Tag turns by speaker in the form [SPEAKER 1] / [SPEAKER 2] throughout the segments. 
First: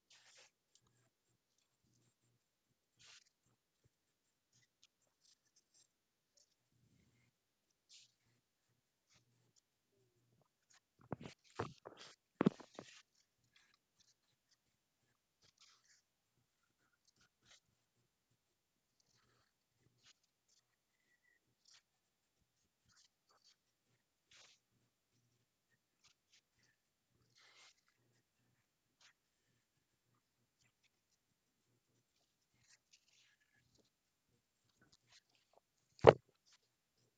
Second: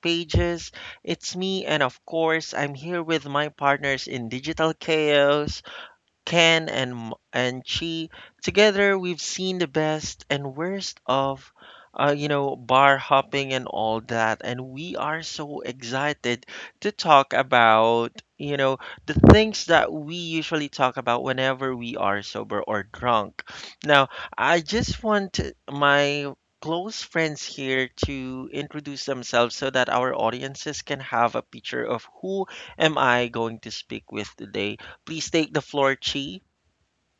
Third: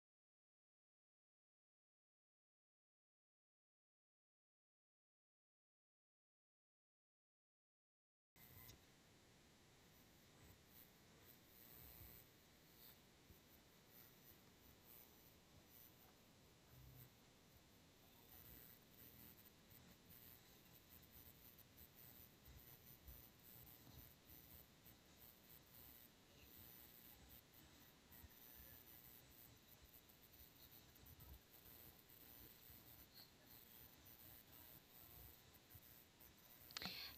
[SPEAKER 1] Pages. It's me, and of course, I'm here with my partners in Digital Chaos. Ken and and Chi. Together, we've seen the best and worst of, bar hopping and all that, and we are so excited to talk about, you know, the things that we usually talk about whenever we are sober or drunk. Now, I just want my close friends here to introduce themselves so that our audiences can have a picture of who am I going to speak with today. Please take the floor, Chi.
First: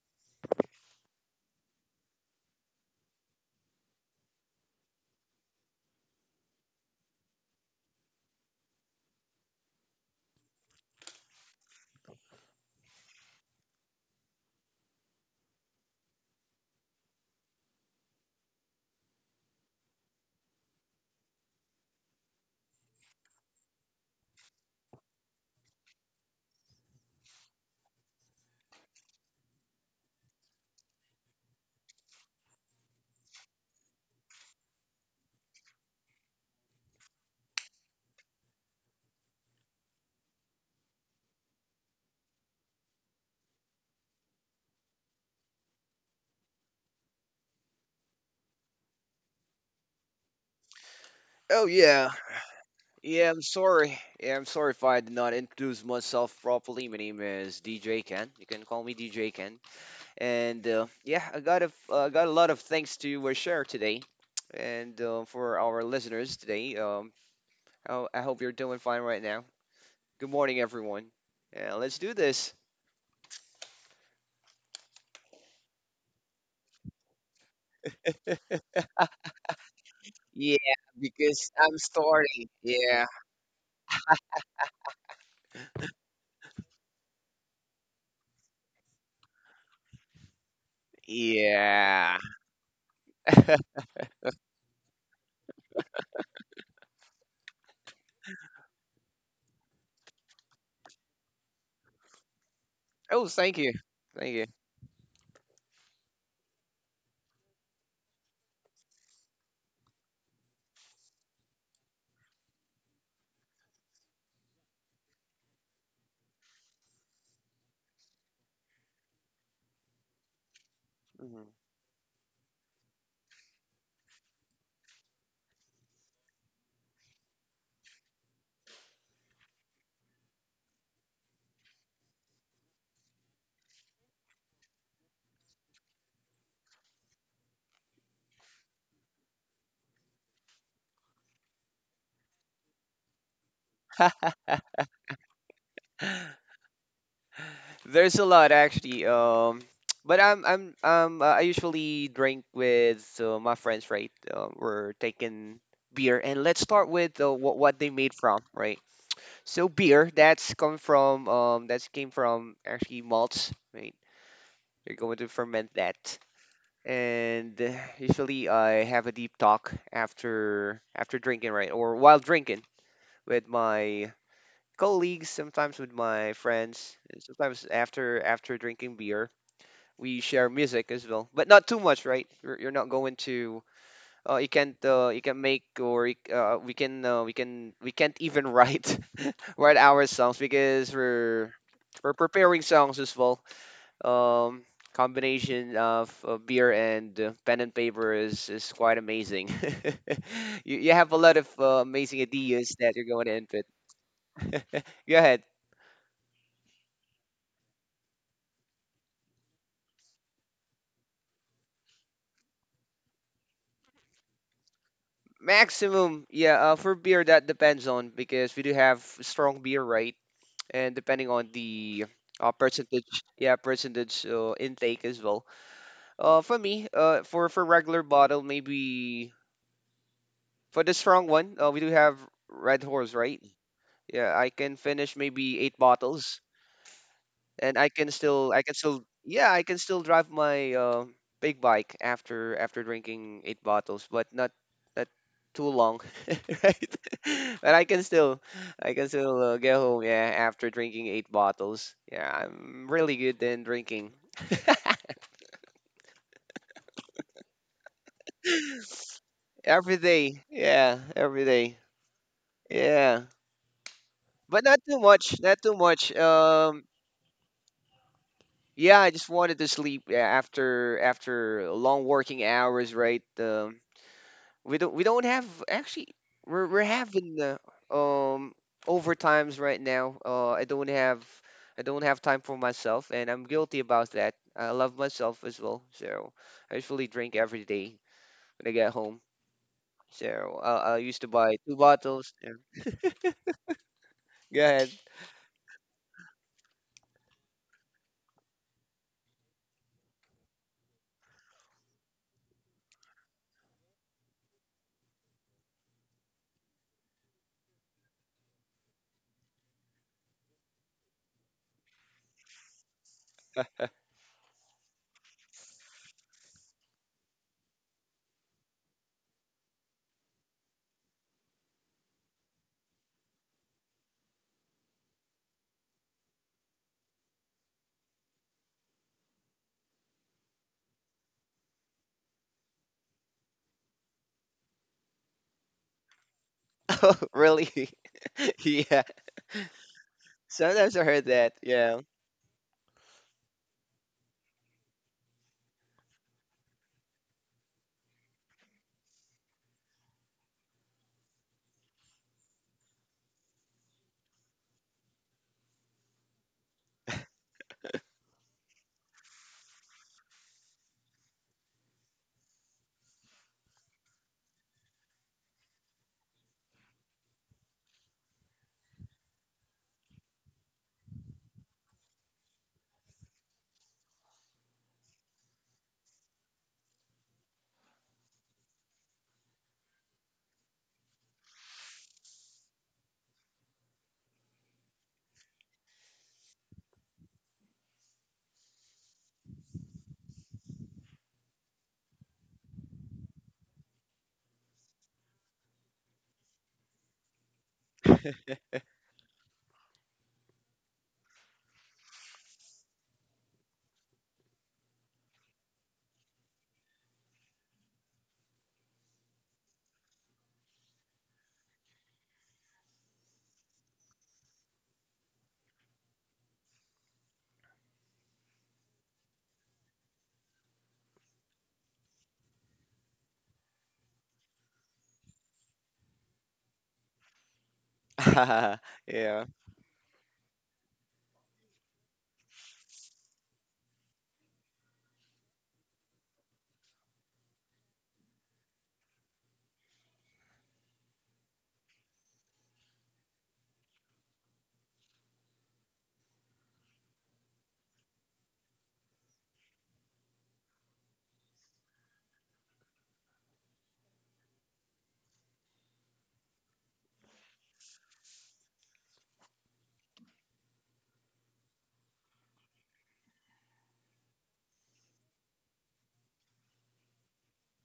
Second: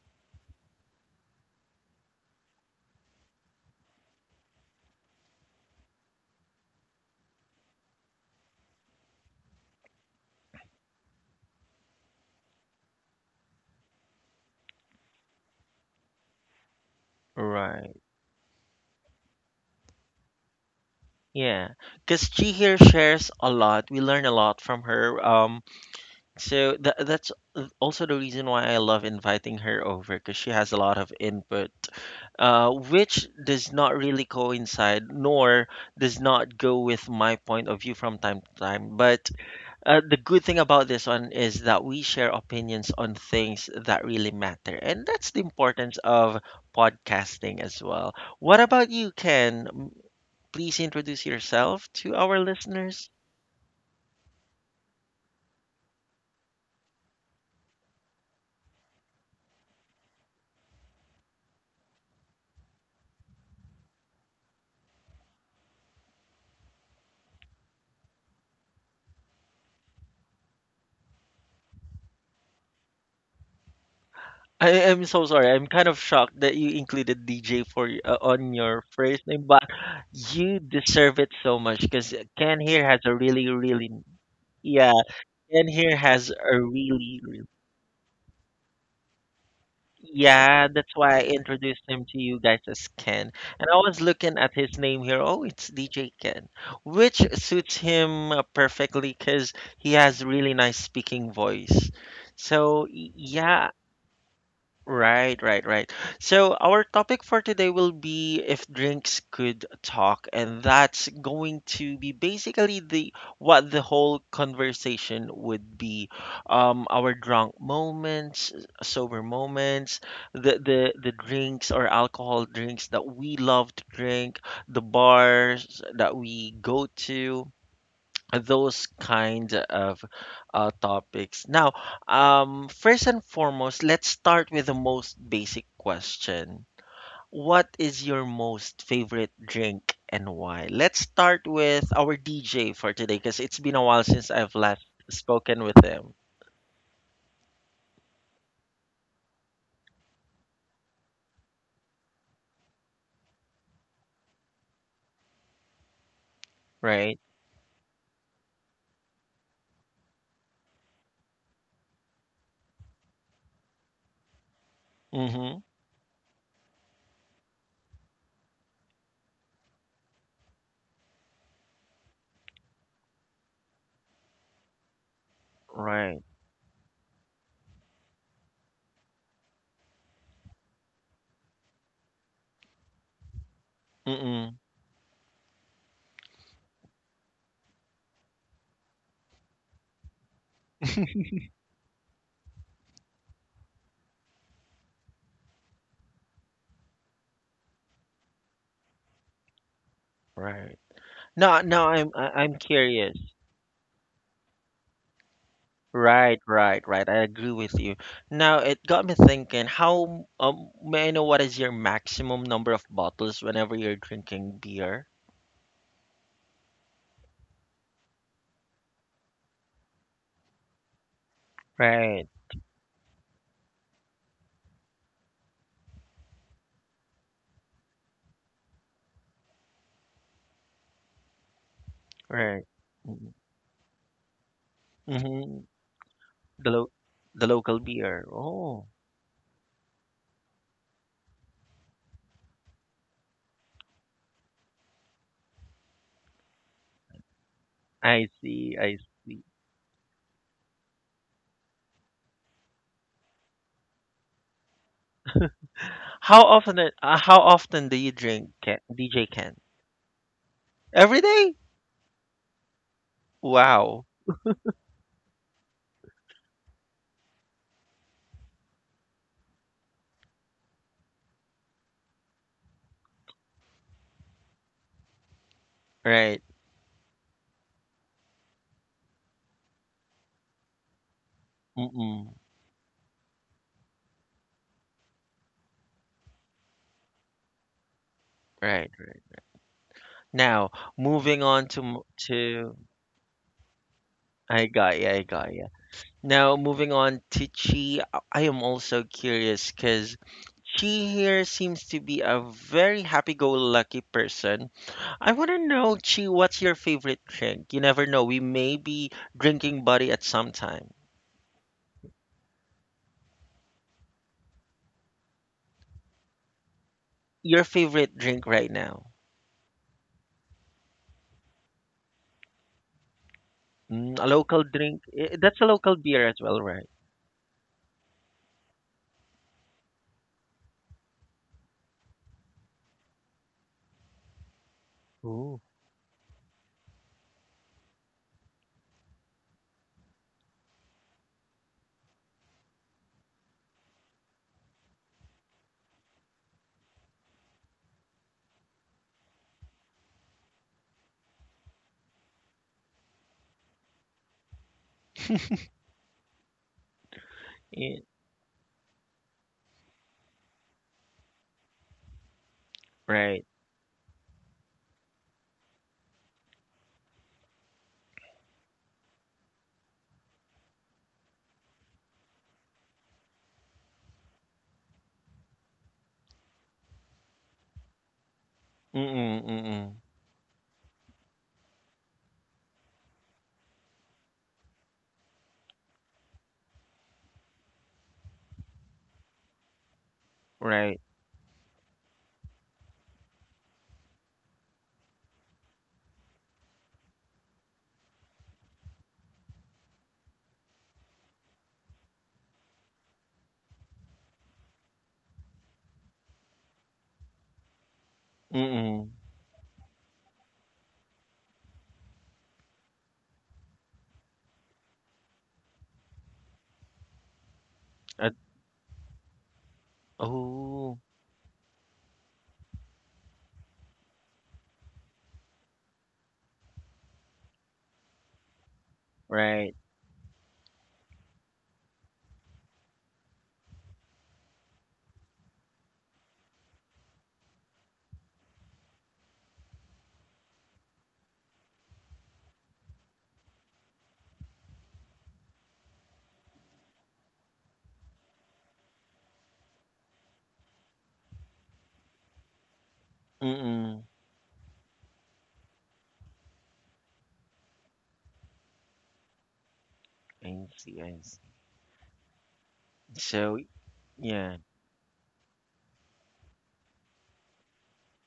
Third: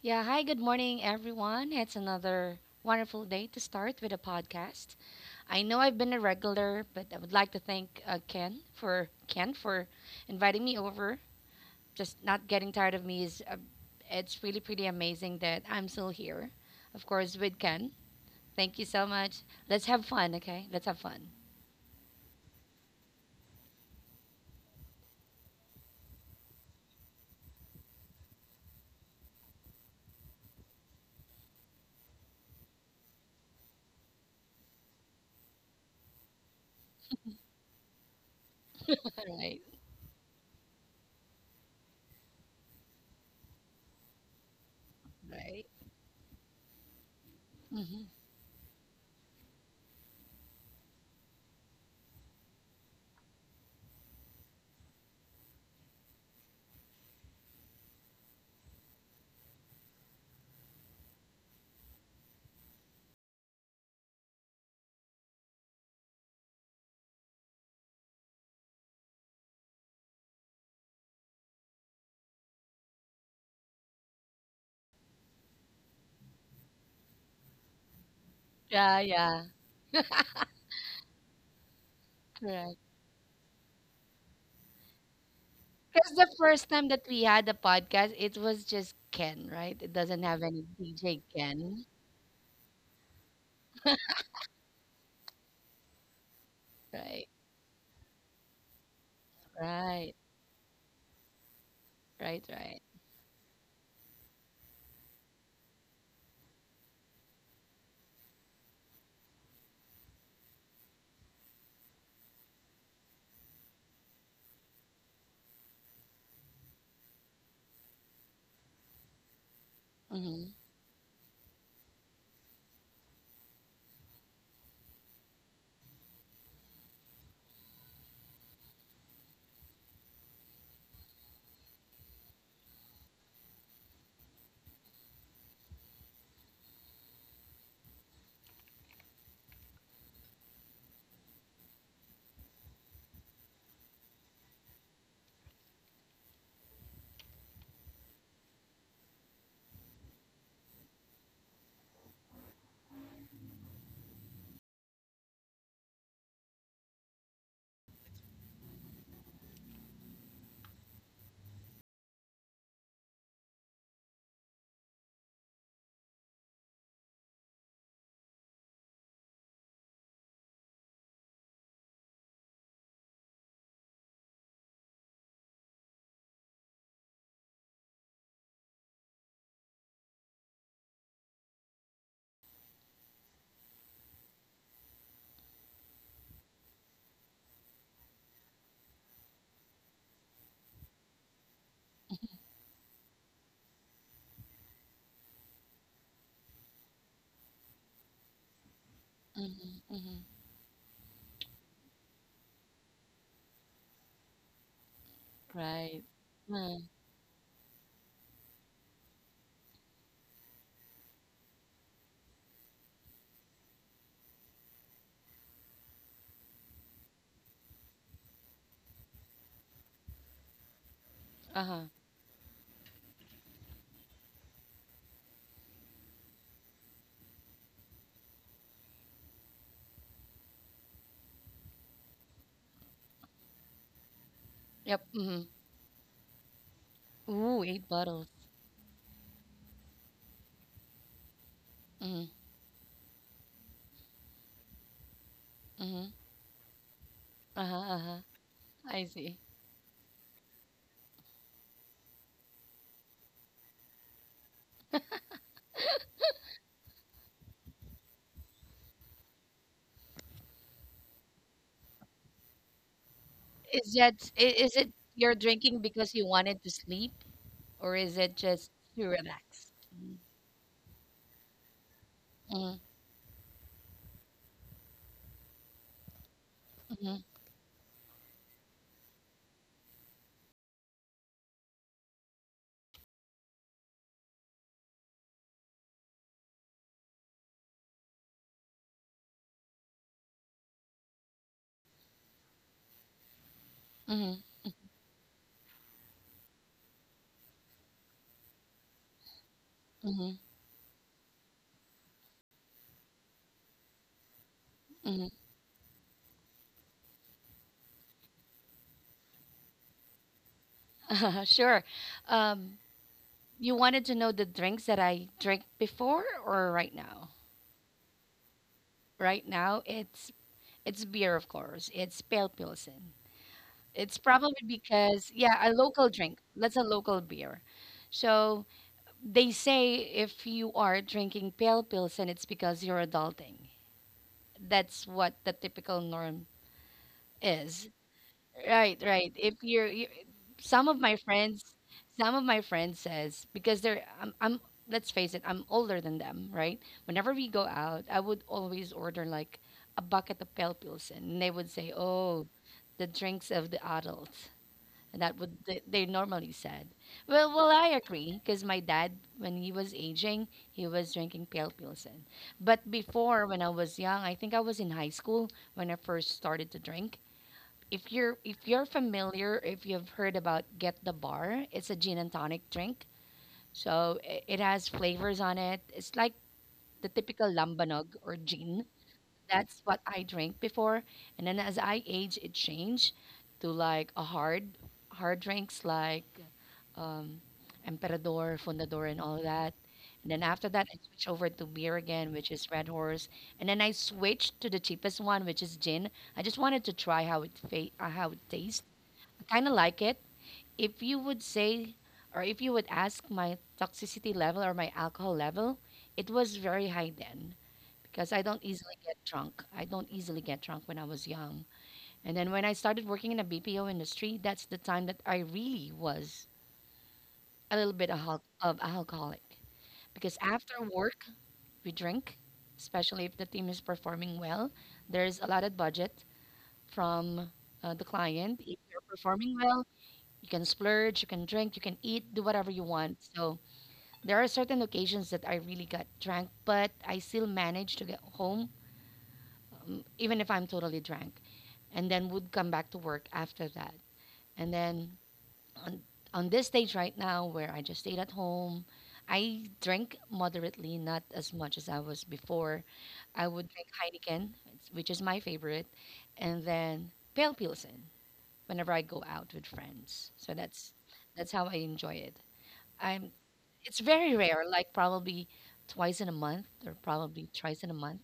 [SPEAKER 2] Yeah, hi, good morning, everyone. It's another wonderful day to start with a podcast. I know I've been a regular, but I would like to thank Ken for inviting me over. Just not getting tired of me is it's really pretty amazing that I'm still here. Of course, with Ken.
[SPEAKER 1] Right.
[SPEAKER 2] Thank you so much. Let's have fun, okay? Let's have fun.
[SPEAKER 1] Yeah, because Chi here shares a lot. We learn a lot from her. So that's also the reason why I love inviting her over because she has a lot of input, which does not really coincide nor does not go with my point of view from time to time. But
[SPEAKER 2] Right,
[SPEAKER 1] The good thing about this one is that we share opinions on things that really matter. And that's the
[SPEAKER 2] right.
[SPEAKER 1] importance of podcasting as
[SPEAKER 2] Hmm.
[SPEAKER 1] well. What about you, Ken? Please introduce
[SPEAKER 3] Oh
[SPEAKER 1] yourself
[SPEAKER 3] yeah,
[SPEAKER 1] to our listeners.
[SPEAKER 3] yeah. I'm sorry. Yeah, I'm sorry if I did not introduce myself properly. My name is DJ Ken. You can call me DJ Ken. And yeah, I got a got a lot of things to share today, and for our listeners today. I hope you're doing fine right now. Good morning, everyone. Yeah, let's do this.
[SPEAKER 1] I am so sorry. I'm kind of shocked that you included DJ on your
[SPEAKER 2] Yeah,
[SPEAKER 1] first
[SPEAKER 2] yeah,
[SPEAKER 1] name, but
[SPEAKER 3] Yeah,
[SPEAKER 1] you deserve it
[SPEAKER 3] because
[SPEAKER 1] so
[SPEAKER 3] I'm
[SPEAKER 1] much because
[SPEAKER 3] starting.
[SPEAKER 1] Ken
[SPEAKER 2] correct.
[SPEAKER 1] here has
[SPEAKER 3] Yeah,
[SPEAKER 1] a really, really, yeah, Ken here
[SPEAKER 2] Because the
[SPEAKER 1] has a
[SPEAKER 2] first time that
[SPEAKER 1] really,
[SPEAKER 2] we
[SPEAKER 1] really.
[SPEAKER 2] had the podcast, it was just Ken, right? It doesn't have any
[SPEAKER 1] Yeah, that's why I
[SPEAKER 2] DJ
[SPEAKER 1] introduced
[SPEAKER 2] Ken.
[SPEAKER 1] him
[SPEAKER 3] yeah.
[SPEAKER 1] to you guys as Ken. And I was looking at his name here. Oh, it's DJ Ken, which
[SPEAKER 2] Right,
[SPEAKER 1] suits him perfectly because he
[SPEAKER 2] right,
[SPEAKER 1] has really nice speaking voice.
[SPEAKER 2] right,
[SPEAKER 1] So
[SPEAKER 2] right.
[SPEAKER 1] y-
[SPEAKER 3] Oh, thank you,
[SPEAKER 1] yeah,
[SPEAKER 3] thank you.
[SPEAKER 1] right, right, right. So our topic for today will be if drinks could talk, and that's going to be basically the what the whole conversation would be. Our drunk moments, sober moments,
[SPEAKER 2] Mhm,
[SPEAKER 1] the
[SPEAKER 3] Mhm.
[SPEAKER 1] drinks or alcohol drinks that we love to drink, the bars that we go to, those kind of topics. Now, first and foremost, let's start with the most basic question. What is your most favorite drink and why? Let's start with our DJ for today because it's been a while since I've last spoken with him,
[SPEAKER 3] There's a lot actually. But I usually drink with my friends, right? We're taking beer, and let's start with
[SPEAKER 1] right?
[SPEAKER 3] what they made from, right? So beer that's came from actually malts, right? They're going to
[SPEAKER 1] Mm-hmm.
[SPEAKER 3] ferment that, and usually I have a deep talk after drinking, right, or while drinking with my colleagues, sometimes with
[SPEAKER 1] Right.
[SPEAKER 3] my friends, and sometimes after drinking beer we share music as well, but not too much, right? You're not going to. You
[SPEAKER 1] Mm-mm.
[SPEAKER 3] can't. You can make we can. We can. We can't even write write our songs because we're preparing songs as well. Um, combination of beer and pen and paper is quite amazing.
[SPEAKER 1] Right.
[SPEAKER 3] you have a lot of
[SPEAKER 1] No, no, I'm
[SPEAKER 3] amazing
[SPEAKER 1] I- I'm
[SPEAKER 3] ideas that you're
[SPEAKER 1] curious.
[SPEAKER 3] going to input. Go ahead.
[SPEAKER 2] right.
[SPEAKER 1] Right, right,
[SPEAKER 2] Mm,
[SPEAKER 1] right. I agree with you. Now, it got me thinking, may I know what is your maximum number of bottles whenever you're drinking beer?
[SPEAKER 3] Maximum, yeah. For beer, that depends on because we do have strong beer, right? And depending on
[SPEAKER 2] uh-huh.
[SPEAKER 3] the
[SPEAKER 1] Right,
[SPEAKER 3] percentage, yeah, percentage intake as well. For me, for regular bottle, maybe for the strong one, we do have
[SPEAKER 1] right.
[SPEAKER 3] Red Horse, right? Yeah, I can
[SPEAKER 2] Yep,
[SPEAKER 3] finish
[SPEAKER 2] mhm.
[SPEAKER 1] Mm-hmm.
[SPEAKER 3] maybe eight bottles
[SPEAKER 1] The lo the
[SPEAKER 2] Ooh,
[SPEAKER 1] local
[SPEAKER 3] and
[SPEAKER 2] eight
[SPEAKER 1] beer.
[SPEAKER 2] bottles.
[SPEAKER 1] Oh,
[SPEAKER 3] I can still drive my big bike
[SPEAKER 2] Mhm,
[SPEAKER 3] after drinking eight bottles, but not too
[SPEAKER 2] mhm.
[SPEAKER 3] long, right?
[SPEAKER 2] Uh-huh,
[SPEAKER 3] but
[SPEAKER 2] uh-huh.
[SPEAKER 1] I see, I
[SPEAKER 3] I
[SPEAKER 2] I
[SPEAKER 3] can
[SPEAKER 2] see.
[SPEAKER 1] see.
[SPEAKER 3] still get home, yeah, after drinking eight bottles. Yeah, I'm really good in drinking
[SPEAKER 1] How often how often do you drink Ken, DJ Ken?
[SPEAKER 3] every day. Yeah,
[SPEAKER 1] Every day?
[SPEAKER 3] every day. Yeah,
[SPEAKER 2] Is
[SPEAKER 1] Wow.
[SPEAKER 2] that is
[SPEAKER 3] but
[SPEAKER 2] it
[SPEAKER 3] not too
[SPEAKER 2] you're
[SPEAKER 3] much. Not
[SPEAKER 2] drinking
[SPEAKER 3] too
[SPEAKER 2] because
[SPEAKER 3] much.
[SPEAKER 2] you wanted to sleep, or is it just to
[SPEAKER 3] Yeah, I just wanted
[SPEAKER 2] relax?
[SPEAKER 3] to sleep, yeah, after long working
[SPEAKER 2] Mhm,
[SPEAKER 3] hours, right? We don't have actually
[SPEAKER 1] Right.
[SPEAKER 3] we're
[SPEAKER 2] mhm,
[SPEAKER 3] having um overtimes right now. I don't have I don't
[SPEAKER 1] Mm-mm.
[SPEAKER 3] have time for myself and I'm guilty about that. I love myself as well. So I usually drink every day
[SPEAKER 1] Right.
[SPEAKER 3] when I get
[SPEAKER 1] right.
[SPEAKER 3] home.
[SPEAKER 1] Now,
[SPEAKER 3] So I
[SPEAKER 1] moving
[SPEAKER 3] used to
[SPEAKER 1] on
[SPEAKER 3] buy
[SPEAKER 1] to
[SPEAKER 3] two
[SPEAKER 1] m-
[SPEAKER 3] bottles.
[SPEAKER 1] to.
[SPEAKER 3] Yeah.
[SPEAKER 2] mhm,
[SPEAKER 1] I
[SPEAKER 3] Go
[SPEAKER 1] got ya,
[SPEAKER 3] ahead.
[SPEAKER 1] I got ya. Now, moving on to Chi, I am also curious because
[SPEAKER 2] mhm,
[SPEAKER 1] Chi here seems to be a very happy-go-lucky person.
[SPEAKER 2] mhm.
[SPEAKER 1] I want to know, Chi, what's your favorite drink? You never know, we may be drinking buddy at some time.
[SPEAKER 2] Sure. Um, you wanted to know the drinks that I drink before or right now?
[SPEAKER 1] Your favorite drink right now?
[SPEAKER 2] Right now, it's beer, of course. It's pale pilsen.
[SPEAKER 1] Mm,
[SPEAKER 2] It's
[SPEAKER 1] a
[SPEAKER 2] probably
[SPEAKER 1] local drink?
[SPEAKER 2] because,
[SPEAKER 1] Eh, that's
[SPEAKER 2] yeah,
[SPEAKER 1] a
[SPEAKER 2] a
[SPEAKER 1] local
[SPEAKER 2] local
[SPEAKER 1] beer as
[SPEAKER 2] drink.
[SPEAKER 1] well,
[SPEAKER 2] That's a
[SPEAKER 1] right?
[SPEAKER 2] local beer. So they say if you are drinking pale pills, and it's because you're adulting. That's what the
[SPEAKER 1] Ooh.
[SPEAKER 2] typical norm
[SPEAKER 3] Oh,
[SPEAKER 2] is.
[SPEAKER 3] really?
[SPEAKER 2] Right, right.
[SPEAKER 3] Yeah.
[SPEAKER 2] If you're, you, some of my
[SPEAKER 3] Sometimes I heard
[SPEAKER 2] friends,
[SPEAKER 3] that.
[SPEAKER 2] some
[SPEAKER 3] Yeah.
[SPEAKER 2] of my friends says because I'm, let's face it, I'm older than them, right? Whenever we go out, I would always order like a bucket of pale pills, and they would say, oh, the drinks of the adult. And that would they normally said. Well, I
[SPEAKER 1] Yeah,
[SPEAKER 2] agree because my dad, when he was aging, he was drinking pale pilsen. But
[SPEAKER 1] right.
[SPEAKER 2] before, when I was young, I think I was in high school when I first started to drink. If you're familiar, if you've heard about Get the Bar, it's a gin and tonic drink. So it has flavors on it. It's like the typical lambanog or gin,
[SPEAKER 1] Mm-mm,
[SPEAKER 2] that's
[SPEAKER 1] mm-mm.
[SPEAKER 2] what I drank before. And then as I age, it changed to like a hard drinks like um, Emperador, Fundador, and all that. And then after that, I
[SPEAKER 1] Right.
[SPEAKER 2] switched over to beer again, which is Red Horse. And then I switched to the cheapest one, which is gin. I just wanted to try how it tastes. I kind of like it, if you would say, or if you would ask my toxicity level or my alcohol level, it was very high then because I don't easily
[SPEAKER 1] Mm-mm.
[SPEAKER 2] get drunk. I don't easily get drunk when I was young. And then when I started working in a BPO industry, that's the time that I really was a little bit
[SPEAKER 1] Uh,
[SPEAKER 2] of alcoholic because after
[SPEAKER 1] oh,
[SPEAKER 2] work, we drink, especially if the team is performing well. There's a lot of budget from the client. If you're performing
[SPEAKER 1] right.
[SPEAKER 2] well,
[SPEAKER 3] Yeah.
[SPEAKER 2] you can splurge, you can drink, you can eat, do whatever you want. So there are certain occasions that I really got drunk, but I still managed to get home, even if I'm totally drunk, and then would come back to work after that. And then on, on this stage right now, where I just stayed at home, I drink moderately, not as much as I was before. I would drink
[SPEAKER 1] Mm-mm.
[SPEAKER 2] Heineken, which is my favorite, and then pale Pilsen whenever I go out with friends. So
[SPEAKER 1] I
[SPEAKER 2] that's
[SPEAKER 1] see, I see.
[SPEAKER 2] that's how I enjoy it. I'm
[SPEAKER 1] So
[SPEAKER 2] it's very
[SPEAKER 1] Yeah,
[SPEAKER 2] rare, like probably twice in a month or probably twice in a month.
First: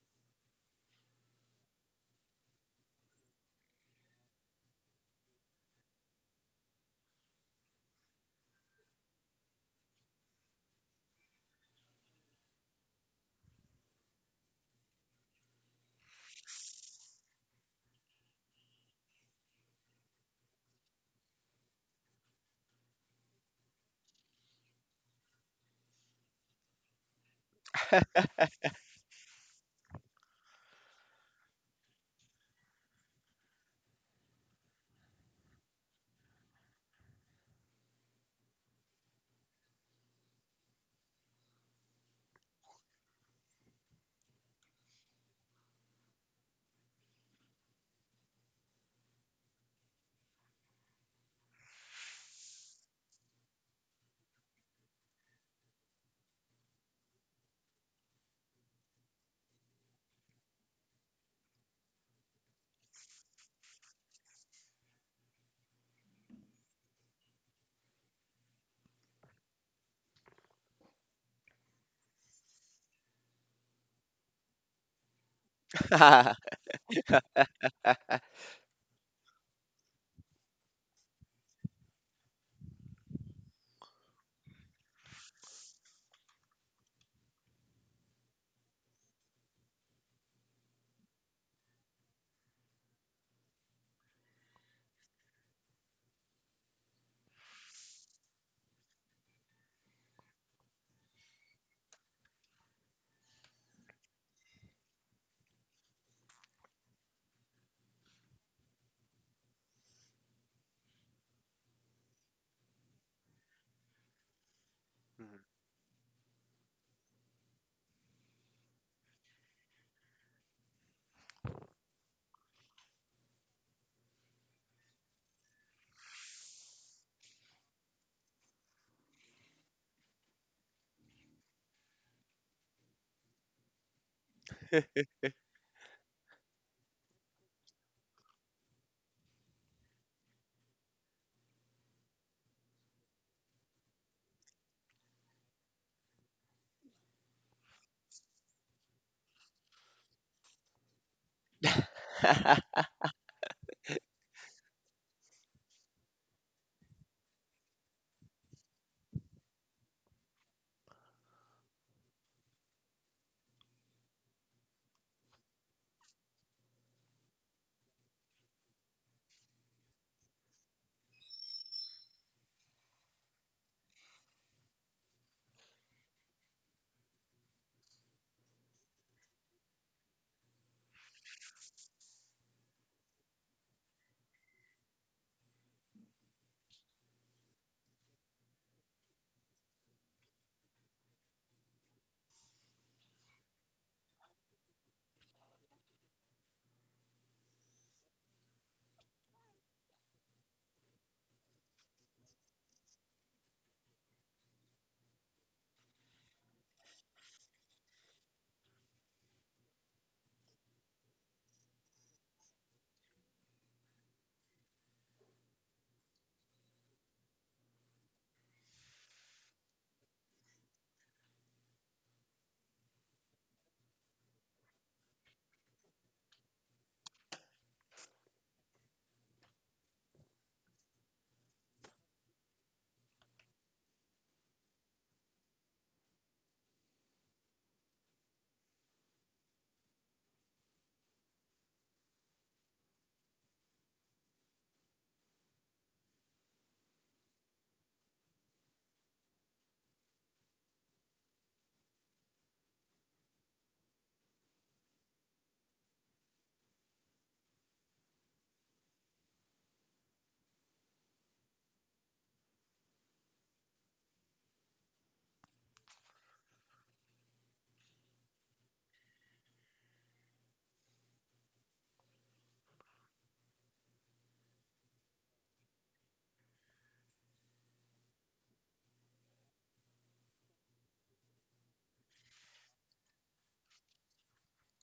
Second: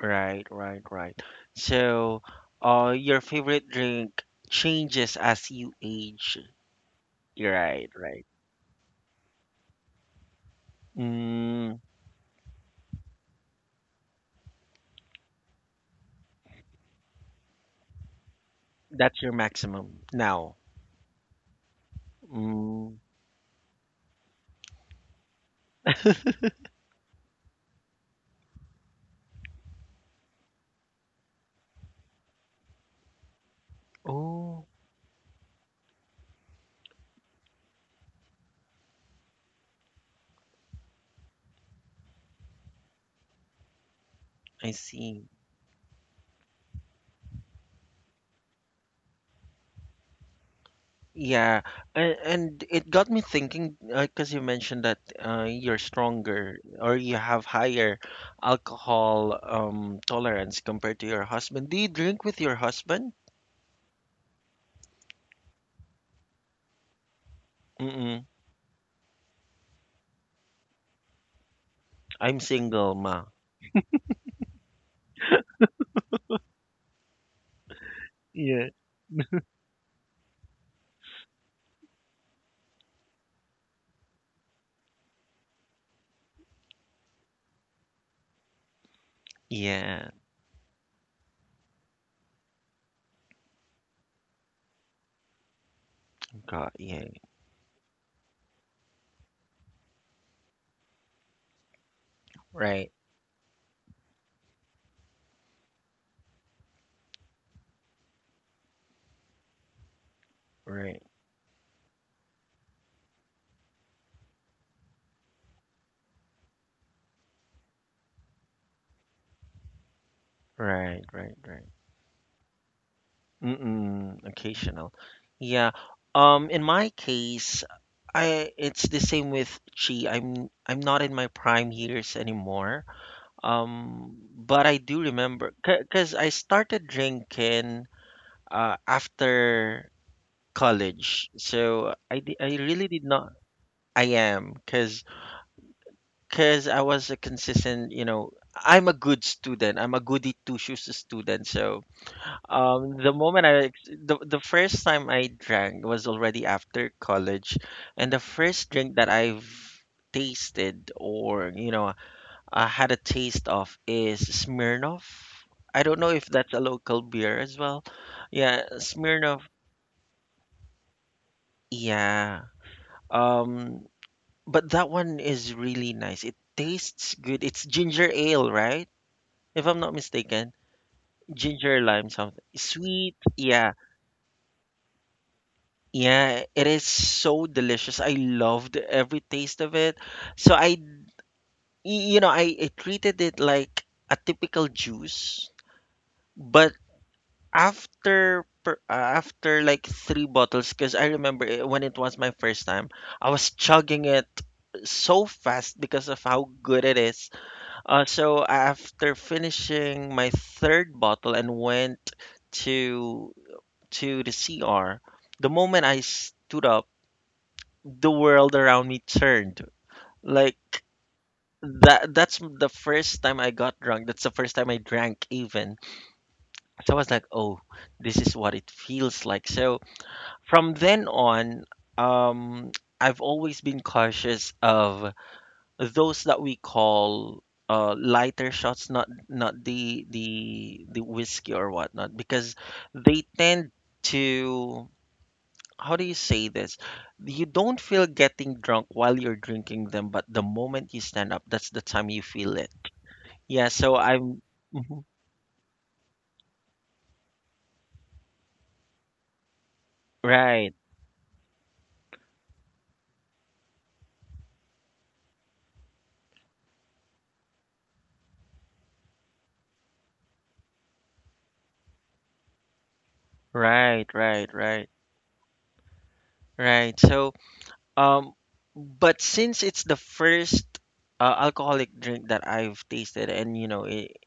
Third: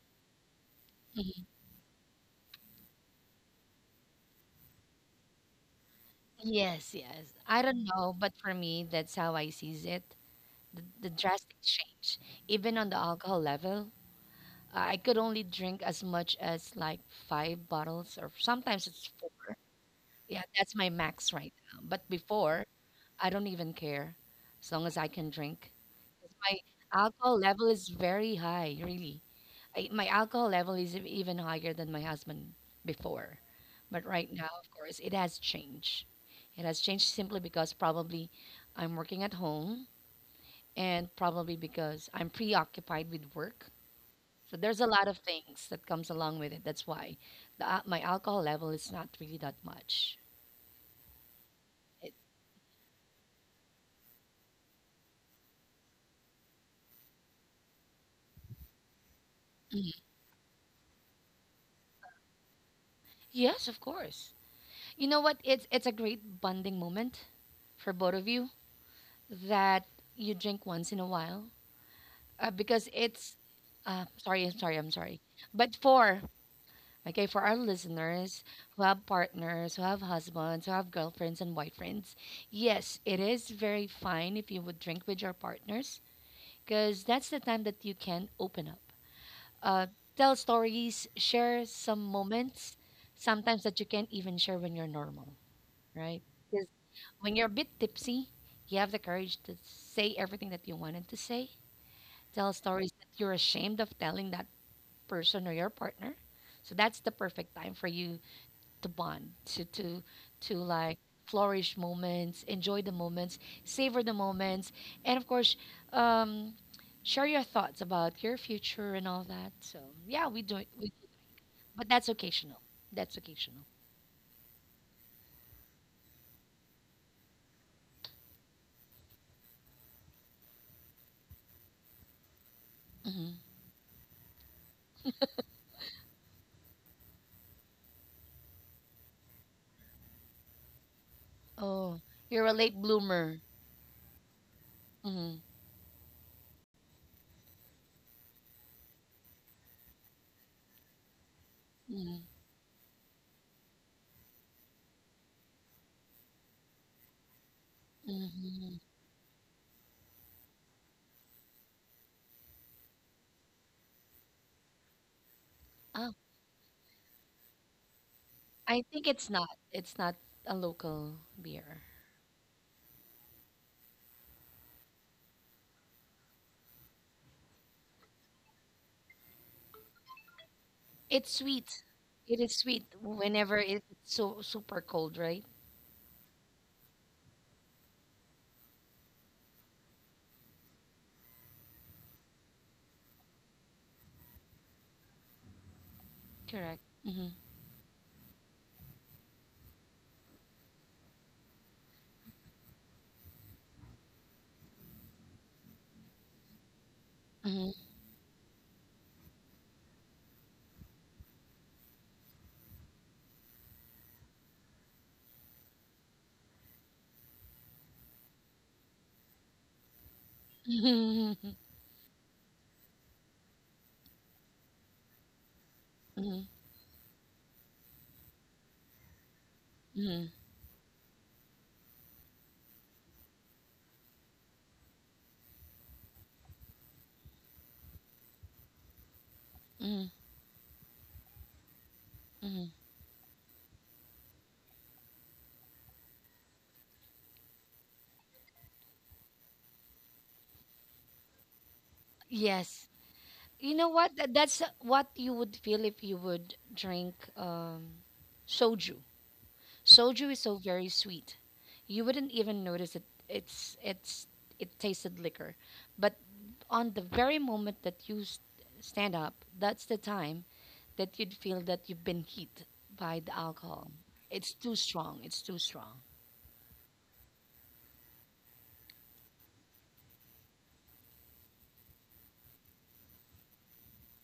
[SPEAKER 1] right, right, right.
[SPEAKER 2] Mhm.
[SPEAKER 1] So, your favorite drink changes as you age.
[SPEAKER 2] Yes, yes. I don't
[SPEAKER 1] Right,
[SPEAKER 2] know,
[SPEAKER 1] right.
[SPEAKER 2] but for me, that's how I sees it. The drastic
[SPEAKER 1] Mm,
[SPEAKER 2] change, even on the alcohol level, I could only drink as much as like 5 bottles, or sometimes it's
[SPEAKER 1] that's your
[SPEAKER 2] four.
[SPEAKER 1] maximum
[SPEAKER 2] Yeah,
[SPEAKER 1] now.
[SPEAKER 2] that's my max right now. But before,
[SPEAKER 1] Mm,
[SPEAKER 2] I don't even care, as long as I can drink. 'Cause my alcohol level is very high, really. My alcohol level is even higher than my husband before. But right now,
[SPEAKER 1] oh,
[SPEAKER 2] of course, it has changed. It has changed simply because probably I'm working at home and probably because I'm preoccupied with work. So
[SPEAKER 1] I
[SPEAKER 2] there's a lot
[SPEAKER 1] see.
[SPEAKER 2] of things that comes along with it. That's why my alcohol level is not really that much.
[SPEAKER 1] Yeah, and,
[SPEAKER 2] It,
[SPEAKER 1] and it got me thinking because you mentioned that you're stronger or you have higher alcohol
[SPEAKER 2] Mhm.
[SPEAKER 1] tolerance compared to your husband. Do you drink with your husband?
[SPEAKER 2] Yes, of course. You know what? It's a great bonding moment for both
[SPEAKER 1] Mm-mm.
[SPEAKER 2] of you that you drink once in a while,
[SPEAKER 1] I'm
[SPEAKER 2] because
[SPEAKER 1] single, ma.
[SPEAKER 2] it's sorry, I'm sorry, I'm sorry. But for okay, for our listeners
[SPEAKER 1] Yeah.
[SPEAKER 2] who have partners, who have husbands, who have girlfriends and boyfriends, yes, it is very fine if you would drink with your partners because that's the time that you can open up, uh,
[SPEAKER 1] Yeah.
[SPEAKER 2] tell stories, share some moments, sometimes that you can't even share when you're normal, right? 'Cause
[SPEAKER 1] Got yeah.
[SPEAKER 2] when you're a bit tipsy, you have the courage to say everything that you wanted to say. Tell
[SPEAKER 1] Right,
[SPEAKER 2] stories that you're ashamed of telling that person or your partner. So that's the perfect time for you to bond, to like
[SPEAKER 1] right,
[SPEAKER 2] flourish moments, enjoy the moments, savor the moments,
[SPEAKER 3] Mhm.
[SPEAKER 2] and of course, um, share your thoughts about your future and all that. So yeah, we do it, we do
[SPEAKER 1] right,
[SPEAKER 2] that.
[SPEAKER 1] right, right.
[SPEAKER 2] But that's occasional. That's occasional.
[SPEAKER 1] Mm-mm, occasional. Yeah. In my case, I it's the same with Chi. I'm not in my prime years anymore.
[SPEAKER 2] Hmm.
[SPEAKER 1] But I do remember because I started drinking after college. So
[SPEAKER 2] Oh,
[SPEAKER 1] I di-
[SPEAKER 2] you're a
[SPEAKER 1] I
[SPEAKER 2] late
[SPEAKER 1] really did not.
[SPEAKER 2] bloomer.
[SPEAKER 1] I am because
[SPEAKER 2] Hmm.
[SPEAKER 1] I was a consistent. I'm a good student. I'm a goody two shoes student. So
[SPEAKER 2] Hmm.
[SPEAKER 1] The moment I ex- the first time I drank was already after college, and the first
[SPEAKER 2] Hmm.
[SPEAKER 1] drink that I've tasted or I had a taste of is Smirnoff. I don't know
[SPEAKER 2] Oh,
[SPEAKER 1] if that's a local beer as well. Yeah,
[SPEAKER 2] I think it's
[SPEAKER 1] Smirnoff.
[SPEAKER 2] not. It's not a local beer.
[SPEAKER 1] Yeah. Um, but that one is really nice. It tastes good. It's ginger ale, right? If I'm not mistaken,
[SPEAKER 2] It's
[SPEAKER 1] ginger
[SPEAKER 2] sweet.
[SPEAKER 1] lime
[SPEAKER 2] It
[SPEAKER 1] something
[SPEAKER 2] is sweet
[SPEAKER 1] sweet.
[SPEAKER 2] whenever
[SPEAKER 1] Yeah.
[SPEAKER 2] it's so super cold, right?
[SPEAKER 1] Yeah, it is so delicious. I loved every taste of it. So I, y- you know, I treated it like a typical juice, but
[SPEAKER 2] Correct. Mm-hmm.
[SPEAKER 1] after like three bottles, because I remember it, when it was my first time, I was chugging it so fast because of how good it is.
[SPEAKER 2] Mm-hmm.
[SPEAKER 1] So after finishing my third bottle and went to the CR, the moment I stood up, the world around me turned. Like that's the first time I got drunk. That's the first time I drank even.
[SPEAKER 2] Mm-hmm.
[SPEAKER 1] So I was like, "Oh, this is what it feels like." So
[SPEAKER 2] Mm-hmm.
[SPEAKER 1] from then on, um I've always been cautious of those that we call lighter shots, not the whiskey or whatnot, because
[SPEAKER 2] Mm-hmm.
[SPEAKER 1] they tend to. How do you say this? You don't feel getting drunk while you're drinking them, but the moment you stand up, that's the time you feel it.
[SPEAKER 2] Yes.
[SPEAKER 1] Yeah,
[SPEAKER 2] You know
[SPEAKER 1] so
[SPEAKER 2] what? That,
[SPEAKER 1] I'm.
[SPEAKER 2] that's what
[SPEAKER 1] Mhm.
[SPEAKER 2] you would feel if you would drink soju. Soju is so
[SPEAKER 1] Right,
[SPEAKER 2] very sweet. You wouldn't even notice it. It's it's it tasted liquor, but on the very moment that you stand up, that's the time that you'd feel that you've been hit by the alcohol.
[SPEAKER 1] right, right,
[SPEAKER 2] It's too
[SPEAKER 1] right,
[SPEAKER 2] strong. It's too strong.
[SPEAKER 1] right. So, um, but since it's the first alcoholic drink that I've tasted, and it,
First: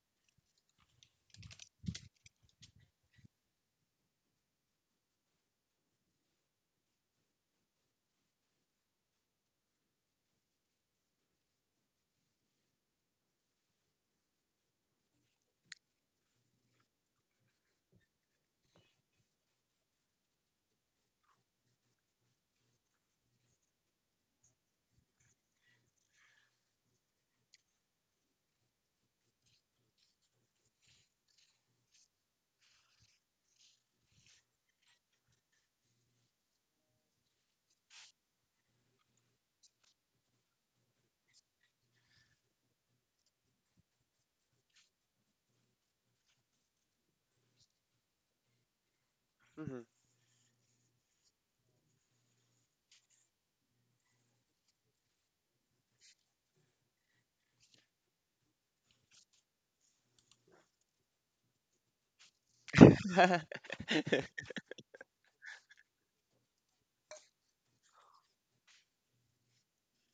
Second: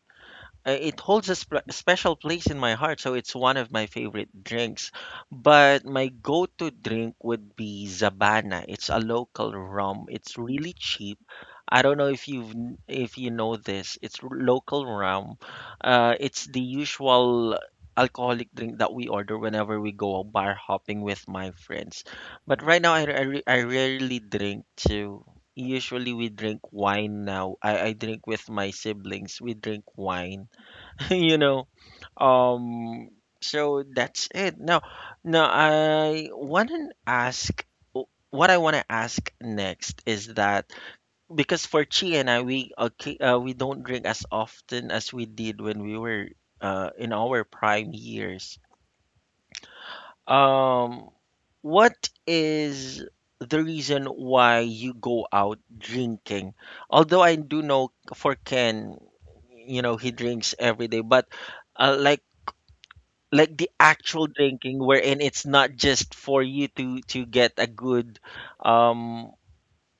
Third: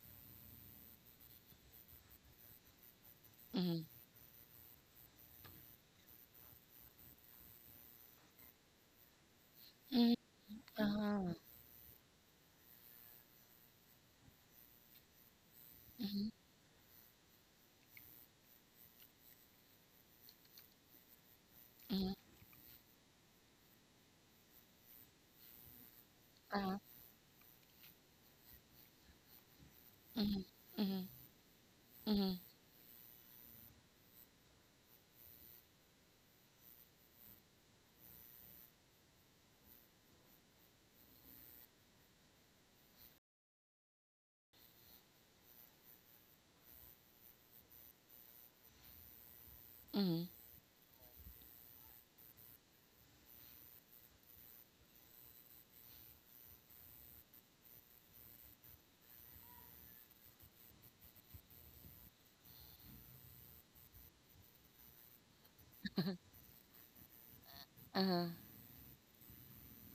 [SPEAKER 1] uh, it holds a special place in my heart, so it's one of
[SPEAKER 2] Mhm.
[SPEAKER 1] my favorite drinks. But my go-to drink would be zabana. It's a local rum.
[SPEAKER 2] Mhm.
[SPEAKER 1] It's really cheap.
[SPEAKER 2] Uh-huh.
[SPEAKER 1] I don't know if you know this. Local rum,
[SPEAKER 2] Mhm.
[SPEAKER 1] it's the usual alcoholic drink that we order whenever we go bar hopping with my friends.
[SPEAKER 2] Mhm.
[SPEAKER 1] But right now, I, r- I, re- I rarely drink too. Usually we drink
[SPEAKER 2] Uh-huh.
[SPEAKER 1] wine now. I drink with my siblings. We drink wine.
[SPEAKER 2] Mhm. Mhm.
[SPEAKER 1] you know
[SPEAKER 2] Mhm.
[SPEAKER 1] um so that's it. Now, now I want to ask what I want to ask next is that, because for Chi and I, we don't drink as often as we did when we were in our prime years.
[SPEAKER 3] Mhm.
[SPEAKER 2] Mhm.
[SPEAKER 1] um what is the reason why you go out drinking? Although I do know for Ken, he drinks every day, but, like, the actual drinking, wherein it's not just for you to get a good,
[SPEAKER 2] Uh-huh.
[SPEAKER 1] um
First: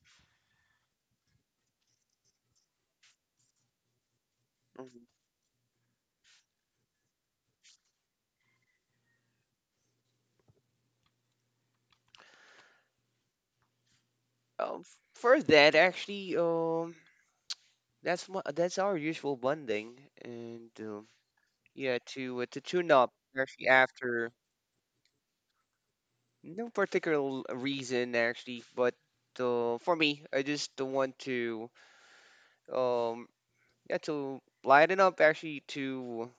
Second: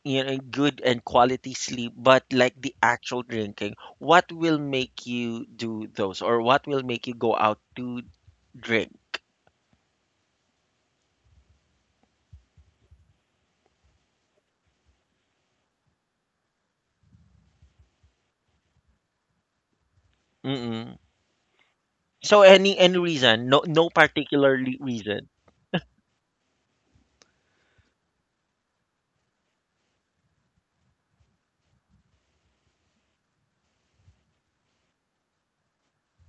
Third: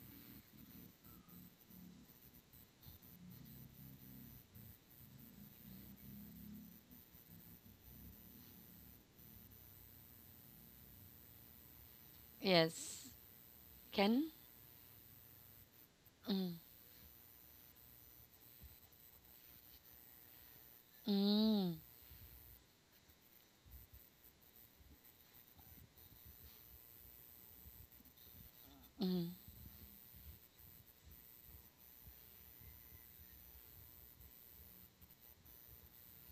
[SPEAKER 1] good and quality sleep, but like the actual drinking. What will
[SPEAKER 3] Mhm.
[SPEAKER 1] make you do those, or what will make you go out to drink?
[SPEAKER 2] Yes. Ken?
[SPEAKER 3] Um, for that, actually,
[SPEAKER 2] Mm.
[SPEAKER 3] that's our usual bonding, and
[SPEAKER 1] Mm-mm.
[SPEAKER 2] Mm.
[SPEAKER 3] yeah,
[SPEAKER 1] So
[SPEAKER 3] to
[SPEAKER 1] any
[SPEAKER 3] tune up
[SPEAKER 1] reason?
[SPEAKER 3] actually
[SPEAKER 1] No, no
[SPEAKER 3] after
[SPEAKER 1] particularly reason.
[SPEAKER 3] no particular reason actually, but
[SPEAKER 2] Mhm.
[SPEAKER 3] for me, I just don't want to um yeah, to lighten up actually to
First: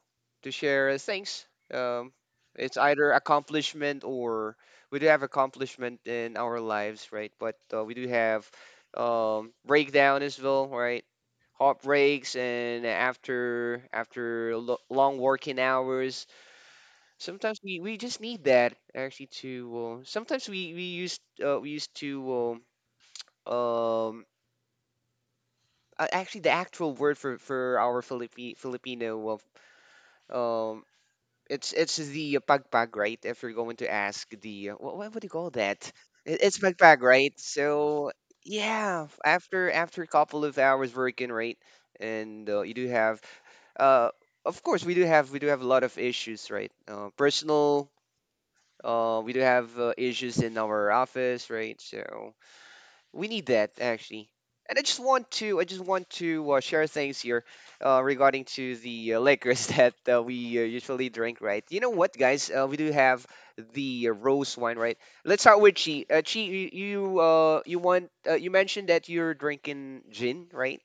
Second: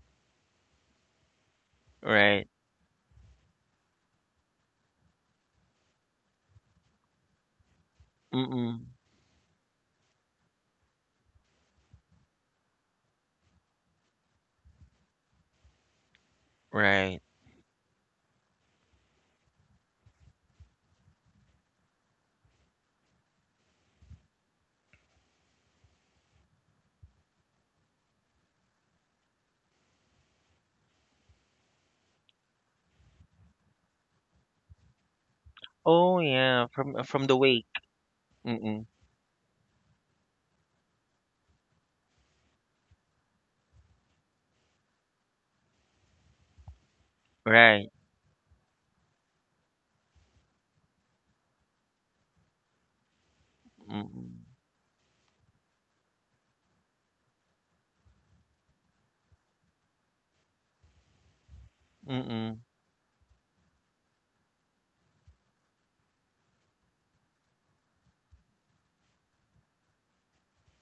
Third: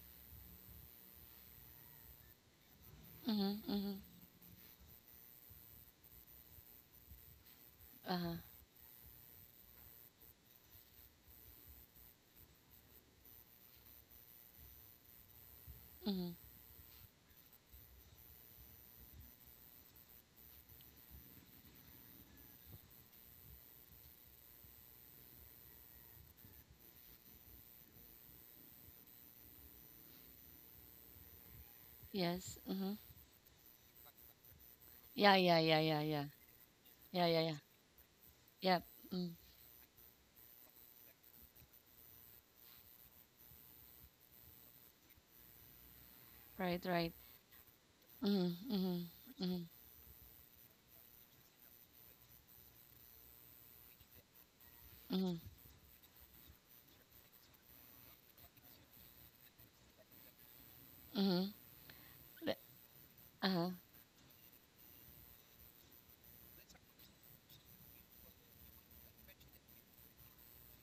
[SPEAKER 3] to share things. Um,
[SPEAKER 1] Right.
[SPEAKER 3] it's either
[SPEAKER 2] Mhm. Mhm.
[SPEAKER 3] accomplishment or we do have accomplishment in our lives, right? But we do
[SPEAKER 2] Uh-huh.
[SPEAKER 3] have
[SPEAKER 1] Mm-mm.
[SPEAKER 3] breakdown as well, right? Heartbreaks and after long working hours,
[SPEAKER 2] Mhm.
[SPEAKER 1] right
[SPEAKER 3] sometimes we just need that actually to. Sometimes we used to um, um, actually the actual word for our Philippi Filipino Um, it's the
[SPEAKER 2] Yes.
[SPEAKER 3] pagpag,
[SPEAKER 2] Mhm.
[SPEAKER 3] right? If you're going to ask the what would you
[SPEAKER 2] Yeah,
[SPEAKER 3] call
[SPEAKER 2] yeah, yeah,
[SPEAKER 3] that?
[SPEAKER 2] yeah,
[SPEAKER 1] oh
[SPEAKER 2] yeah,
[SPEAKER 3] It's
[SPEAKER 1] yeah,
[SPEAKER 3] pagpag,
[SPEAKER 1] from
[SPEAKER 3] right?
[SPEAKER 1] from
[SPEAKER 2] yeah,
[SPEAKER 1] the
[SPEAKER 2] yeah, yeah.
[SPEAKER 1] wake.
[SPEAKER 3] So
[SPEAKER 2] Yep.
[SPEAKER 1] Mm-mm.
[SPEAKER 3] yeah,
[SPEAKER 2] Mm,
[SPEAKER 3] after a couple of hours working, right? And you do have uh, of course we do have a lot of issues, right?
[SPEAKER 2] right, right.
[SPEAKER 3] Personal.
[SPEAKER 1] right
[SPEAKER 2] Mm, mm,
[SPEAKER 3] We do
[SPEAKER 2] mm,
[SPEAKER 3] have issues in our office, right? So we need that actually.
[SPEAKER 1] Mm-mm.
[SPEAKER 3] And I just want
[SPEAKER 2] mm,
[SPEAKER 3] to I just want to share things here regarding to the liquors that we usually drink,
[SPEAKER 2] mm.
[SPEAKER 3] right? You know what, guys?
[SPEAKER 1] Mm-mm.
[SPEAKER 3] We do have
[SPEAKER 2] Uh huh.
[SPEAKER 3] the rose wine, right? Let's start with Chi. Chi, you mentioned that you're drinking gin, right?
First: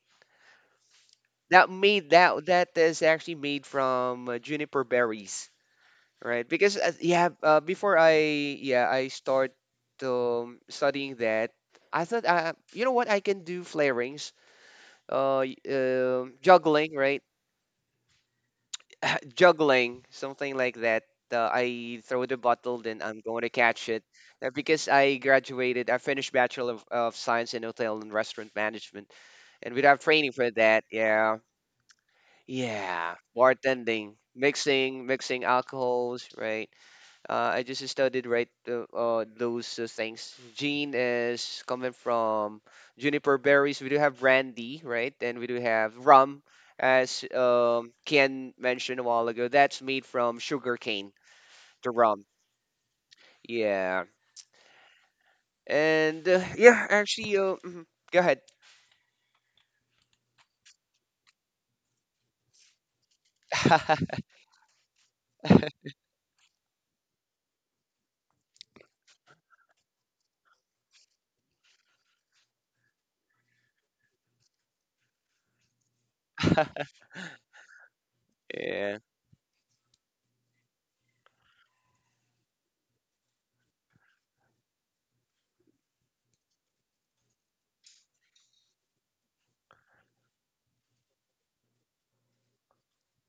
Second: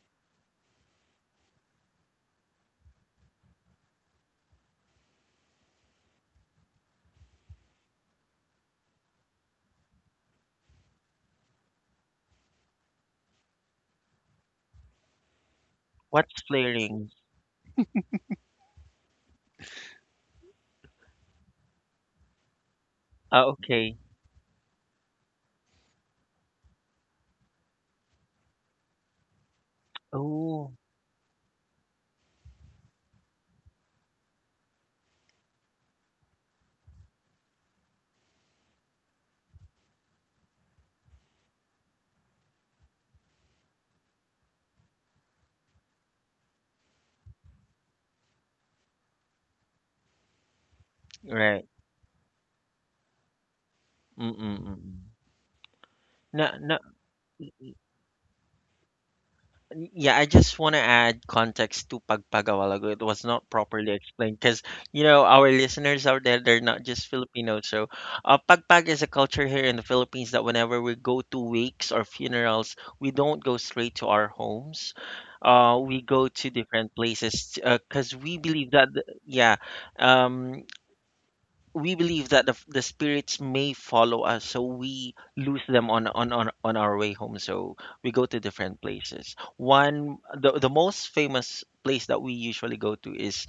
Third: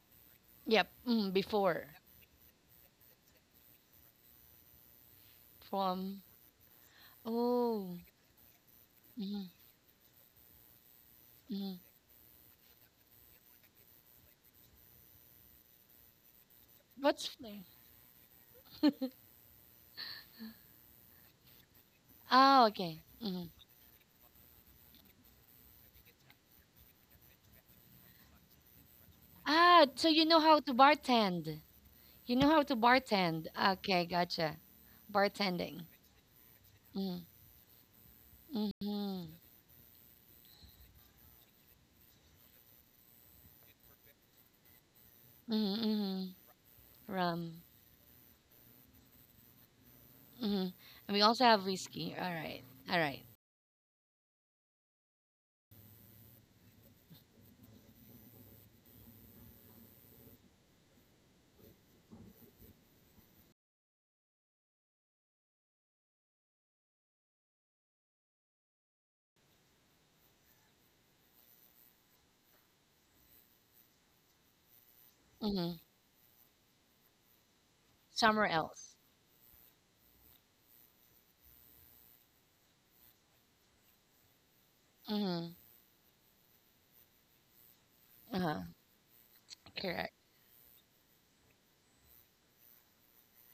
[SPEAKER 2] Yep. Mm,
[SPEAKER 3] That
[SPEAKER 2] before
[SPEAKER 3] made that that is actually made from juniper berries.
[SPEAKER 2] from.
[SPEAKER 3] Right, because
[SPEAKER 2] Oh.
[SPEAKER 3] before I, yeah I
[SPEAKER 2] Mm,
[SPEAKER 3] start studying that,
[SPEAKER 2] mm.
[SPEAKER 3] I thought you know what I can do, flarings,
[SPEAKER 1] What's
[SPEAKER 3] juggling,
[SPEAKER 1] flaring?
[SPEAKER 2] What's
[SPEAKER 3] right?
[SPEAKER 2] flavor?
[SPEAKER 3] Juggling, something like that. I throw the
[SPEAKER 2] Ah,
[SPEAKER 3] bottle,
[SPEAKER 2] okay.
[SPEAKER 3] then I'm
[SPEAKER 1] Ah,
[SPEAKER 2] Mm.
[SPEAKER 3] going to
[SPEAKER 1] okay.
[SPEAKER 3] catch it. Because I graduated, I finished Bachelor of Science in Hotel and Restaurant Management,
[SPEAKER 2] Ah,
[SPEAKER 3] and we
[SPEAKER 2] so
[SPEAKER 3] have
[SPEAKER 2] you know
[SPEAKER 3] training
[SPEAKER 2] how
[SPEAKER 3] for
[SPEAKER 1] Oh.
[SPEAKER 2] to
[SPEAKER 3] that. Yeah,
[SPEAKER 2] bartend. You know how to
[SPEAKER 3] yeah,
[SPEAKER 2] bartend. Okay,
[SPEAKER 3] bartending,
[SPEAKER 2] gotcha.
[SPEAKER 3] mixing
[SPEAKER 2] Bartending.
[SPEAKER 3] alcohols, right?
[SPEAKER 2] Mm,
[SPEAKER 3] I just studied right
[SPEAKER 2] mm-hmm.
[SPEAKER 3] those things. Gene is coming from juniper berries. We do have brandy, right? And we do
[SPEAKER 2] Mm-hmm.
[SPEAKER 3] have rum, as
[SPEAKER 2] Rum.
[SPEAKER 3] Ken mentioned a while ago. That's made
[SPEAKER 2] Mm-hmm.
[SPEAKER 3] from sugar
[SPEAKER 2] And we
[SPEAKER 3] cane,
[SPEAKER 2] also have
[SPEAKER 1] Right.
[SPEAKER 2] whiskey.
[SPEAKER 3] the
[SPEAKER 2] All
[SPEAKER 3] rum.
[SPEAKER 2] right. All right.
[SPEAKER 3] Yeah.
[SPEAKER 1] Mm, mm.
[SPEAKER 3] And
[SPEAKER 1] No, no. y- y-
[SPEAKER 3] go ahead.
[SPEAKER 1] Yeah, I just want to add context to Pagpagawalago. It was not properly explained because, our listeners out there, they're not just Filipinos. So, Pagpag is a culture here in the Philippines that whenever we go to wakes or funerals, we don't go straight to our homes.
[SPEAKER 2] Mm-hmm.
[SPEAKER 1] We go to different places because we
[SPEAKER 2] Somewhere
[SPEAKER 1] believe that,
[SPEAKER 2] else.
[SPEAKER 3] Yeah.
[SPEAKER 1] yeah, um, we believe that the spirits may follow us, so we
[SPEAKER 2] Mm-hmm.
[SPEAKER 1] lose them on our way home. So we go to
[SPEAKER 2] Uh-huh,
[SPEAKER 1] different places.
[SPEAKER 2] correct.
[SPEAKER 1] The most famous place that we usually go to is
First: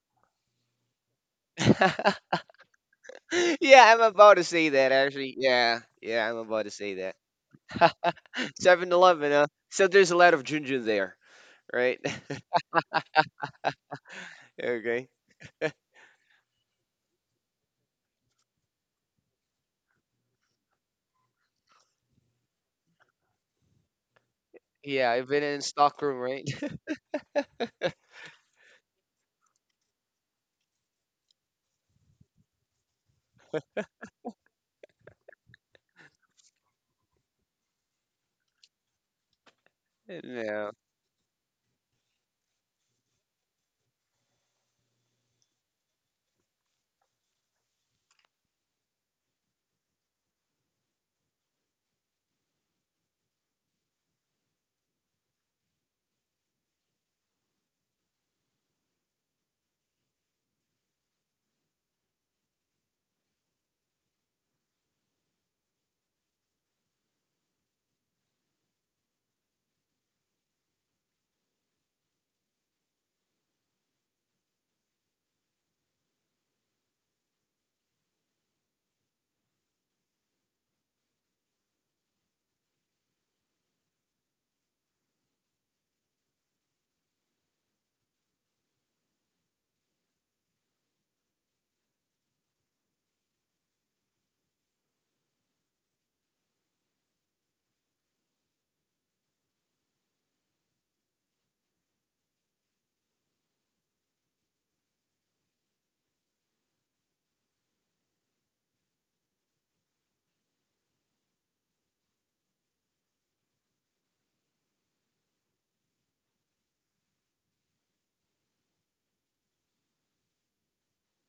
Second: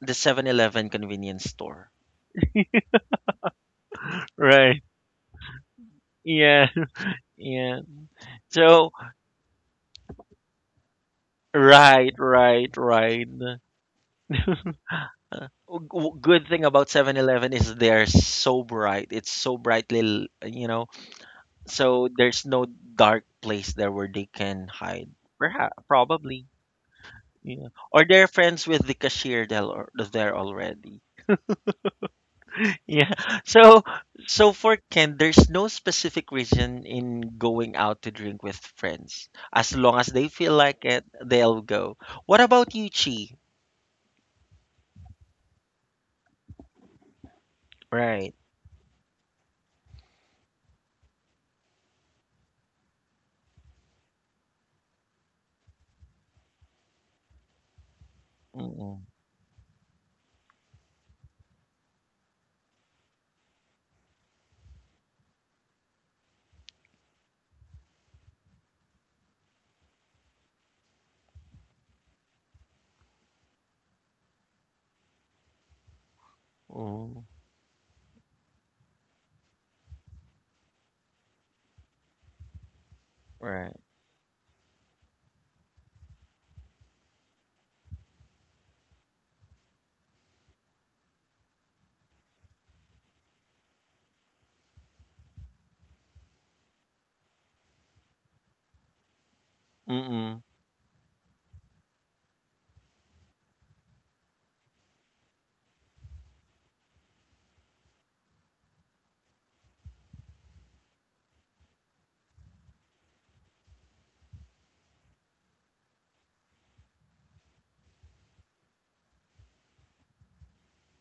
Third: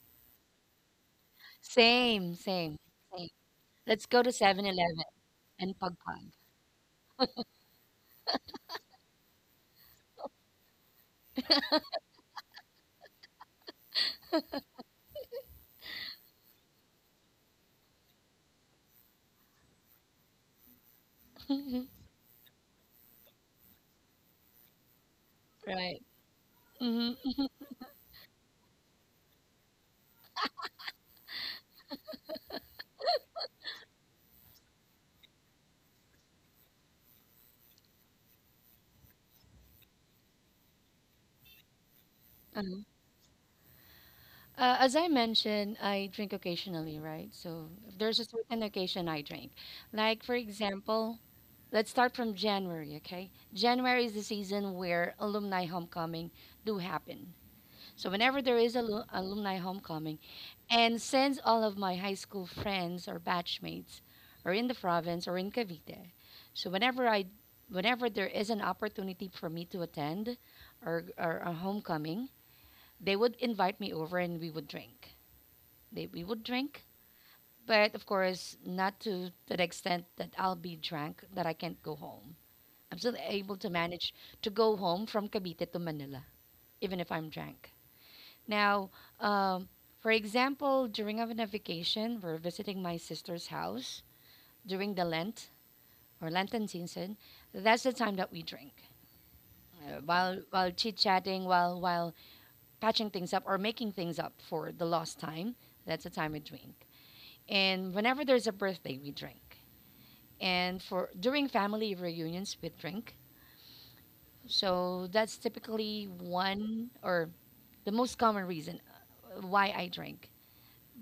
[SPEAKER 1] the 7-Eleven convenience store,
[SPEAKER 2] Same, same, same.
[SPEAKER 3] Yeah, I'm
[SPEAKER 2] Let's go to
[SPEAKER 3] about to
[SPEAKER 2] Seven
[SPEAKER 3] say
[SPEAKER 1] right?
[SPEAKER 3] that
[SPEAKER 2] Eleven 11
[SPEAKER 3] actually.
[SPEAKER 2] and
[SPEAKER 3] Yeah, yeah,
[SPEAKER 2] Pagpag.
[SPEAKER 3] I'm about
[SPEAKER 1] Yeah,
[SPEAKER 3] to say that.
[SPEAKER 1] yeah.
[SPEAKER 3] Seven
[SPEAKER 1] So
[SPEAKER 3] Eleven, huh? So there's a lot of ginger there, right?
[SPEAKER 1] right, right, right.
[SPEAKER 3] Okay.
[SPEAKER 1] W- Good thing about 7-Eleven is they're so bright. It's so brightly so there's no dark place there where they can
[SPEAKER 3] Yeah,
[SPEAKER 1] hide,
[SPEAKER 3] I've been in
[SPEAKER 1] perhaps
[SPEAKER 2] Right.
[SPEAKER 3] stockroom, right?
[SPEAKER 1] probably.
[SPEAKER 2] Mhm, mhm,
[SPEAKER 1] Yeah. Or they're friends with the cashier there or there already. Yeah. So so for Ken, there's no specific reason in going out to drink with friends. As long as they feel
[SPEAKER 3] No.
[SPEAKER 1] like it, they'll go. What about
[SPEAKER 2] uh-huh.
[SPEAKER 1] you, Chi?
[SPEAKER 2] As I mentioned, I drink occasionally, right? So if there's a
[SPEAKER 1] Right.
[SPEAKER 2] certain occasion I drink. Like, for example, let's start from January, okay? January is the season where alumni homecoming do happen. So whenever there is a
[SPEAKER 1] Mm-mm.
[SPEAKER 2] alumni homecoming, and since all of my high school friends or batchmates are in the province or in Cavite, so whenever there is an opportunity for me to attend, or a homecoming, they would invite me over and we would drink. We would drink,
[SPEAKER 1] Mm-mm.
[SPEAKER 2] but of course not to the extent that I'll be drunk that I can't go home. I'm still able to
[SPEAKER 1] Right.
[SPEAKER 2] manage to go home from Cavite to Manila, even if I'm drunk. Now, um, for example, during our vacation, we're visiting my sister's house during the Lent or Lenten season. That's the time that we drink while
[SPEAKER 1] Mm-mm.
[SPEAKER 2] chit chatting, while patching things up or making things up for the lost time. That's the time we drink. And whenever there's a birthday, we drink. And for during family reunions, we drink. So that's typically one or the most common reason why I drink.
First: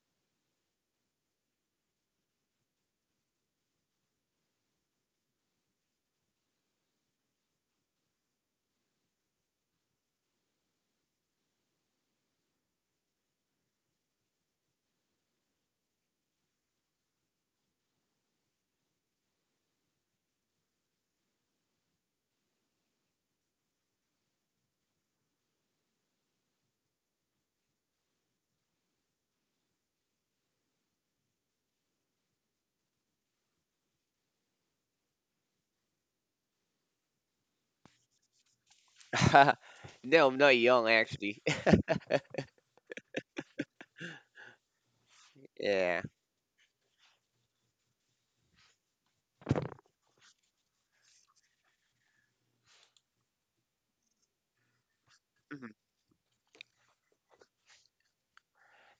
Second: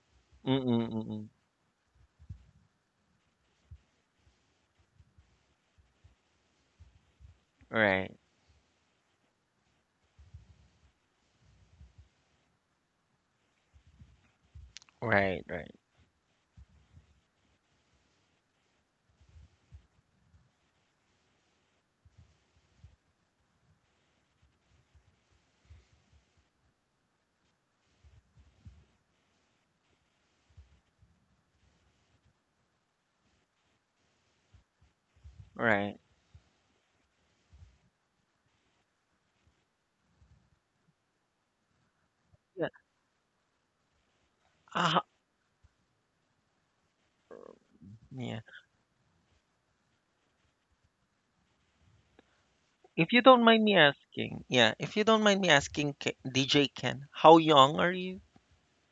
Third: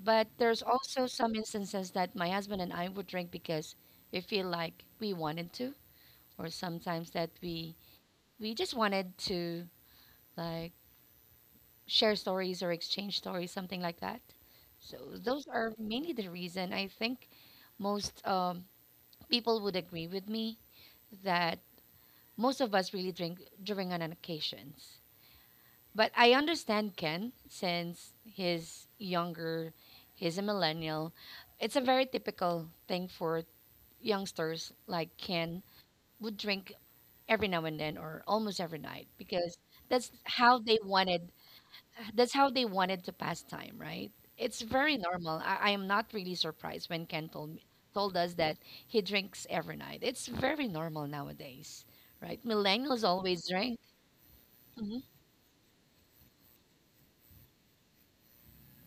[SPEAKER 2] But there's
[SPEAKER 1] Mm-mm.
[SPEAKER 2] also
[SPEAKER 1] Mm-mm.
[SPEAKER 2] some instances that my husband and I would drink because we feel like we wanted to, or sometimes that we
[SPEAKER 1] Right.
[SPEAKER 2] we just wanted to like share stories or exchange stories, something like that. So
[SPEAKER 1] Right.
[SPEAKER 2] those
[SPEAKER 1] Right.
[SPEAKER 2] are mainly the reason I think most people would agree with me that most of us really drink during on occasions. But I understand Ken since he's younger, he's a millennial. It's a very typical thing for youngsters like Ken
[SPEAKER 1] Right.
[SPEAKER 2] would drink every now and then or almost every night because that's
[SPEAKER 3] No, I'm not
[SPEAKER 2] how
[SPEAKER 3] young
[SPEAKER 2] they
[SPEAKER 3] actually.
[SPEAKER 2] wanted that's how
[SPEAKER 1] Yeah.
[SPEAKER 2] they wanted to pass time, right? It's
[SPEAKER 1] Uh,
[SPEAKER 2] very normal. I am
[SPEAKER 3] Yeah.
[SPEAKER 2] not really surprised when Ken told us
[SPEAKER 1] yeah.
[SPEAKER 2] that he drinks every night. It's very normal nowadays, right? Millennials
[SPEAKER 1] If you don't
[SPEAKER 2] always
[SPEAKER 1] mind me
[SPEAKER 2] drink.
[SPEAKER 1] asking, yeah, if you
[SPEAKER 2] Mhm.
[SPEAKER 1] don't mind me
[SPEAKER 3] Mhm.
[SPEAKER 1] asking, DJ Ken, how young are you?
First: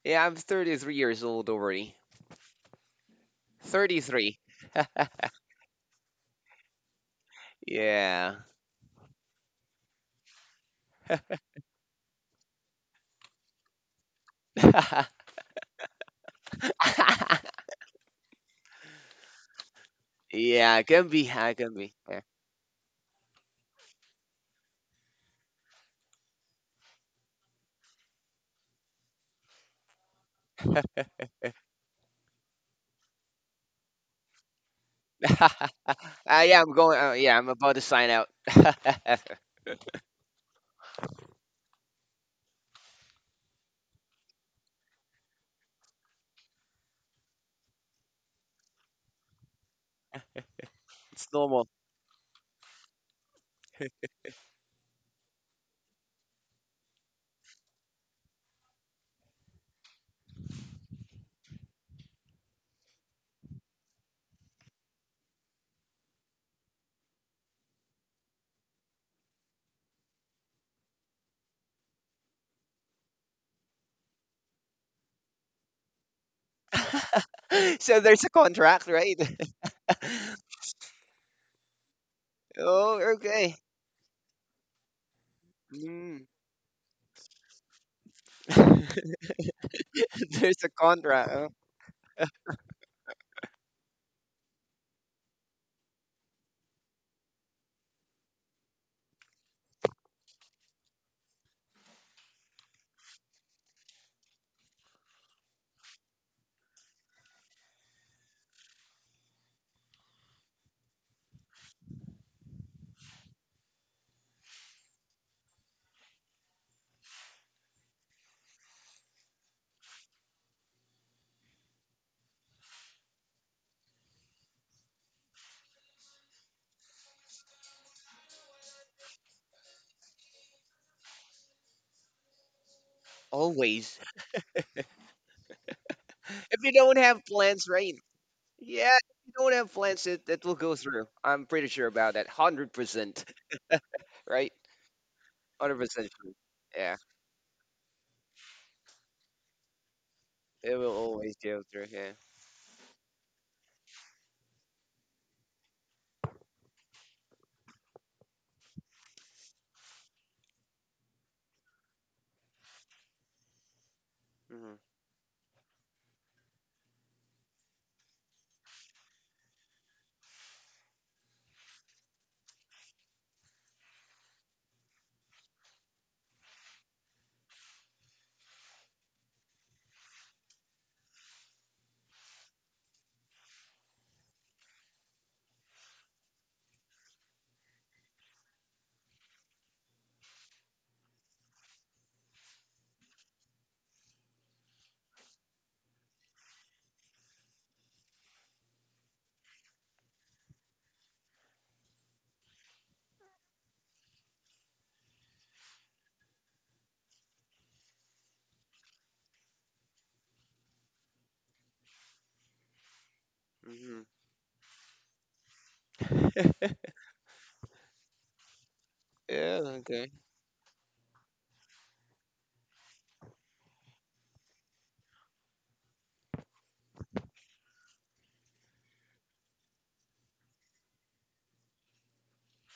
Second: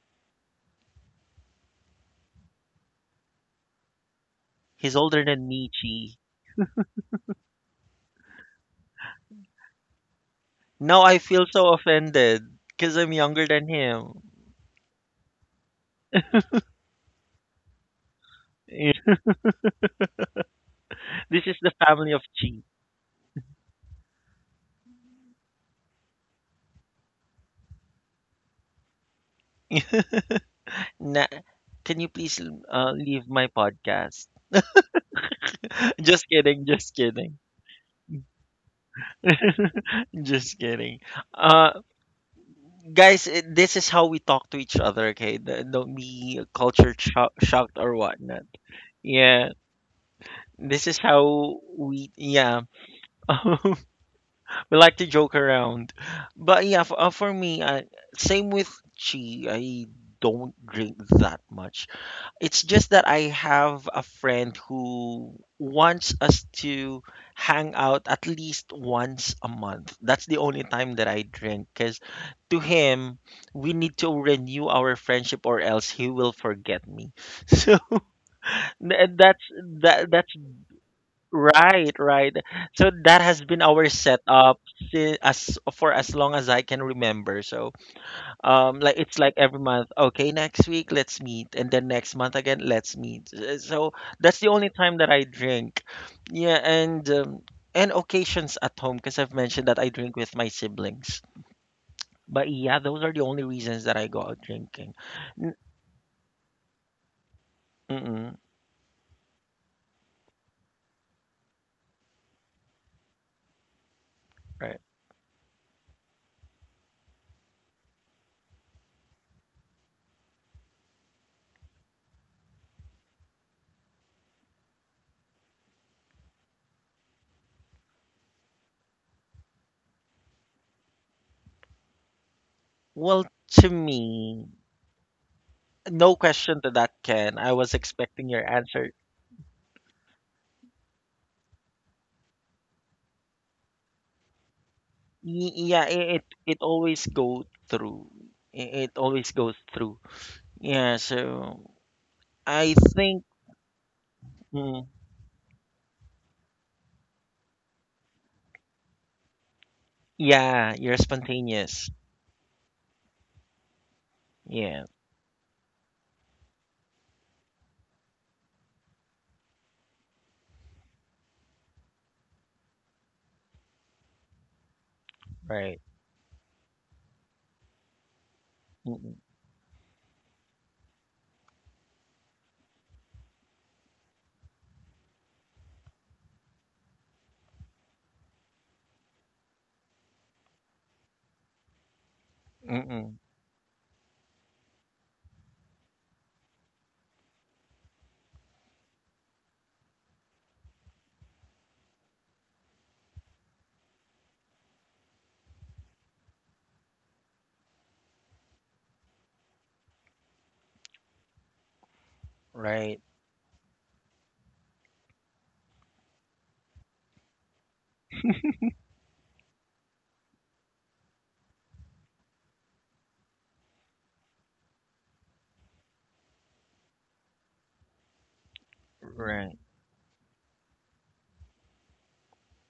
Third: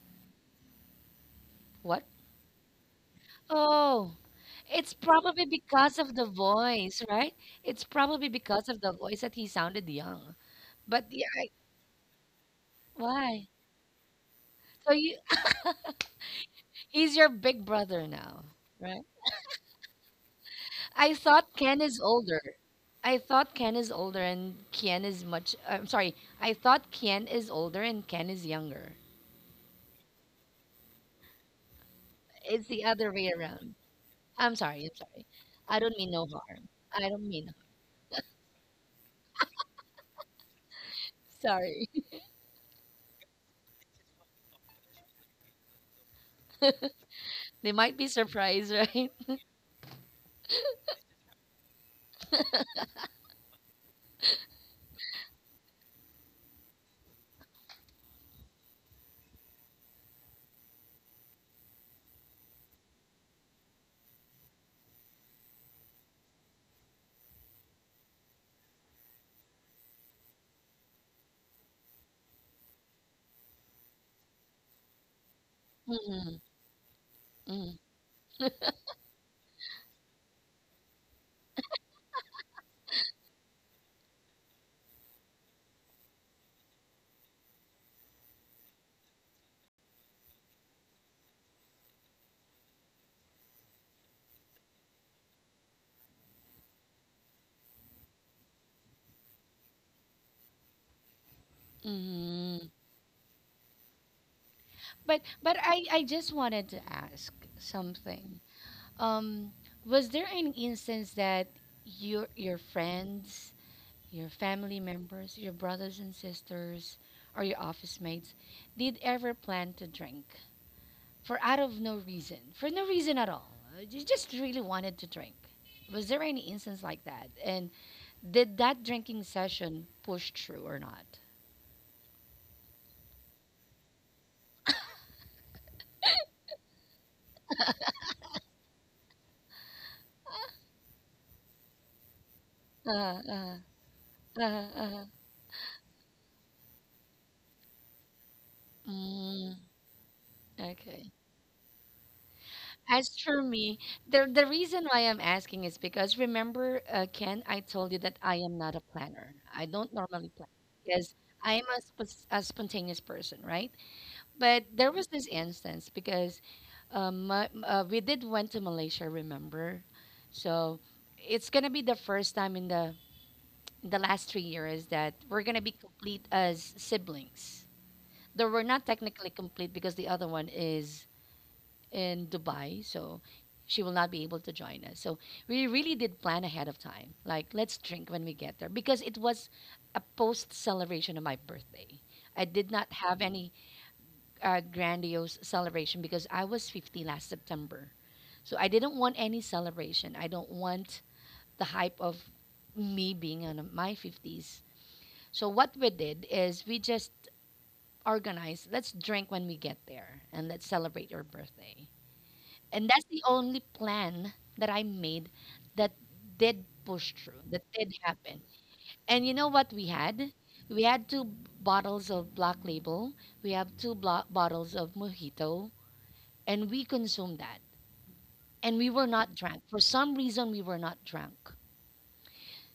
[SPEAKER 3] Yeah, I'm 33 years old already.
[SPEAKER 2] What? Oh,
[SPEAKER 3] 33.
[SPEAKER 2] it's
[SPEAKER 1] He's older
[SPEAKER 2] probably
[SPEAKER 1] than
[SPEAKER 2] because of
[SPEAKER 1] Michi.
[SPEAKER 2] the voice, right? It's probably
[SPEAKER 3] Yeah.
[SPEAKER 2] because of the voice that he sounded young.
[SPEAKER 1] Now
[SPEAKER 2] But
[SPEAKER 1] I
[SPEAKER 2] yeah,
[SPEAKER 1] feel so offended because I'm younger
[SPEAKER 2] why?
[SPEAKER 1] than him.
[SPEAKER 2] So you He's your big brother now, right?
[SPEAKER 1] Eh,
[SPEAKER 3] Yeah, can
[SPEAKER 2] I
[SPEAKER 3] be.
[SPEAKER 1] this
[SPEAKER 2] thought
[SPEAKER 3] I
[SPEAKER 1] is
[SPEAKER 3] can
[SPEAKER 1] the
[SPEAKER 2] Ken
[SPEAKER 3] be.
[SPEAKER 2] is
[SPEAKER 1] family
[SPEAKER 3] Yeah.
[SPEAKER 1] of
[SPEAKER 2] older.
[SPEAKER 1] Chi.
[SPEAKER 2] I thought Ken is older and Ken is much. I'm sorry. I thought Ken is older and Ken is younger.
[SPEAKER 1] Na- can you please
[SPEAKER 2] It's the other
[SPEAKER 1] leave
[SPEAKER 2] way
[SPEAKER 1] my
[SPEAKER 2] around.
[SPEAKER 1] podcast?
[SPEAKER 2] I'm sorry. I'm sorry. I don't mean no
[SPEAKER 1] Just
[SPEAKER 3] uh, yeah,
[SPEAKER 1] kidding,
[SPEAKER 2] harm.
[SPEAKER 3] I'm
[SPEAKER 1] just
[SPEAKER 2] I
[SPEAKER 3] going.
[SPEAKER 2] don't
[SPEAKER 1] kidding.
[SPEAKER 3] Yeah,
[SPEAKER 2] mean,
[SPEAKER 3] I'm
[SPEAKER 2] no.
[SPEAKER 3] about to sign out. It's
[SPEAKER 1] Just kidding. Uh,
[SPEAKER 2] Sorry.
[SPEAKER 1] guys, this is how we talk to each other, okay? Don't be culture cho-
[SPEAKER 2] They
[SPEAKER 1] shocked or
[SPEAKER 2] might be
[SPEAKER 1] whatnot.
[SPEAKER 2] surprised, right?
[SPEAKER 1] Yeah, this is how
[SPEAKER 3] normal.
[SPEAKER 1] we, yeah. We like to joke around. But yeah, for me, same with Chi. I don't drink that much. It's just that I have a friend who wants us to hang out at least once a month. That's the only time that I drink because to him, we need to renew our friendship or else he will
[SPEAKER 2] Mm,
[SPEAKER 1] forget me.
[SPEAKER 2] mm,
[SPEAKER 1] So
[SPEAKER 3] So there's a contract,
[SPEAKER 1] th-
[SPEAKER 3] right?
[SPEAKER 1] that's that that's Right, right. So
[SPEAKER 3] Oh,
[SPEAKER 1] that has
[SPEAKER 3] okay.
[SPEAKER 1] been our setup as for as
[SPEAKER 3] Mm.
[SPEAKER 1] long as I can remember. So, like it's like every month. Okay,
[SPEAKER 3] There's
[SPEAKER 1] next
[SPEAKER 3] a
[SPEAKER 1] week let's
[SPEAKER 3] contract.
[SPEAKER 1] meet, and then next month again let's meet. So that's the only time that I drink. Yeah, and occasions at home because I've mentioned that I drink with my siblings. But
[SPEAKER 2] mm.
[SPEAKER 1] yeah, those are the only reasons that I go out drinking.
[SPEAKER 2] But
[SPEAKER 1] N-
[SPEAKER 2] I just wanted to ask something.
[SPEAKER 1] Mm-mm,
[SPEAKER 2] Um, was there any instance that your friends your family
[SPEAKER 1] right.
[SPEAKER 2] members, your brothers and sisters, or your office mates did ever plan to drink for out of no reason, for no reason at all? You just really wanted to drink. Was there any instance like that? And did that drinking session push through or not?
[SPEAKER 1] Well, to
[SPEAKER 3] Always.
[SPEAKER 1] me, no question
[SPEAKER 3] If
[SPEAKER 1] to
[SPEAKER 3] you
[SPEAKER 1] that,
[SPEAKER 3] don't have
[SPEAKER 1] Ken. I
[SPEAKER 3] plans,
[SPEAKER 1] was
[SPEAKER 3] right?
[SPEAKER 1] expecting your answer.
[SPEAKER 3] Yeah, if you don't have plans, it will go through. I'm pretty sure about that.
[SPEAKER 2] Uh,
[SPEAKER 3] 100%,
[SPEAKER 2] uh, uh,
[SPEAKER 3] right?
[SPEAKER 2] uh.
[SPEAKER 1] Yeah,
[SPEAKER 3] 100%
[SPEAKER 1] i- it
[SPEAKER 3] sure.
[SPEAKER 1] it
[SPEAKER 3] Yeah,
[SPEAKER 1] always go through. It always
[SPEAKER 2] Mm,
[SPEAKER 1] goes through.
[SPEAKER 3] it will
[SPEAKER 1] Yeah,
[SPEAKER 2] okay.
[SPEAKER 1] so
[SPEAKER 3] always go through. Yeah.
[SPEAKER 1] I
[SPEAKER 2] As
[SPEAKER 1] think,
[SPEAKER 2] for me, the reason
[SPEAKER 1] mm,
[SPEAKER 2] why I'm asking is because remember, Ken, I told you that I am not a planner. I don't normally plan
[SPEAKER 1] yeah, you're
[SPEAKER 2] because I am a,
[SPEAKER 1] spontaneous.
[SPEAKER 2] sp- a spontaneous person, right? But
[SPEAKER 3] Hmm.
[SPEAKER 2] there
[SPEAKER 1] Yeah,
[SPEAKER 2] was this instance because we did went to Malaysia, remember? So it's gonna be the first time in the last 3 years that we're gonna be
[SPEAKER 1] right.
[SPEAKER 2] complete as siblings. Though we're not
[SPEAKER 1] Mm-mm.
[SPEAKER 2] technically complete because the other one is in Dubai, so she will not be able to join us. So we really did plan ahead of time. Like, let's drink when we get there because it was a post celebration of my birthday. I did not have
[SPEAKER 1] Mm-mm.
[SPEAKER 2] any grandiose celebration because I was 50 last September. So I didn't want any celebration. I don't want the hype of me being in my 50s. So what we did is we just organized, let's drink when we get there and let's celebrate your birthday. And that's
[SPEAKER 1] Right.
[SPEAKER 2] the only
[SPEAKER 3] Hmm.
[SPEAKER 2] plan that I made that did push through, that did happen. And you know what
[SPEAKER 3] Yeah,
[SPEAKER 2] we
[SPEAKER 3] okay.
[SPEAKER 2] had? We had two bottles of Black Label, we have two bottles of Mojito, and we consumed that. And we were not
[SPEAKER 1] Right.
[SPEAKER 2] drunk. For some reason, we were not drunk.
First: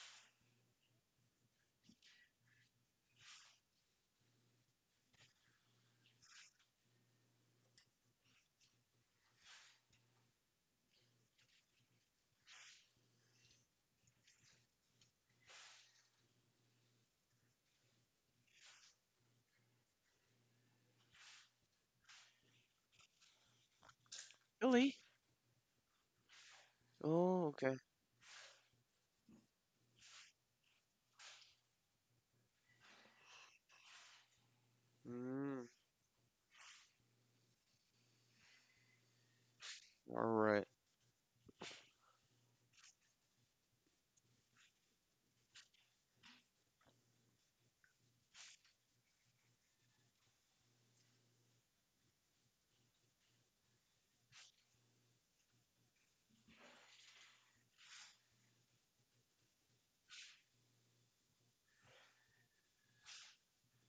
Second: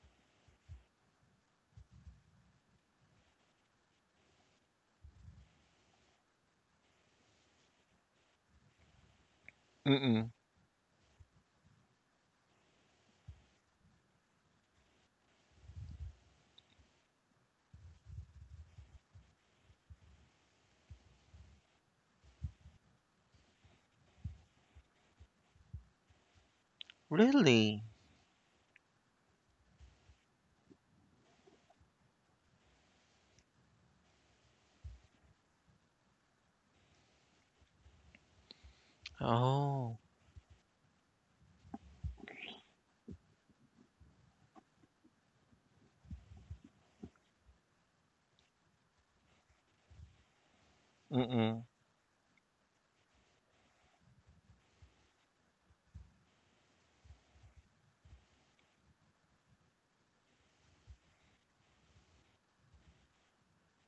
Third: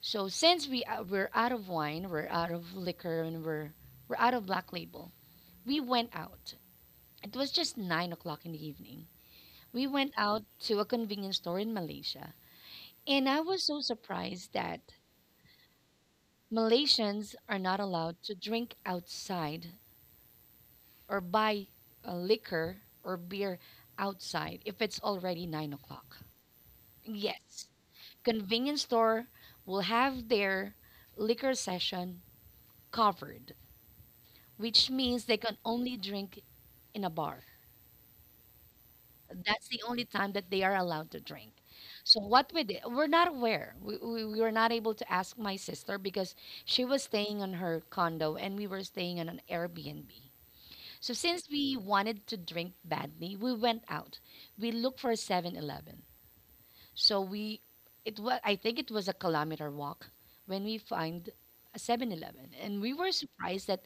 [SPEAKER 2] So since we're out of wine, we're out of liquor, and we're out of Black Label, we went out. It was just 9 o'clock in the evening. We went
[SPEAKER 1] Mm-mm.
[SPEAKER 2] out to a convenience store in Malaysia. And I was so surprised that Malaysians are not allowed to drink outside or buy liquor or beer outside if
[SPEAKER 3] Really?
[SPEAKER 2] it's already 9 o'clock.
[SPEAKER 3] Oh,
[SPEAKER 2] Yes,
[SPEAKER 3] okay.
[SPEAKER 1] Really?
[SPEAKER 2] convenience store will have their liquor session covered, which means they can
[SPEAKER 3] Mm,
[SPEAKER 2] only drink in a bar. That's the
[SPEAKER 1] Oh.
[SPEAKER 2] only
[SPEAKER 3] all
[SPEAKER 2] time that
[SPEAKER 3] right.
[SPEAKER 2] they are allowed to drink. So what we did, we're not aware. We were not able to ask my sister because she was staying on her condo and we were staying on an Airbnb. So since
[SPEAKER 1] Mm-mm.
[SPEAKER 2] we wanted to drink badly, we went out. We looked for a 7-Eleven. So it was I think it was a kilometer walk when we find a 7-Eleven, and we were surprised that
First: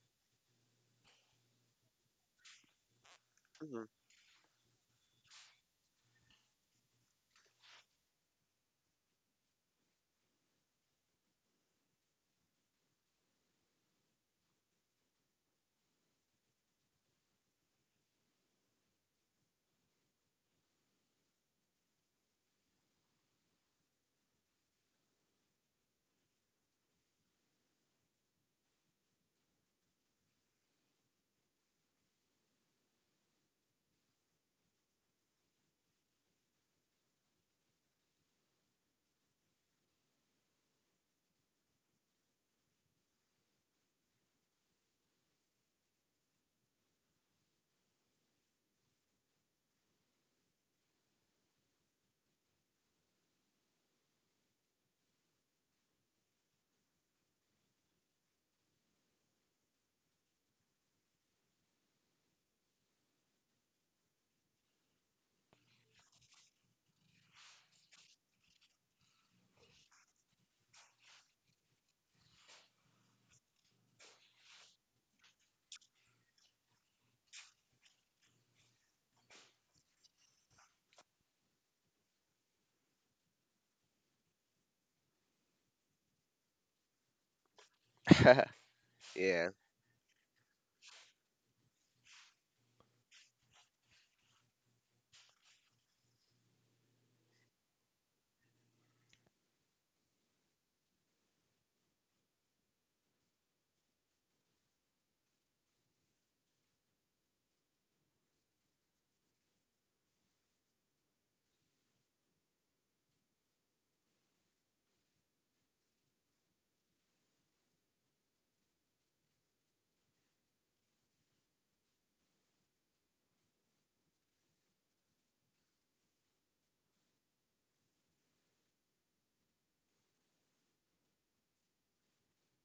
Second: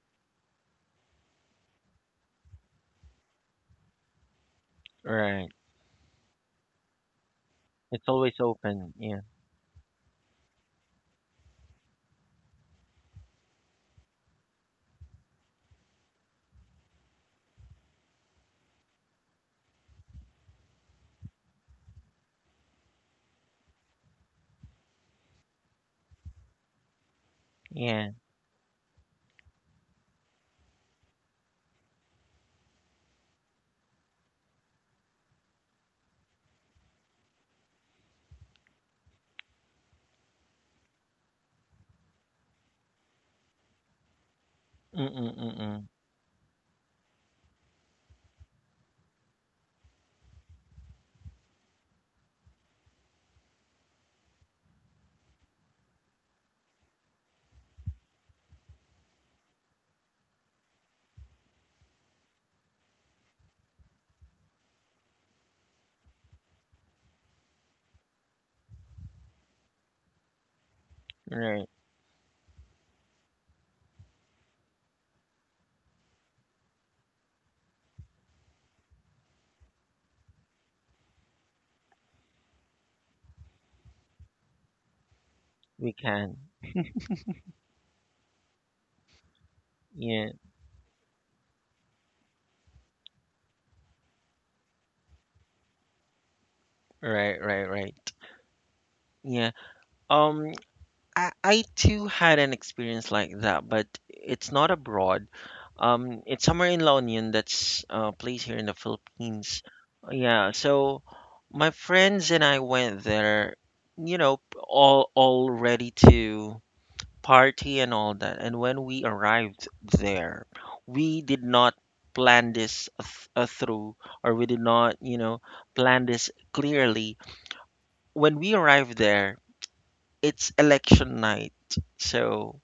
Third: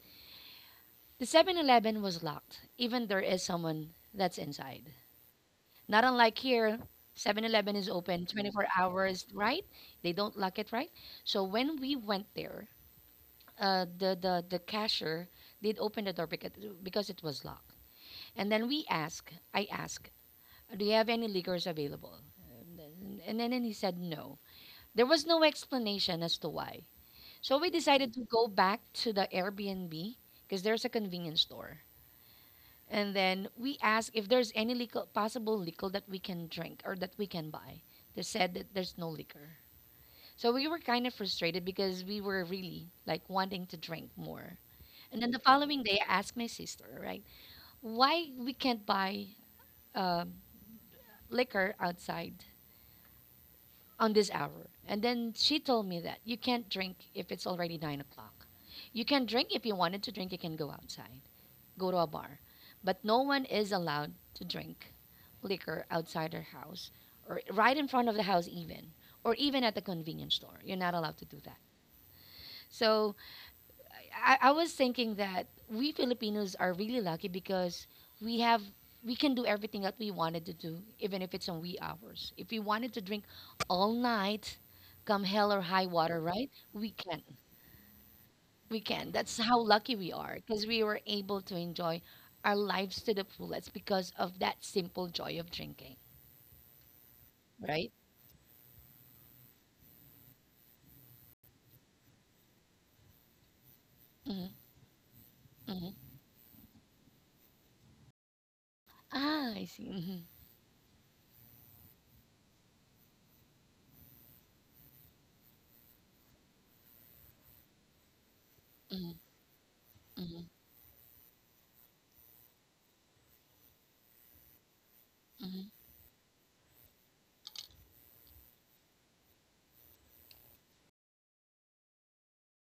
[SPEAKER 2] the 7-Eleven was locked, even there is
[SPEAKER 3] Mhm.
[SPEAKER 2] someone that's inside.
[SPEAKER 1] Right.
[SPEAKER 2] Not unlike here, 7-Eleven is
[SPEAKER 1] It's
[SPEAKER 2] open
[SPEAKER 1] always
[SPEAKER 2] 24
[SPEAKER 1] open. Yeah.
[SPEAKER 2] hours, right? They don't lock it, right? So when we went there, the cashier did open the door because it was locked. And then we asked, I asked, do you have any liquors available? And then he said no. There was no explanation as to why. So we
[SPEAKER 1] Yeah.
[SPEAKER 2] decided to go back to the Airbnb because there's a convenience store. And then we asked if there's any liquor, possible liquor that we can drink or that we can buy. They said that there's no liquor. So we were kind of frustrated because we were really like wanting to drink more. And then
[SPEAKER 1] Mm-mm.
[SPEAKER 2] the following
[SPEAKER 1] Mm-mm.
[SPEAKER 2] day, I asked my sister, right, why we can't buy um, liquor outside on this hour. And then she told me that you can't drink if it's already 9 o'clock. You can drink if you wanted to drink, you can go outside. Go to a bar, but no one is allowed to drink liquor outside their house or right in front of the house, even or even at the convenience store. You're not allowed to do that.
[SPEAKER 1] Right.
[SPEAKER 2] So I was thinking that we Filipinos are really lucky because we have we can do everything that we wanted to do, even if it's on wee hours. If we wanted to drink all night, come hell or high
[SPEAKER 1] We
[SPEAKER 2] water,
[SPEAKER 1] can.
[SPEAKER 2] right? We can we can. That's
[SPEAKER 3] Yeah.
[SPEAKER 2] how lucky we
[SPEAKER 1] Yeah.
[SPEAKER 2] are because we were able to enjoy our lives to the fullest because of that simple joy of drinking,
[SPEAKER 1] Right, right,
[SPEAKER 2] right?
[SPEAKER 1] right. Yeah. Um I too had an experience like that, but it's
[SPEAKER 2] Mm-hmm,
[SPEAKER 1] not abroad.
[SPEAKER 2] mm-hmm.
[SPEAKER 1] It's somewhere in La Union, that's a place here in the
[SPEAKER 2] Ah,
[SPEAKER 1] Philippines.
[SPEAKER 2] I see. Mm-hmm,
[SPEAKER 1] Yeah, so my friends and I went there, all ready to party and all that. And when we
[SPEAKER 2] mm-hmm,
[SPEAKER 1] arrived
[SPEAKER 2] mm-hmm,
[SPEAKER 1] there, we did not plan this through, or we did not,
[SPEAKER 2] mm-hmm.
[SPEAKER 1] plan this clearly. When we arrived there, it's election night, so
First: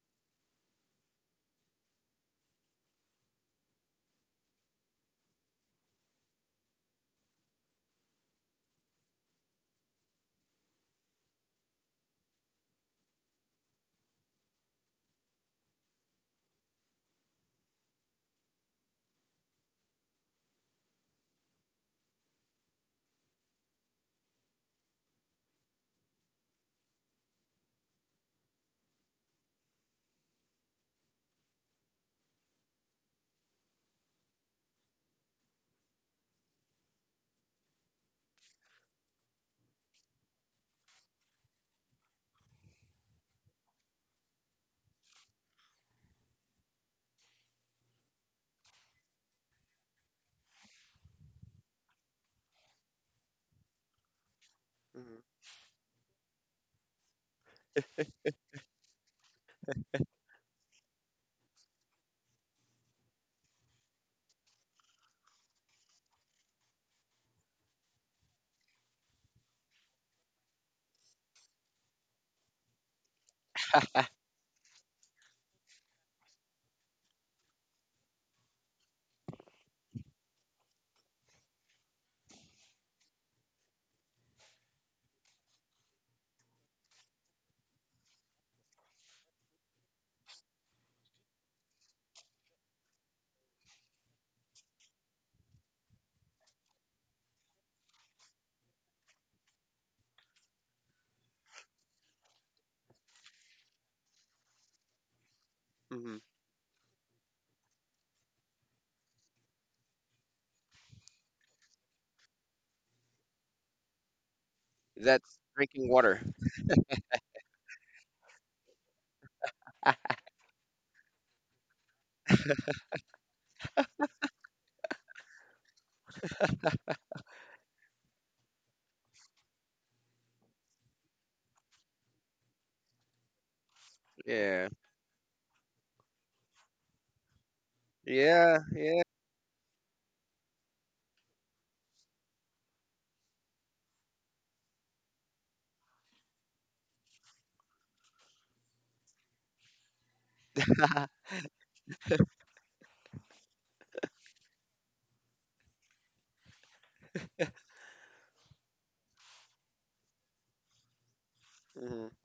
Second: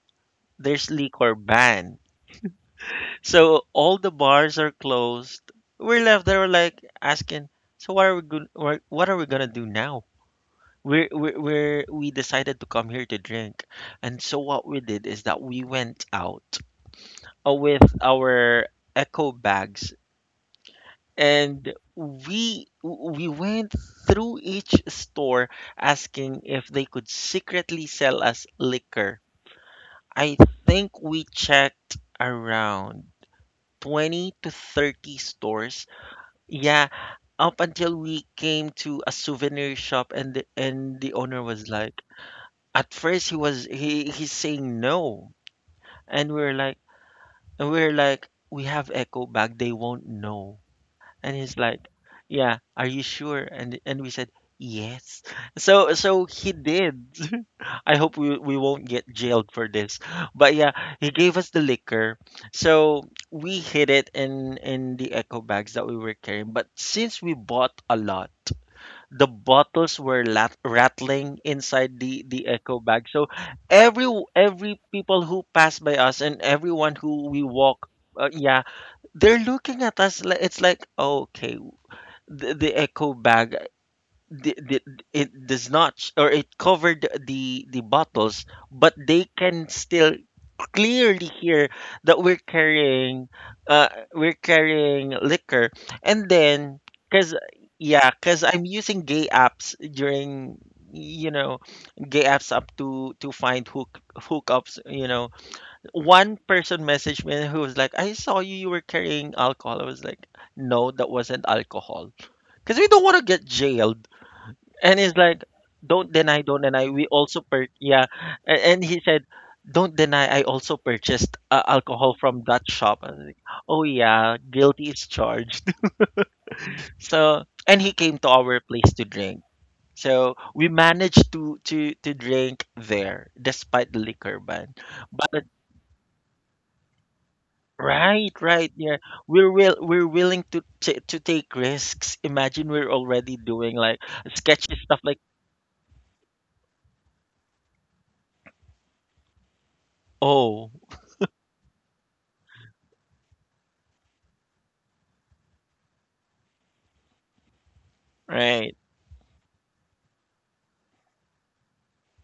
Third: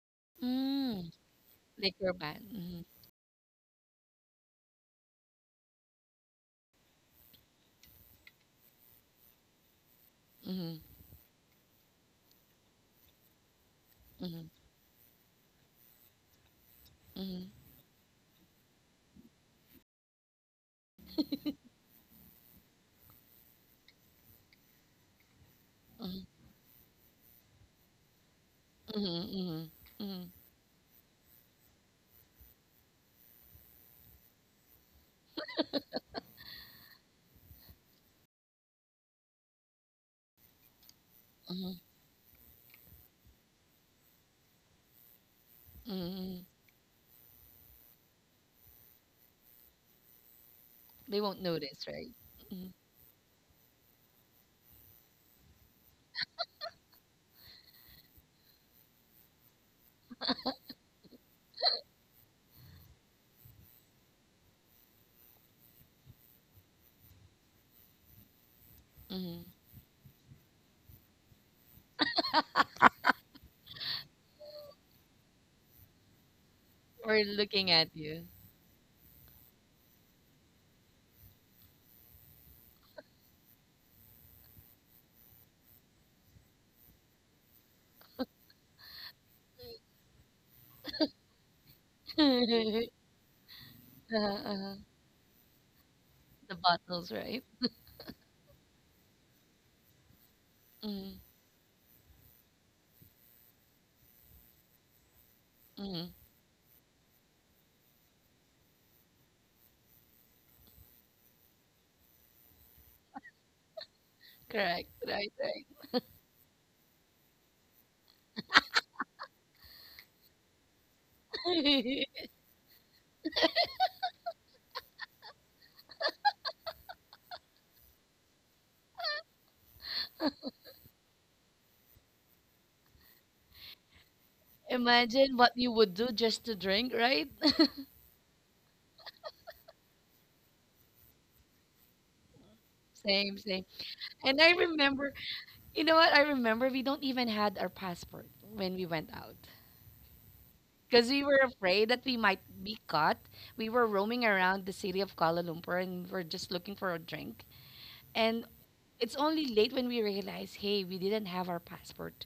[SPEAKER 1] there's
[SPEAKER 2] Mm,
[SPEAKER 1] liquor ban.
[SPEAKER 2] liquor ban. Mm-hmm,
[SPEAKER 1] So all the bars are closed. We're left there like asking, so what are we gonna do now?
[SPEAKER 2] mm-hmm,
[SPEAKER 1] We decided to come here to drink. And so
[SPEAKER 2] mm-hmm,
[SPEAKER 1] what we did is that we went out,
[SPEAKER 2] mm-hmm,
[SPEAKER 1] with our echo bags, and we went through each store
[SPEAKER 2] mm-hmm,
[SPEAKER 1] asking if they could secretly sell us liquor.
[SPEAKER 2] mm-hmm, mm-hmm,
[SPEAKER 1] I think we checked around 20 to 30 stores. Yeah, up until we came to a souvenir shop, and the owner was
[SPEAKER 2] mm-hmm,
[SPEAKER 1] like, at first he was he he's saying no, and we
[SPEAKER 2] mm-hmm.
[SPEAKER 1] are like, we have echo back, they won't know.
[SPEAKER 2] They
[SPEAKER 1] And
[SPEAKER 2] won't
[SPEAKER 1] he's like,
[SPEAKER 2] notice, right?
[SPEAKER 1] yeah, are you sure? And we said yes.
[SPEAKER 3] Hmm.
[SPEAKER 1] So he did. I hope we won't get jailed for this. But yeah, he gave us the liquor. So we hid it in the echo bags that we were carrying. But since we bought a lot, the
[SPEAKER 2] Mm-hmm.
[SPEAKER 1] bottles were rattling inside the echo bag. So
[SPEAKER 3] Ah.
[SPEAKER 1] every every people who passed by us and everyone
[SPEAKER 2] Or
[SPEAKER 1] who we
[SPEAKER 2] looking
[SPEAKER 1] walk,
[SPEAKER 2] at you.
[SPEAKER 1] yeah, they're looking at us like, it's like, okay, the echo bag, the, the, it does not, or it covered the bottles, but they can still clearly hear that
[SPEAKER 2] Uh-huh,
[SPEAKER 1] uh we're
[SPEAKER 2] uh-huh.
[SPEAKER 1] carrying liquor. And
[SPEAKER 2] The
[SPEAKER 1] then,
[SPEAKER 2] bottles,
[SPEAKER 1] because
[SPEAKER 2] right?
[SPEAKER 1] yeah, because I'm using gay apps during,
[SPEAKER 2] Mm-hmm,
[SPEAKER 1] you know gay apps up to find hookups.
[SPEAKER 2] mm-hmm.
[SPEAKER 3] Hmm.
[SPEAKER 1] One person messaged me who was like, I saw you were carrying alcohol. I was like, no, that wasn't alcohol because we don't want to get jailed.
[SPEAKER 2] Correct,
[SPEAKER 1] And he's
[SPEAKER 2] right,
[SPEAKER 3] That's
[SPEAKER 1] like,
[SPEAKER 3] drinking
[SPEAKER 1] don't
[SPEAKER 3] water.
[SPEAKER 1] deny, don't deny, we also per yeah. And, he said, don't
[SPEAKER 3] Ah,
[SPEAKER 1] deny, I also purchased,
[SPEAKER 2] right.
[SPEAKER 1] alcohol from that shop. I was like, oh yeah, guilty is charged. So, and he came to our place to drink. So we managed to drink there despite the liquor
[SPEAKER 3] yeah.
[SPEAKER 1] ban.
[SPEAKER 2] Imagine
[SPEAKER 1] But
[SPEAKER 2] what you would do just to drink, right?
[SPEAKER 1] right,
[SPEAKER 3] Yeah,
[SPEAKER 1] right, yeah,
[SPEAKER 3] yeah.
[SPEAKER 1] we're willing to to take risks. Imagine we're already
[SPEAKER 2] Same, same.
[SPEAKER 1] doing like
[SPEAKER 2] And I
[SPEAKER 1] sketchy stuff
[SPEAKER 2] remember,
[SPEAKER 1] like.
[SPEAKER 2] you know what? I remember we don't even had our passport when we went out
[SPEAKER 1] Oh.
[SPEAKER 2] because we were afraid that we might be caught. We were roaming around the city of Kuala Lumpur and we were just looking for a drink. And
[SPEAKER 1] Right.
[SPEAKER 2] it's only late when we realized, hey, we didn't have our
[SPEAKER 3] Mhm.
[SPEAKER 2] passport.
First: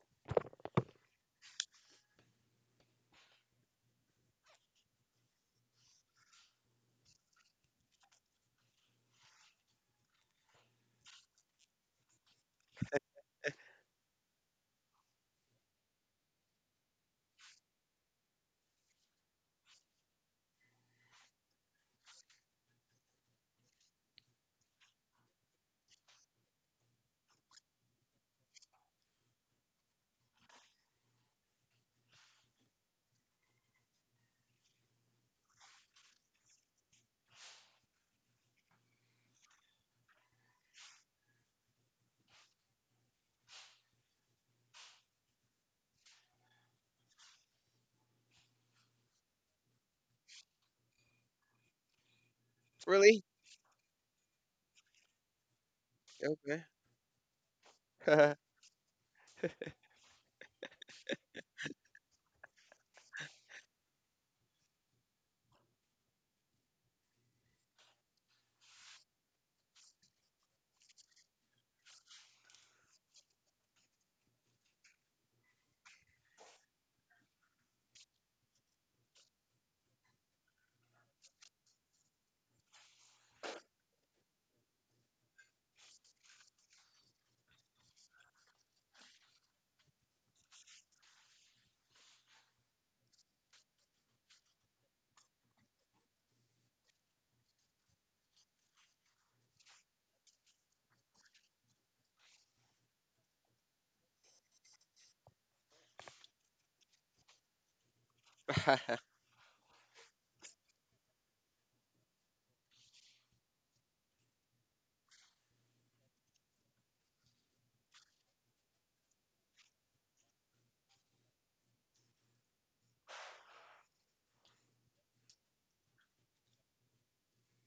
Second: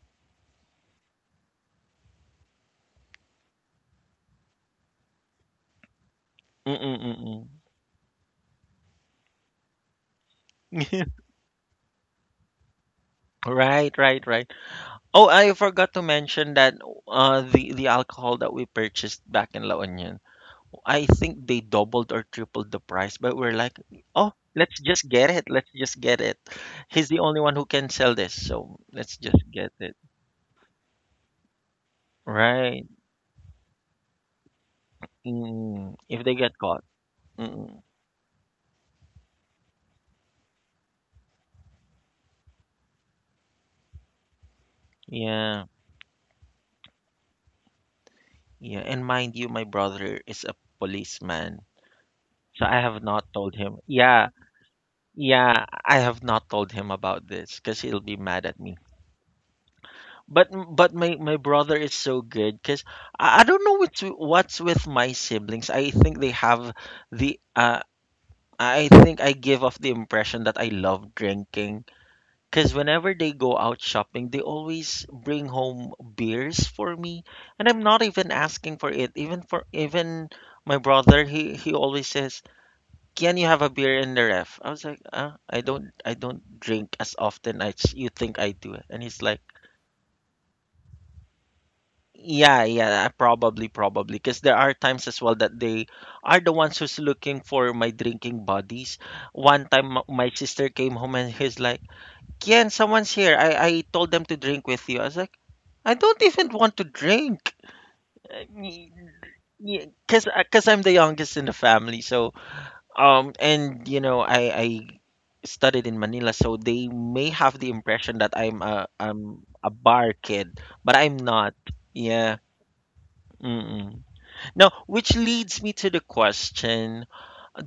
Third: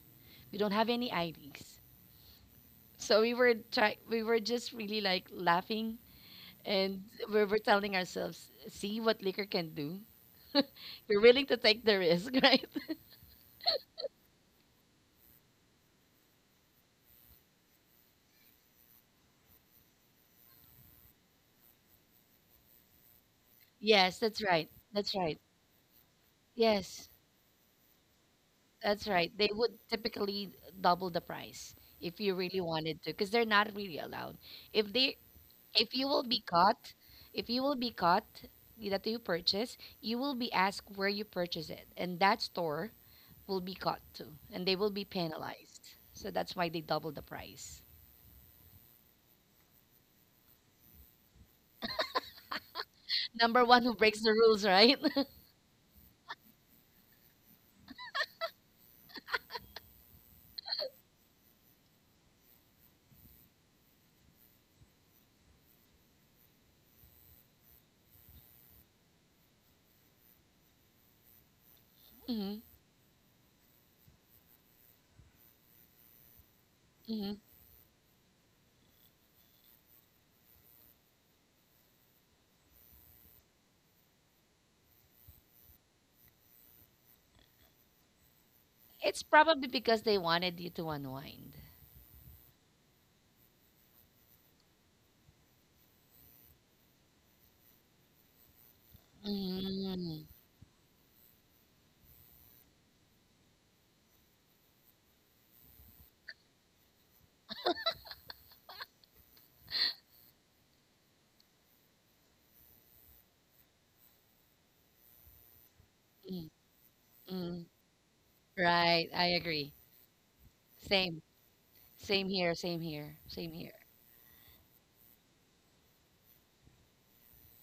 [SPEAKER 2] We don't have any IDs. So we were just really like laughing and
[SPEAKER 1] Mm-mm-mm.
[SPEAKER 2] we're telling ourselves, see what liquor can do. We're willing to take the risk, right?
[SPEAKER 1] Right, right, right. Oh, I forgot to mention that, the alcohol that we purchased back in La Union, I think they doubled or tripled the price, but we're like,
[SPEAKER 2] Yes,
[SPEAKER 1] oh,
[SPEAKER 2] that's right.
[SPEAKER 1] let's just
[SPEAKER 2] That's
[SPEAKER 1] get
[SPEAKER 2] right.
[SPEAKER 1] it. Let's just get it.
[SPEAKER 2] Yes,
[SPEAKER 1] He's the only one who can sell this, so
[SPEAKER 2] that's
[SPEAKER 1] let's
[SPEAKER 2] right.
[SPEAKER 1] just
[SPEAKER 2] They
[SPEAKER 1] get
[SPEAKER 2] would
[SPEAKER 1] it.
[SPEAKER 2] typically double the price if you really
[SPEAKER 1] Right.
[SPEAKER 2] wanted to, because they're not really allowed. If they,
[SPEAKER 1] Mm,
[SPEAKER 2] if you
[SPEAKER 1] if
[SPEAKER 2] will
[SPEAKER 1] they
[SPEAKER 2] be
[SPEAKER 1] get caught.
[SPEAKER 2] caught, if you will
[SPEAKER 1] Mm,
[SPEAKER 2] be caught that you purchase, you will be asked where you purchase it, and that store will be caught too, and they will be
[SPEAKER 1] yeah,
[SPEAKER 2] penalized. So that's why they double the price.
[SPEAKER 1] yeah. And mind you, my brother is a policeman, so I have
[SPEAKER 3] Really?
[SPEAKER 1] not told
[SPEAKER 2] Number
[SPEAKER 1] him.
[SPEAKER 2] one who
[SPEAKER 1] Yeah,
[SPEAKER 2] breaks the rules, right?
[SPEAKER 1] yeah, I have not
[SPEAKER 3] Okay.
[SPEAKER 1] told him about this because he'll be mad at me. But my brother is so good because I don't know what's with my siblings. I think they have the, I think I give off the impression that I love drinking
[SPEAKER 2] Mhm,
[SPEAKER 1] because whenever they go out shopping, they always bring home beers for me,
[SPEAKER 2] mhm.
[SPEAKER 1] and I'm not even asking for it. Even my brother, he always says, "Can you have a beer in the ref?" I was like, "I don't drink as often as you think I do," and he's
[SPEAKER 2] It's
[SPEAKER 1] like.
[SPEAKER 2] probably because they wanted you to unwind.
[SPEAKER 1] Yeah, yeah, probably, probably. Because there are times as well that they are the ones who's looking for my drinking buddies. One time, m-
[SPEAKER 2] Mm,
[SPEAKER 1] my sister came home and he's like, Kian, someone's here. I told them to drink with you. I was like, I don't even want to drink. Because cause I'm the youngest in the family. So, and, I studied in Manila.
[SPEAKER 2] mm,
[SPEAKER 1] So they may have
[SPEAKER 2] mm.
[SPEAKER 1] the impression that I'm a,
[SPEAKER 2] Right, I
[SPEAKER 1] I'm a
[SPEAKER 2] agree.
[SPEAKER 1] bar kid, but I'm
[SPEAKER 2] Same,
[SPEAKER 1] not.
[SPEAKER 2] same
[SPEAKER 1] Yeah.
[SPEAKER 2] here, same here, same here.
[SPEAKER 1] Mm-mm. Now, which leads me to the question,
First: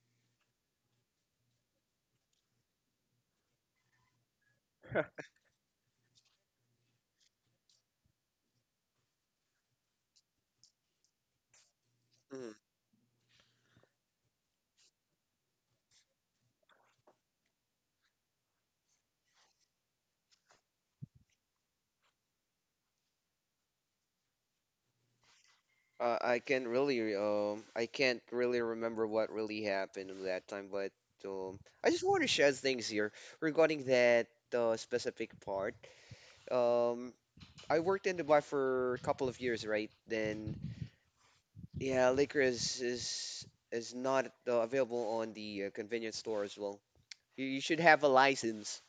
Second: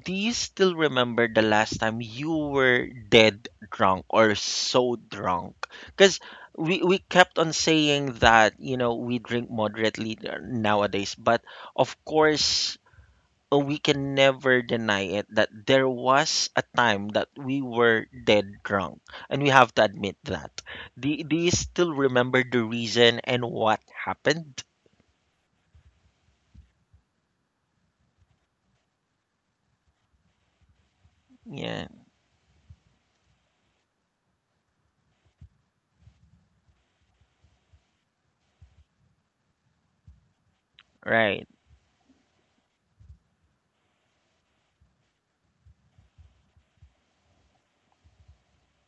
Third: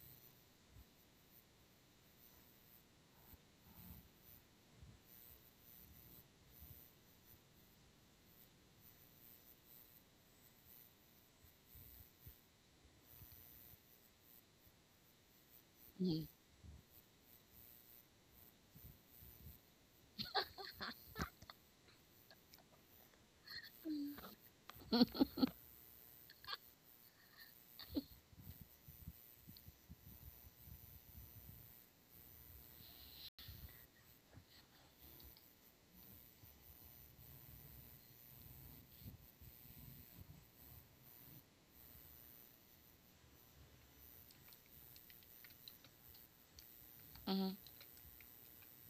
[SPEAKER 1] do you still remember the last time you were dead drunk or so drunk? Because we kept on saying that, we drink moderately nowadays, but of
[SPEAKER 3] Mhm.
[SPEAKER 1] course, we can never deny it that there
[SPEAKER 2] Mhm,
[SPEAKER 1] was a time that we were dead drunk, and we have to admit that. Do you still remember the reason and what happened?
[SPEAKER 3] I can't really remember what really happened in that time, but um,
[SPEAKER 1] Yeah,
[SPEAKER 3] I just want to share things here regarding that specific part. Um, I worked in Dubai for a couple of years, right? Then,
[SPEAKER 1] right,
[SPEAKER 3] yeah, liquor is not available on the convenience store as well. You,
[SPEAKER 2] mhm,
[SPEAKER 3] you should have a license,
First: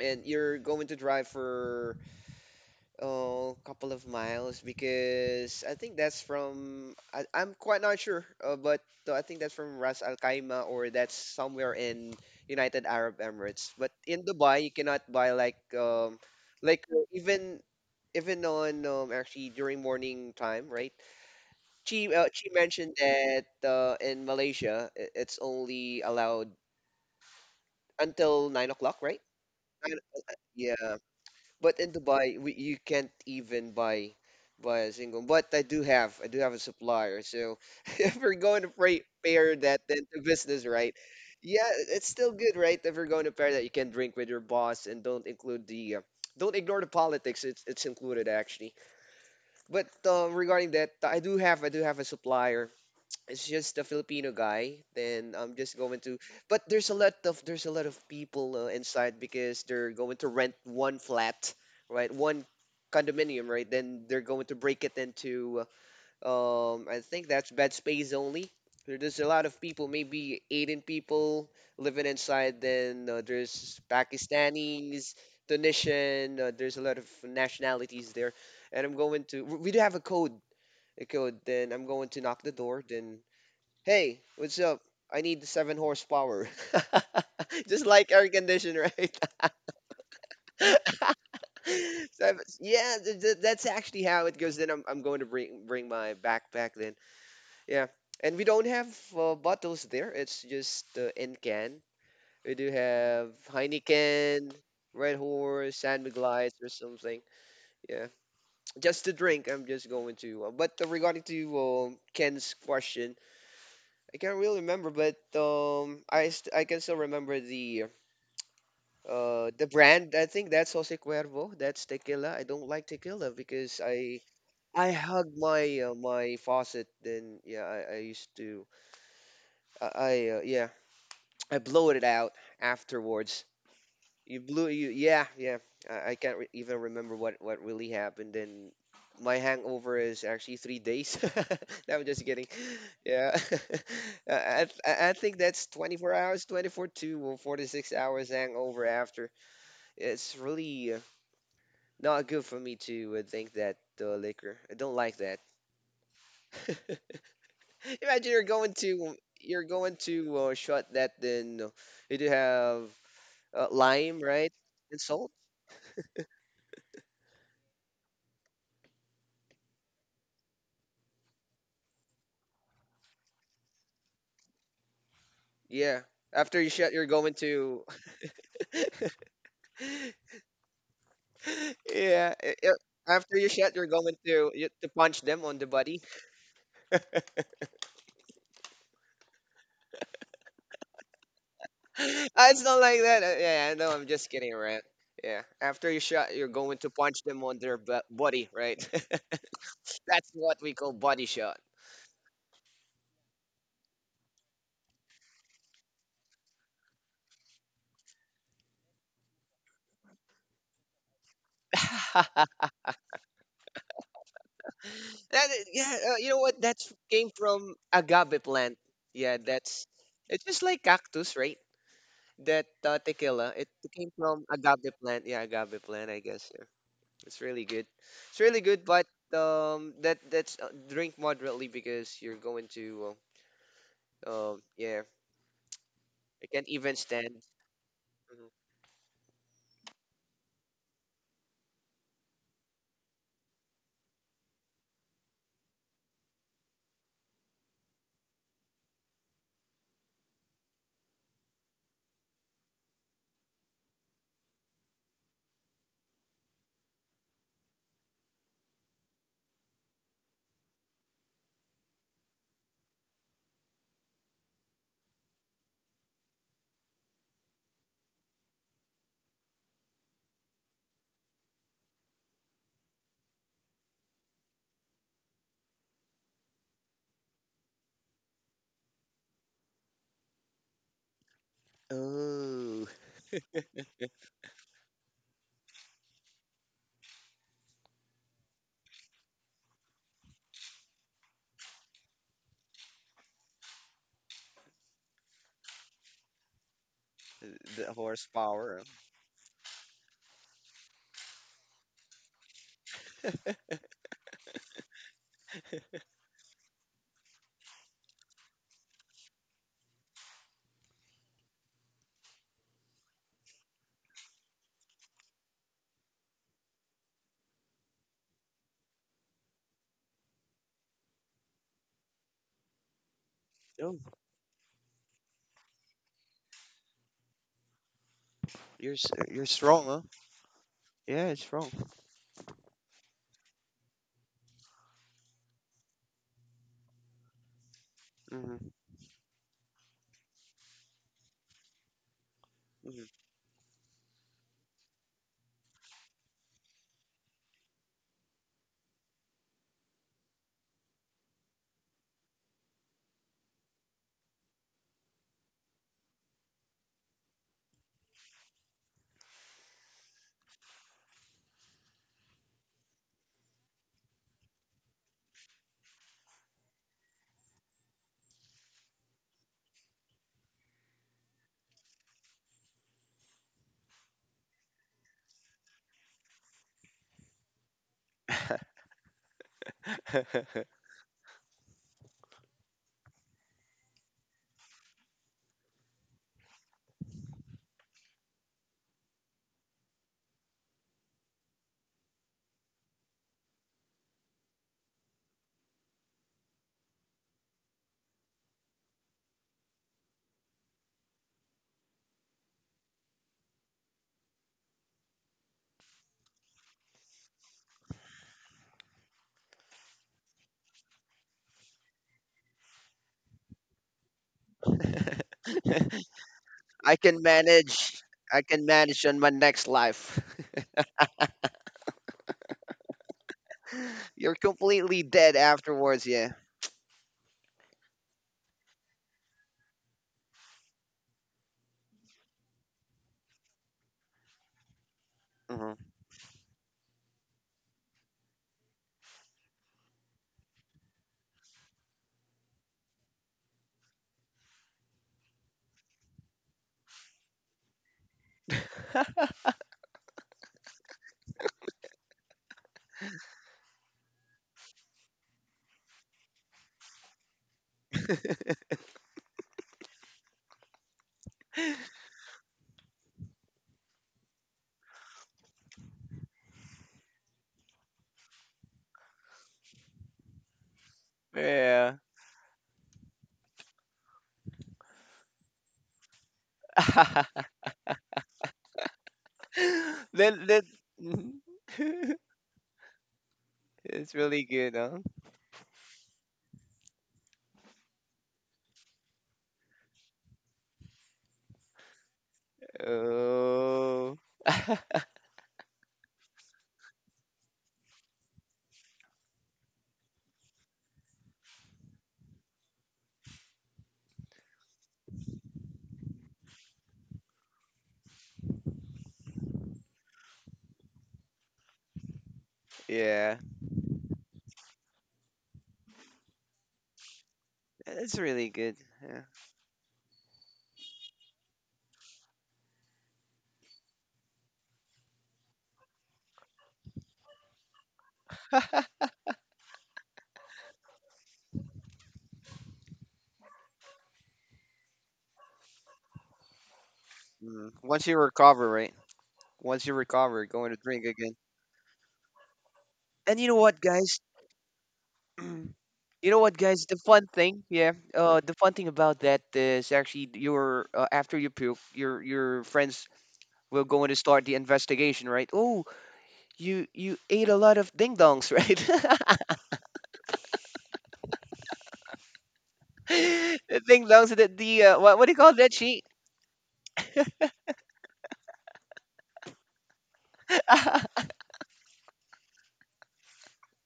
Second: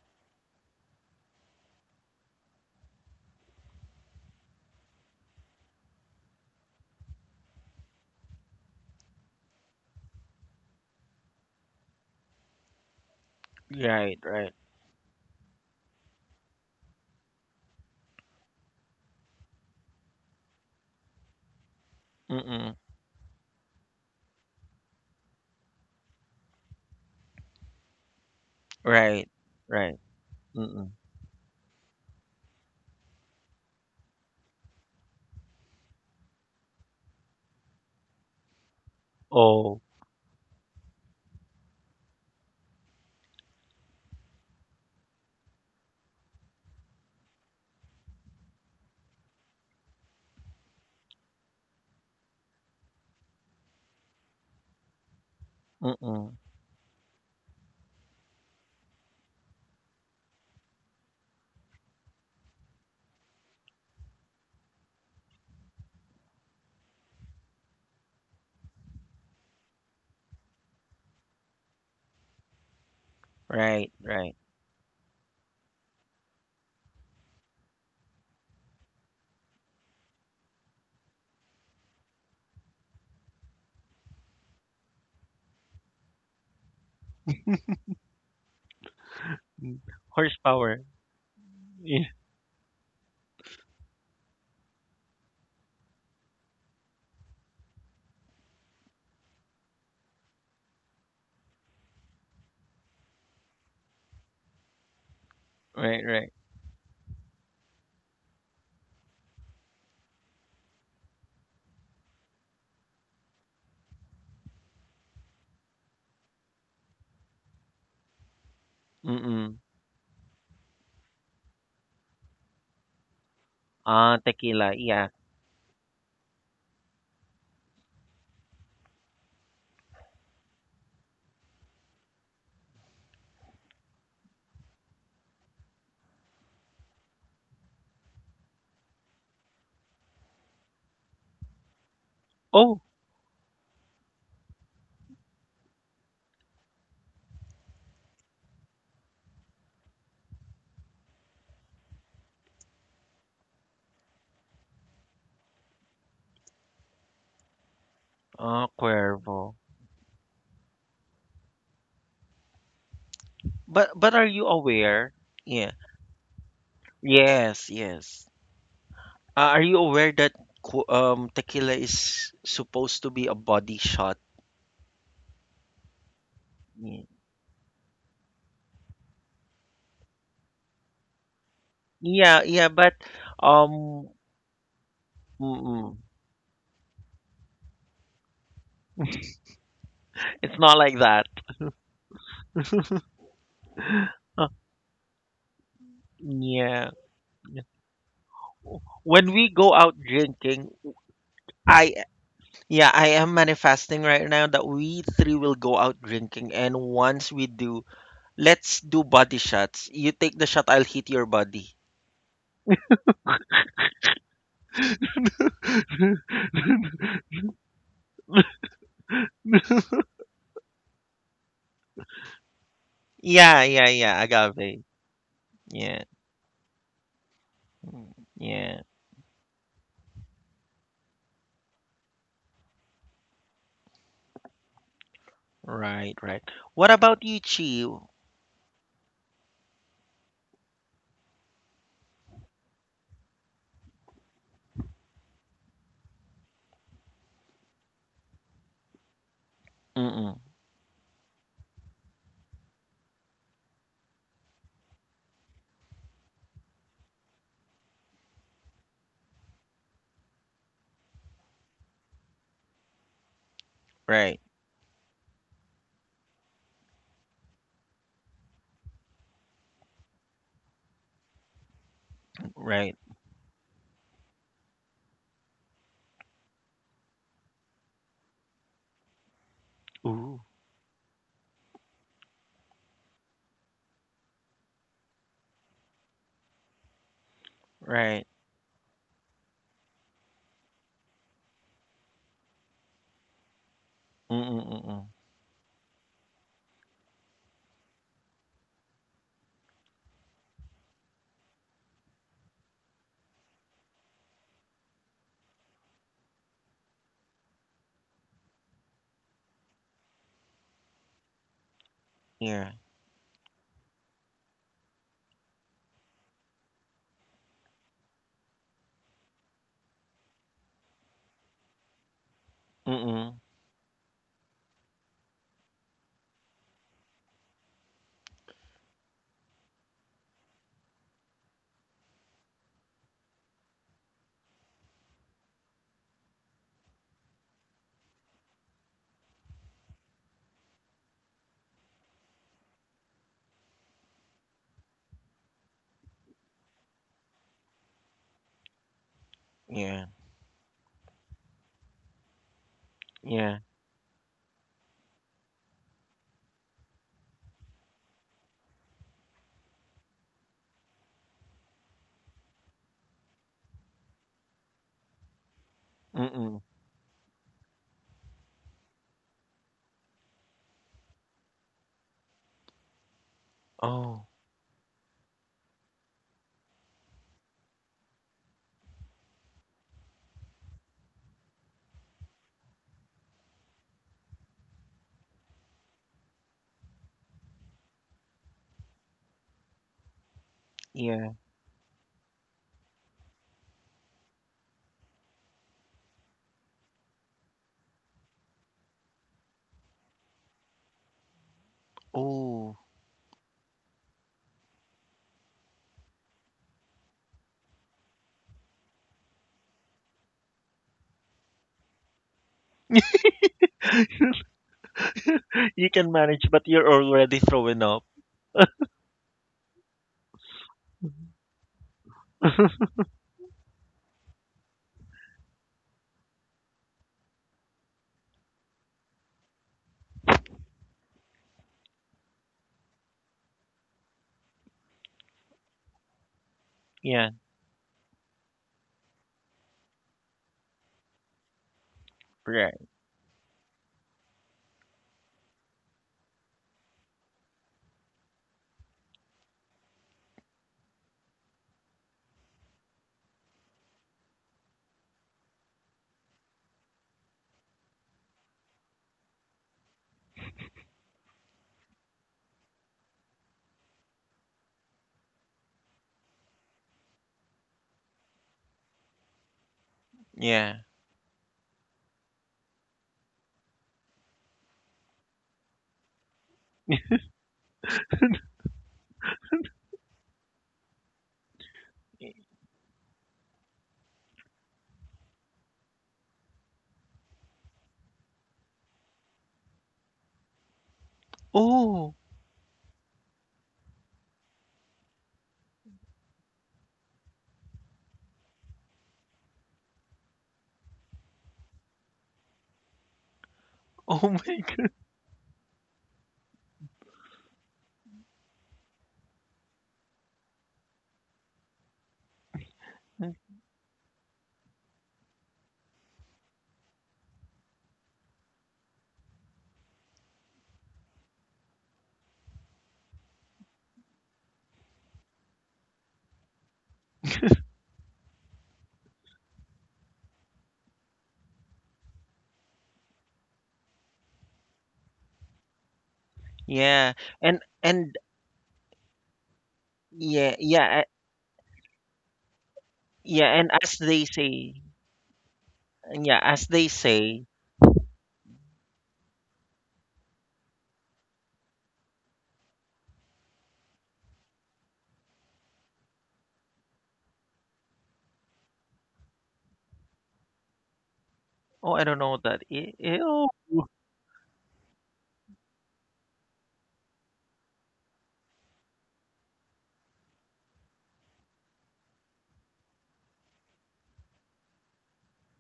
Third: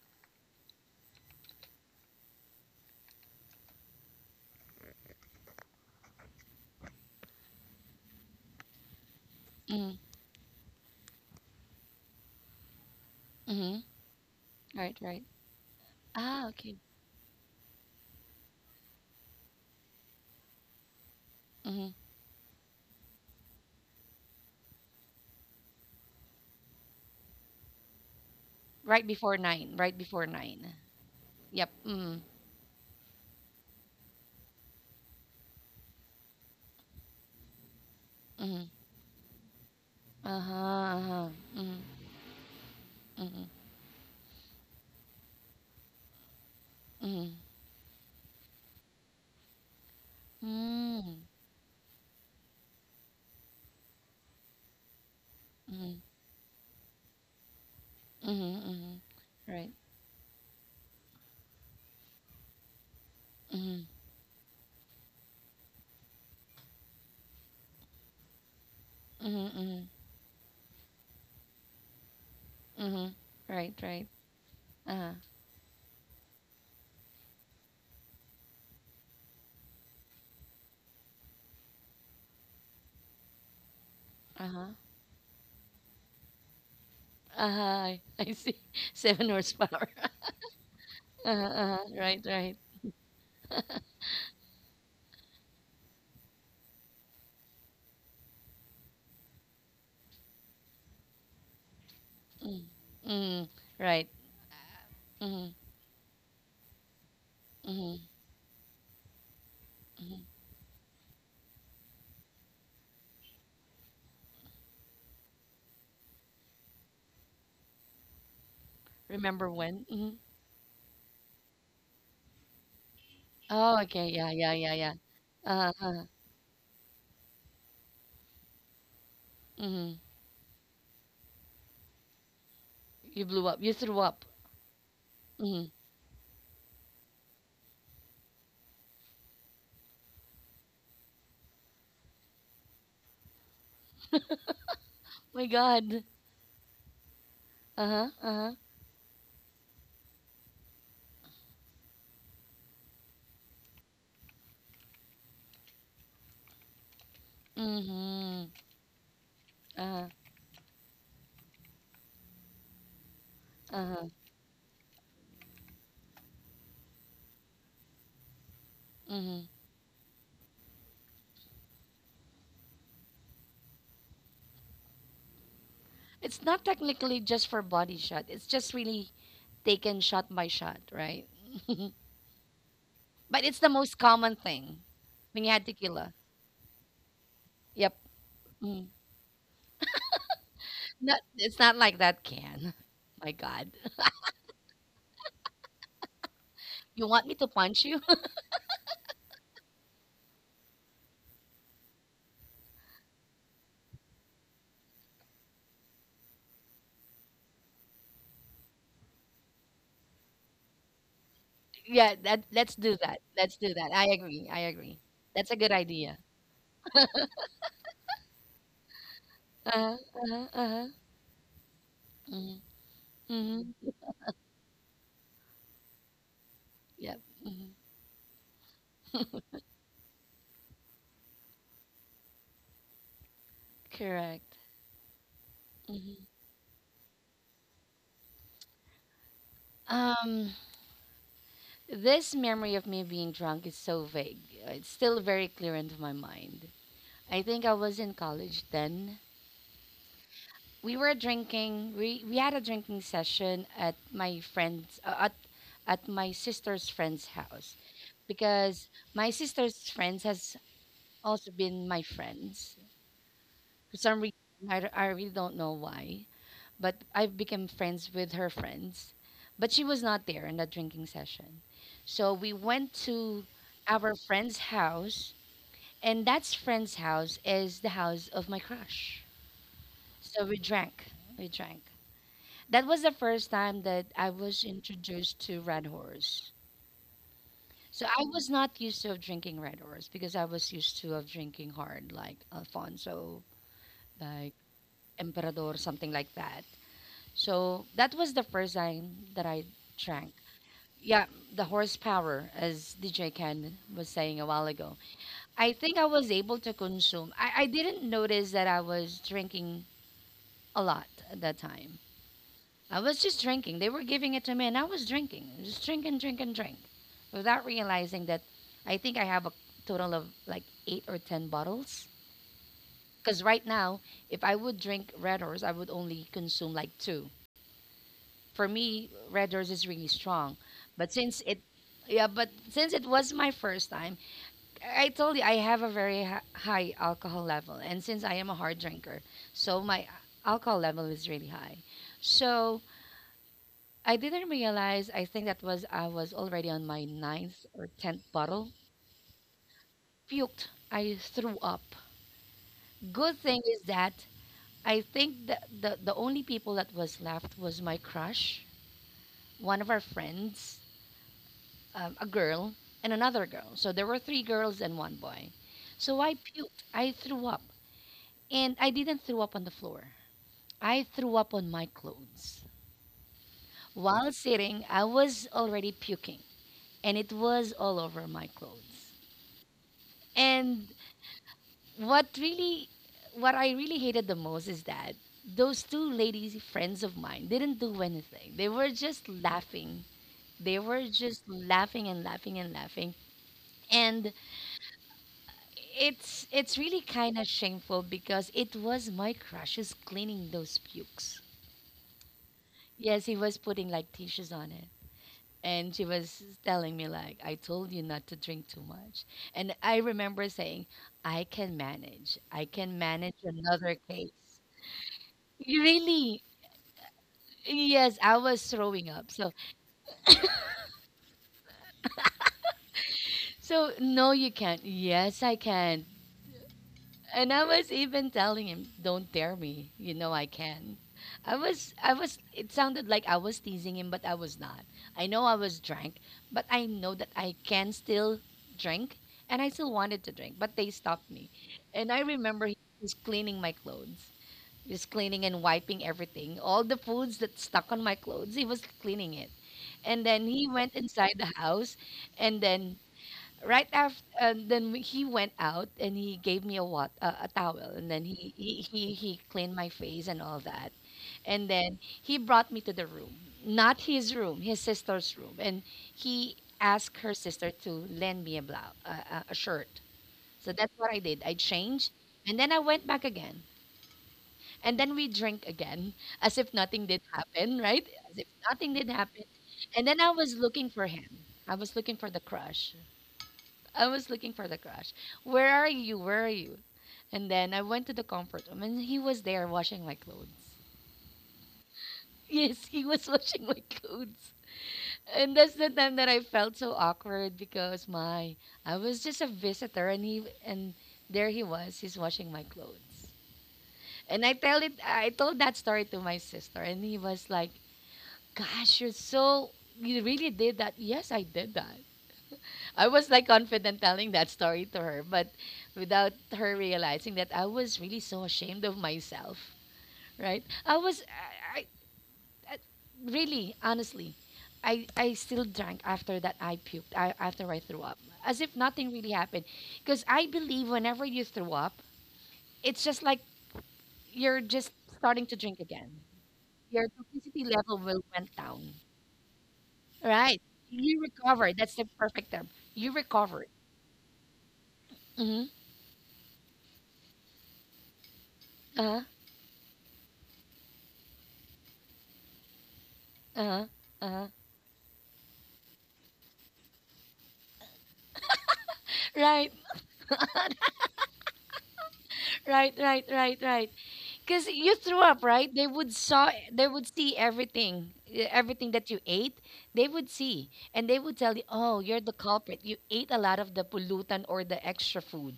[SPEAKER 3] and you're going to drive for a couple of miles because I think I'm quite not sure, but I think that's from
[SPEAKER 2] mhm,
[SPEAKER 3] Ras Al Khaimah or that's somewhere in United Arab Emirates.
[SPEAKER 2] mhm.
[SPEAKER 3] But
[SPEAKER 1] right,
[SPEAKER 3] in
[SPEAKER 1] right.
[SPEAKER 3] Dubai, you
[SPEAKER 2] Right,
[SPEAKER 3] cannot
[SPEAKER 2] right.
[SPEAKER 3] buy
[SPEAKER 2] Ah, okay.
[SPEAKER 3] like uh, even even on actually during morning time, right?
[SPEAKER 2] Mhm.
[SPEAKER 3] She
[SPEAKER 1] Mm.
[SPEAKER 3] mentioned that in Malaysia it's only allowed until nine
[SPEAKER 2] Right
[SPEAKER 3] o'clock,
[SPEAKER 1] Right.
[SPEAKER 2] before
[SPEAKER 3] right?
[SPEAKER 2] nine, right
[SPEAKER 1] Right.
[SPEAKER 2] before nine.
[SPEAKER 1] Mm.
[SPEAKER 3] Yeah,
[SPEAKER 2] Yep.
[SPEAKER 3] but in
[SPEAKER 2] Mhm,
[SPEAKER 3] Dubai, you can't even buy a single. But I do have a supplier. So if we're
[SPEAKER 2] mhm.
[SPEAKER 3] going to
[SPEAKER 1] Oh.
[SPEAKER 3] pair that then
[SPEAKER 2] Uh-huh,
[SPEAKER 3] to business, right?
[SPEAKER 2] uh-huh. Mhm,
[SPEAKER 3] Yeah, it's still good, right? If you're
[SPEAKER 2] mhm,
[SPEAKER 3] going to pair that, you can drink with your boss and don't ignore the
[SPEAKER 2] mhm.
[SPEAKER 3] politics. It's included actually. But regarding
[SPEAKER 2] Mm,
[SPEAKER 3] that, I do have a supplier. It's just a Filipino guy, then I'm
[SPEAKER 2] mhm,
[SPEAKER 3] just
[SPEAKER 1] Mm.
[SPEAKER 3] going to. But there's a lot of there's a
[SPEAKER 2] mhm,
[SPEAKER 3] lot of
[SPEAKER 2] mhm.
[SPEAKER 3] people inside
[SPEAKER 2] Right.
[SPEAKER 3] because they're going to rent one flat, right? One
[SPEAKER 2] Mhm,
[SPEAKER 3] condominium, right? Then they're going to break it into. I think that's bed space only.
[SPEAKER 2] mhm,
[SPEAKER 3] There's
[SPEAKER 2] mhm,
[SPEAKER 3] a lot of people, maybe 18 people living
[SPEAKER 2] mhm.
[SPEAKER 3] inside. Then
[SPEAKER 2] Right,
[SPEAKER 1] Right.
[SPEAKER 2] right.
[SPEAKER 1] Right.
[SPEAKER 3] there's
[SPEAKER 2] Uh-huh,
[SPEAKER 3] Pakistanis, Tunisian. There's a lot of nationalities there, and I'm going to. We do have a code, then I'm going to knock the door. Then
[SPEAKER 2] uh-huh.
[SPEAKER 3] hey, what's up? I need the 7 horsepower.
[SPEAKER 2] Uh-huh, I see.
[SPEAKER 3] Just like air
[SPEAKER 2] Seven
[SPEAKER 3] conditioner,
[SPEAKER 1] Mm.
[SPEAKER 2] horsepower.
[SPEAKER 3] right?
[SPEAKER 1] Horsepower.
[SPEAKER 2] Uh-huh, uh
[SPEAKER 1] Yeah.
[SPEAKER 2] Right, right.
[SPEAKER 3] Seven, yeah, that's actually how it goes. Then I'm going to bring my backpack then. Yeah, and we don't have bottles there. It's just in
[SPEAKER 2] Mm.
[SPEAKER 3] can. We
[SPEAKER 2] Mm.
[SPEAKER 3] do
[SPEAKER 2] Right.
[SPEAKER 3] have Heineken,
[SPEAKER 2] Mm.
[SPEAKER 1] Right.
[SPEAKER 3] Red
[SPEAKER 1] Right.
[SPEAKER 3] Horse, San Miguelite or
[SPEAKER 2] Mm.
[SPEAKER 3] something. Yeah, just to
[SPEAKER 2] Mm.
[SPEAKER 3] drink. I'm just going to. But regarding to Ken's question, I can't really remember, but I can still remember the.
[SPEAKER 2] Remember
[SPEAKER 1] Mm.
[SPEAKER 2] when? Mm.
[SPEAKER 3] The brand, I think that's Jose Cuervo. That's tequila. I don't
[SPEAKER 2] Oh,
[SPEAKER 3] like
[SPEAKER 2] okay.
[SPEAKER 1] Ah,
[SPEAKER 2] Yeah,
[SPEAKER 3] tequila
[SPEAKER 2] yeah,
[SPEAKER 1] tequila.
[SPEAKER 2] yeah,
[SPEAKER 3] because
[SPEAKER 2] yeah.
[SPEAKER 1] Yeah.
[SPEAKER 3] I
[SPEAKER 2] Uh-huh.
[SPEAKER 3] I
[SPEAKER 2] Uh-huh.
[SPEAKER 3] hug my faucet. Then yeah, I used to
[SPEAKER 2] Mm.
[SPEAKER 3] I yeah I blow it
[SPEAKER 2] You blew
[SPEAKER 3] out
[SPEAKER 2] up. You threw up.
[SPEAKER 3] afterwards. You
[SPEAKER 2] Mm.
[SPEAKER 3] blew you, yeah, yeah. I can't even remember what really happened. Then my hangover is actually 3 days.
[SPEAKER 1] Oh.
[SPEAKER 3] No, I'm just kidding. Yeah,
[SPEAKER 2] My
[SPEAKER 3] I,
[SPEAKER 2] God.
[SPEAKER 3] I I think that's 24 hours,
[SPEAKER 2] Uh-huh.
[SPEAKER 3] 24
[SPEAKER 2] Uh-huh.
[SPEAKER 3] to 46 hours hangover after it's really not good for me to think that the liquor. I don't like that.
[SPEAKER 2] Mm-hmm.
[SPEAKER 1] Ah, Cuervo.
[SPEAKER 3] Imagine you're
[SPEAKER 2] Uh-huh.
[SPEAKER 3] going to shot that then you do
[SPEAKER 1] But
[SPEAKER 2] Uh-huh.
[SPEAKER 1] but are you
[SPEAKER 3] have
[SPEAKER 1] aware? Yeah.
[SPEAKER 3] lime, right? And salt.
[SPEAKER 1] Yes. Yes.
[SPEAKER 2] Mm-hmm.
[SPEAKER 1] Are you aware that tequila is supposed to be a body shot?
[SPEAKER 2] It's not
[SPEAKER 1] Yeah.
[SPEAKER 2] technically just for
[SPEAKER 3] Yeah.
[SPEAKER 2] body shot.
[SPEAKER 3] After you
[SPEAKER 2] It's
[SPEAKER 3] shot,
[SPEAKER 2] just
[SPEAKER 3] you're going
[SPEAKER 2] really
[SPEAKER 3] to
[SPEAKER 2] taken shot by shot, right?
[SPEAKER 1] Yeah. Yeah, but
[SPEAKER 2] But it's the most
[SPEAKER 1] um.
[SPEAKER 3] yeah.
[SPEAKER 2] common thing
[SPEAKER 3] After you
[SPEAKER 2] when you
[SPEAKER 3] shot,
[SPEAKER 2] had
[SPEAKER 3] you're going
[SPEAKER 1] Mm.
[SPEAKER 2] tequila.
[SPEAKER 3] to to punch them on the body.
[SPEAKER 2] Yep. Mm-hmm.
[SPEAKER 1] It's not like
[SPEAKER 2] Not,
[SPEAKER 1] that.
[SPEAKER 2] it's not like that, Can. My God.
[SPEAKER 3] Ah,
[SPEAKER 1] Uh,
[SPEAKER 3] it's not like that. Yeah, I know. I'm just kidding, right?
[SPEAKER 1] yeah.
[SPEAKER 2] You want
[SPEAKER 3] Yeah.
[SPEAKER 2] me to
[SPEAKER 1] Yeah.
[SPEAKER 2] punch
[SPEAKER 3] After you
[SPEAKER 2] you?
[SPEAKER 3] shot, you're going to punch
[SPEAKER 1] When
[SPEAKER 3] them
[SPEAKER 1] we
[SPEAKER 3] on their
[SPEAKER 1] go out
[SPEAKER 3] body,
[SPEAKER 1] drinking,
[SPEAKER 3] right?
[SPEAKER 1] I
[SPEAKER 3] That's what we call
[SPEAKER 1] yeah, I
[SPEAKER 3] body
[SPEAKER 1] am
[SPEAKER 3] shot.
[SPEAKER 1] manifesting right now that we three will go out drinking, and once we do, let's do body shots. You take the shot, I'll hit your body.
[SPEAKER 2] Yeah, that, let's do that. Let's do that. I agree. I agree. That's a good idea.
[SPEAKER 3] That is, yeah, you know what? That came from
[SPEAKER 2] Uh-huh. Uh-huh.
[SPEAKER 3] agave
[SPEAKER 2] Uh-huh.
[SPEAKER 3] plant. Yeah, that's it's just
[SPEAKER 2] Mm-hmm.
[SPEAKER 3] like cactus,
[SPEAKER 1] Yeah,
[SPEAKER 3] right?
[SPEAKER 1] yeah,
[SPEAKER 2] Mm-hmm.
[SPEAKER 1] yeah, agave.
[SPEAKER 3] That tequila. It
[SPEAKER 1] Yeah.
[SPEAKER 3] came from agave
[SPEAKER 2] Yep.
[SPEAKER 3] plant. Yeah,
[SPEAKER 2] Hmm.
[SPEAKER 3] agave
[SPEAKER 1] mm,
[SPEAKER 3] plant. I guess.
[SPEAKER 1] Yeah.
[SPEAKER 3] Yeah, it's really good. It's really good, but that's drink moderately because
[SPEAKER 2] Correct.
[SPEAKER 3] you're going
[SPEAKER 1] Right,
[SPEAKER 2] Hmm.
[SPEAKER 1] right.
[SPEAKER 3] uh, um,
[SPEAKER 1] What about
[SPEAKER 3] yeah,
[SPEAKER 1] you, Chi?
[SPEAKER 3] I can't even stand.
[SPEAKER 2] Um, this memory of me being drunk is so vague. It's still very clear into my mind. I think I was in college then,
[SPEAKER 1] Mm-mm.
[SPEAKER 2] we were drinking. We had a drinking session at my friend's at my sister's friend's house because my sister's friends has also been my friends for some reason.
[SPEAKER 1] Right.
[SPEAKER 2] I really don't know why, but I've become friends with her friends. But she was not there in that drinking session, so we went
[SPEAKER 1] Right.
[SPEAKER 2] to our friend's house, and that friend's house is the house of my crush.
[SPEAKER 1] Ooh.
[SPEAKER 2] So we drank, that was the first time that I was
[SPEAKER 3] Mhm. Oh,
[SPEAKER 2] introduced to Red Horse. So I
[SPEAKER 1] Right.
[SPEAKER 2] was not used to of drinking Red Horse because I was used to of drinking hard like Alfonso, like
[SPEAKER 1] Mm-mm. Mm-mm.
[SPEAKER 2] Emperador, something like that. So that was the first time that I
[SPEAKER 3] the
[SPEAKER 2] drank.
[SPEAKER 3] horsepower, huh?
[SPEAKER 2] Yeah, the horsepower, as DJ Ken was saying a while ago. I think I was able to consume. I didn't notice that I was drinking a lot at that time.
[SPEAKER 1] Yeah.
[SPEAKER 2] I was just drinking. They were giving it to me, and I was drinking, just drink and drink and drink, without realizing that I think I have a total of like eight or ten bottles.
[SPEAKER 1] Mm-mm.
[SPEAKER 2] Because right now, if I would drink Red Horse, I would
[SPEAKER 3] Oh,
[SPEAKER 2] only consume like two. For me, Red Horse is really strong, but
[SPEAKER 3] you're strong,
[SPEAKER 2] yeah,
[SPEAKER 3] huh?
[SPEAKER 2] but since it was my
[SPEAKER 3] Yeah, it's
[SPEAKER 2] first
[SPEAKER 3] strong.
[SPEAKER 2] time, I told you I have a very high alcohol level, and since I am a hard drinker, so my alcohol level
[SPEAKER 3] Hmm.
[SPEAKER 2] is really high. So I didn't realize. I think that was I was already on my ninth or tenth bottle.
[SPEAKER 1] Yeah.
[SPEAKER 2] Puked. I threw up. Good thing
[SPEAKER 1] Yeah.
[SPEAKER 2] is that I think that the only people that was left was my crush, one of our friends, a girl, and another girl. So there were three girls and one boy. So I
[SPEAKER 1] Mm-mm.
[SPEAKER 2] puked. I threw up, and I didn't throw up on the floor. I threw up on my clothes. While
[SPEAKER 1] Oh.
[SPEAKER 2] sitting, I was already puking, and it was all over my clothes. And what really what I really hated the most is that those two ladies, friends of mine, didn't do anything. They were just laughing. They were just
[SPEAKER 1] Yeah.
[SPEAKER 2] laughing and laughing and laughing. And it's really kind of shameful because it was my crushes cleaning those pukes.
[SPEAKER 1] Oh,
[SPEAKER 2] Yes, he was putting like tissues on it. And she was telling me, like, "I told you not to drink too much." And I remember saying, "I can manage, I can manage another case."
[SPEAKER 1] you can
[SPEAKER 2] Really?
[SPEAKER 1] manage, but you're
[SPEAKER 3] Hmm.
[SPEAKER 1] already throwing up.
[SPEAKER 2] Yes, I was throwing
[SPEAKER 3] I
[SPEAKER 2] up. So,
[SPEAKER 3] can manage. I can manage on my next life.
[SPEAKER 2] so no, you can't. Yes, I can.
[SPEAKER 3] You're completely
[SPEAKER 2] And I
[SPEAKER 3] dead
[SPEAKER 2] was even
[SPEAKER 3] afterwards. Yeah.
[SPEAKER 2] telling him, "Don't dare me. You know I can." I was, I was. It sounded like I was teasing him, but I was not. I know I was drunk, but I know that
[SPEAKER 1] Yeah.
[SPEAKER 2] I can
[SPEAKER 3] Hmm.
[SPEAKER 2] still drink, and I still wanted to drink, but they stopped me. And I remember he
[SPEAKER 1] Right.
[SPEAKER 2] was cleaning my clothes, he was cleaning and wiping everything, all the foods that stuck on my clothes. He was cleaning it, and then he went inside the house, and then right after and then we- he went out, and he gave me a what a towel, and then he cleaned my face and all that, and then he brought me to the room, not his room, his sister's room. And he asked her sister to lend me a blouse a shirt. So
[SPEAKER 1] Yeah.
[SPEAKER 2] that's what I did, I changed, and then I went back again,
[SPEAKER 3] Yeah.
[SPEAKER 2] and then we drink again as if nothing did happen, right? As if nothing did happen. And then I was looking for him. I was looking for the
[SPEAKER 3] Let let.
[SPEAKER 2] crush.
[SPEAKER 3] Mhm.
[SPEAKER 2] I was looking for the crush. Where are you?
[SPEAKER 3] It's
[SPEAKER 2] Where are
[SPEAKER 3] really
[SPEAKER 2] you?
[SPEAKER 3] good, huh?
[SPEAKER 2] And then I went to the comfort room, and he was there washing my clothes.
[SPEAKER 1] Oh,
[SPEAKER 2] Yes, he was washing my clothes. And that's the
[SPEAKER 3] Oh.
[SPEAKER 2] time that I felt so awkward because my I was just a visitor, and there he was, he's washing my clothes.
[SPEAKER 1] oh,
[SPEAKER 2] And I
[SPEAKER 1] my
[SPEAKER 2] tell it I told that story to my sister, and he was like, "Gosh, you really did that." Yes, I did that. I was
[SPEAKER 1] God.
[SPEAKER 2] like confident telling that
[SPEAKER 3] Yeah.
[SPEAKER 2] story to her, but without her realizing that I was really so ashamed of
[SPEAKER 3] It's
[SPEAKER 2] myself,
[SPEAKER 3] really good. Yeah.
[SPEAKER 2] right? I, I really honestly, I still drank after that, I puked, after I threw up, as if nothing really happened. Because I believe whenever you throw up, it's just like you're just starting to drink again. Your
[SPEAKER 1] Yeah,
[SPEAKER 2] toxicity
[SPEAKER 1] and
[SPEAKER 2] level
[SPEAKER 1] and
[SPEAKER 2] will went
[SPEAKER 3] Mm.
[SPEAKER 2] down.
[SPEAKER 3] Once you recover, right?
[SPEAKER 2] Right.
[SPEAKER 1] yeah,
[SPEAKER 3] Once you
[SPEAKER 1] yeah,
[SPEAKER 2] You
[SPEAKER 3] recover, going
[SPEAKER 2] recovered.
[SPEAKER 3] to
[SPEAKER 2] That's the
[SPEAKER 3] drink again.
[SPEAKER 2] perfect term. You
[SPEAKER 1] yeah,
[SPEAKER 2] recovered.
[SPEAKER 1] and as they
[SPEAKER 3] And you know
[SPEAKER 1] say.
[SPEAKER 3] what, guys?
[SPEAKER 2] Mm-hmm.
[SPEAKER 1] Yeah, as they say.
[SPEAKER 3] You know what, guys? The fun thing,
[SPEAKER 2] Uh-huh.
[SPEAKER 3] yeah. The fun thing about that is actually your after you puke,
[SPEAKER 2] Uh-huh.
[SPEAKER 3] your
[SPEAKER 2] Uh-huh.
[SPEAKER 3] friends will go in to start the investigation, right? Oh, you ate a lot of
[SPEAKER 2] Right,
[SPEAKER 3] ding dongs, right?
[SPEAKER 1] Oh, I don't know what that.
[SPEAKER 2] right, right,
[SPEAKER 1] Ew.
[SPEAKER 2] right, right. Because you threw up,
[SPEAKER 3] The
[SPEAKER 2] right?
[SPEAKER 3] ding dongs, the
[SPEAKER 2] They
[SPEAKER 3] what do
[SPEAKER 2] would
[SPEAKER 3] you call
[SPEAKER 2] see
[SPEAKER 3] that sheet?
[SPEAKER 2] everything, everything that you ate. They would see, and they would tell you, "Oh, you're the culprit. You ate a lot of the pollutant or the extra food,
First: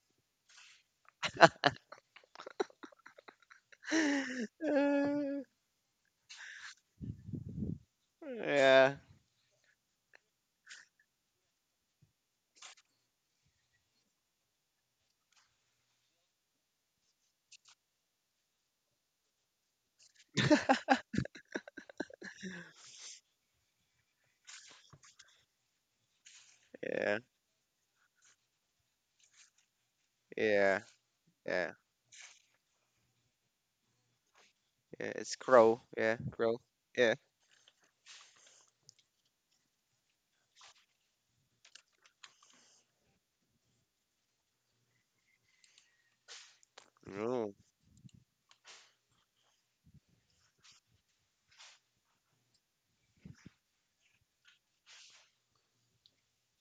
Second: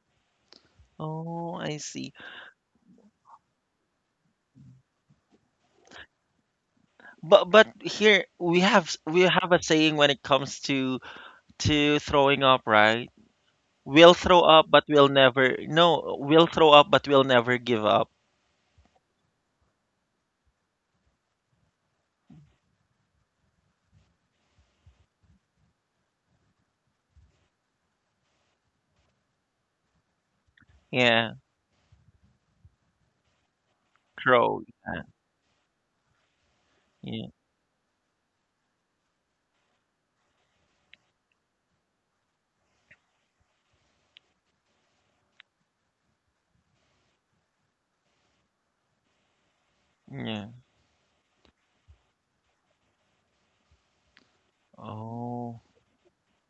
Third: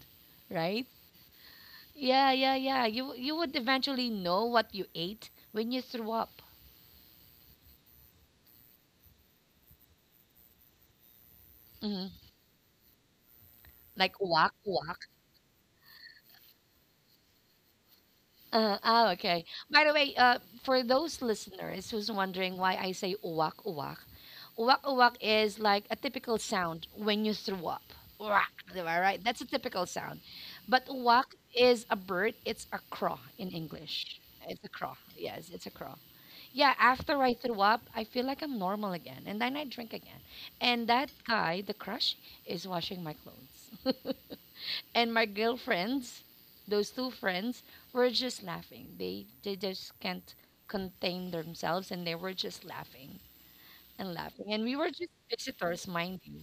[SPEAKER 2] right?"
[SPEAKER 1] Oh, I see.
[SPEAKER 2] Yeah, yeah, yeah. You would eventually know what you ate
[SPEAKER 3] Uh,
[SPEAKER 2] when you threw up.
[SPEAKER 1] But here we have
[SPEAKER 3] yeah,
[SPEAKER 1] s- we have a saying when it comes to
[SPEAKER 2] Mm-hmm.
[SPEAKER 1] throwing up, right? We'll
[SPEAKER 2] Like
[SPEAKER 1] throw
[SPEAKER 2] uwak,
[SPEAKER 1] up, but we'll
[SPEAKER 2] uwak.
[SPEAKER 1] never. No, we'll throw up, but we'll never give up.
[SPEAKER 2] Oh, okay. By the way, for those listeners who's wondering why I say uwak uwak, uwak uwak is like a typical sound
[SPEAKER 3] yeah,
[SPEAKER 2] when you throw up. Uwak, di ba, right? That's a typical sound.
[SPEAKER 3] yeah,
[SPEAKER 2] But
[SPEAKER 1] Yeah,
[SPEAKER 2] uwak
[SPEAKER 3] yeah,
[SPEAKER 2] is a bird. It's a crow in English.
[SPEAKER 1] throw.
[SPEAKER 2] It's a crow.
[SPEAKER 1] Yeah,
[SPEAKER 3] yeah. It's
[SPEAKER 2] Yes, it's
[SPEAKER 3] crow,
[SPEAKER 2] a crow.
[SPEAKER 3] yeah, crow,
[SPEAKER 2] Yeah,
[SPEAKER 3] yeah.
[SPEAKER 2] after
[SPEAKER 1] yeah.
[SPEAKER 2] I threw up, I feel like I'm normal again. And then I drink again. And that guy, the crush, is washing my clothes, and my girlfriends, those two
[SPEAKER 3] Mm.
[SPEAKER 2] friends, were just laughing. They just can't
[SPEAKER 1] Yeah.
[SPEAKER 2] contain themselves, and they were just laughing and laughing. And we were just
[SPEAKER 1] Oh,
[SPEAKER 2] visitors, mind you,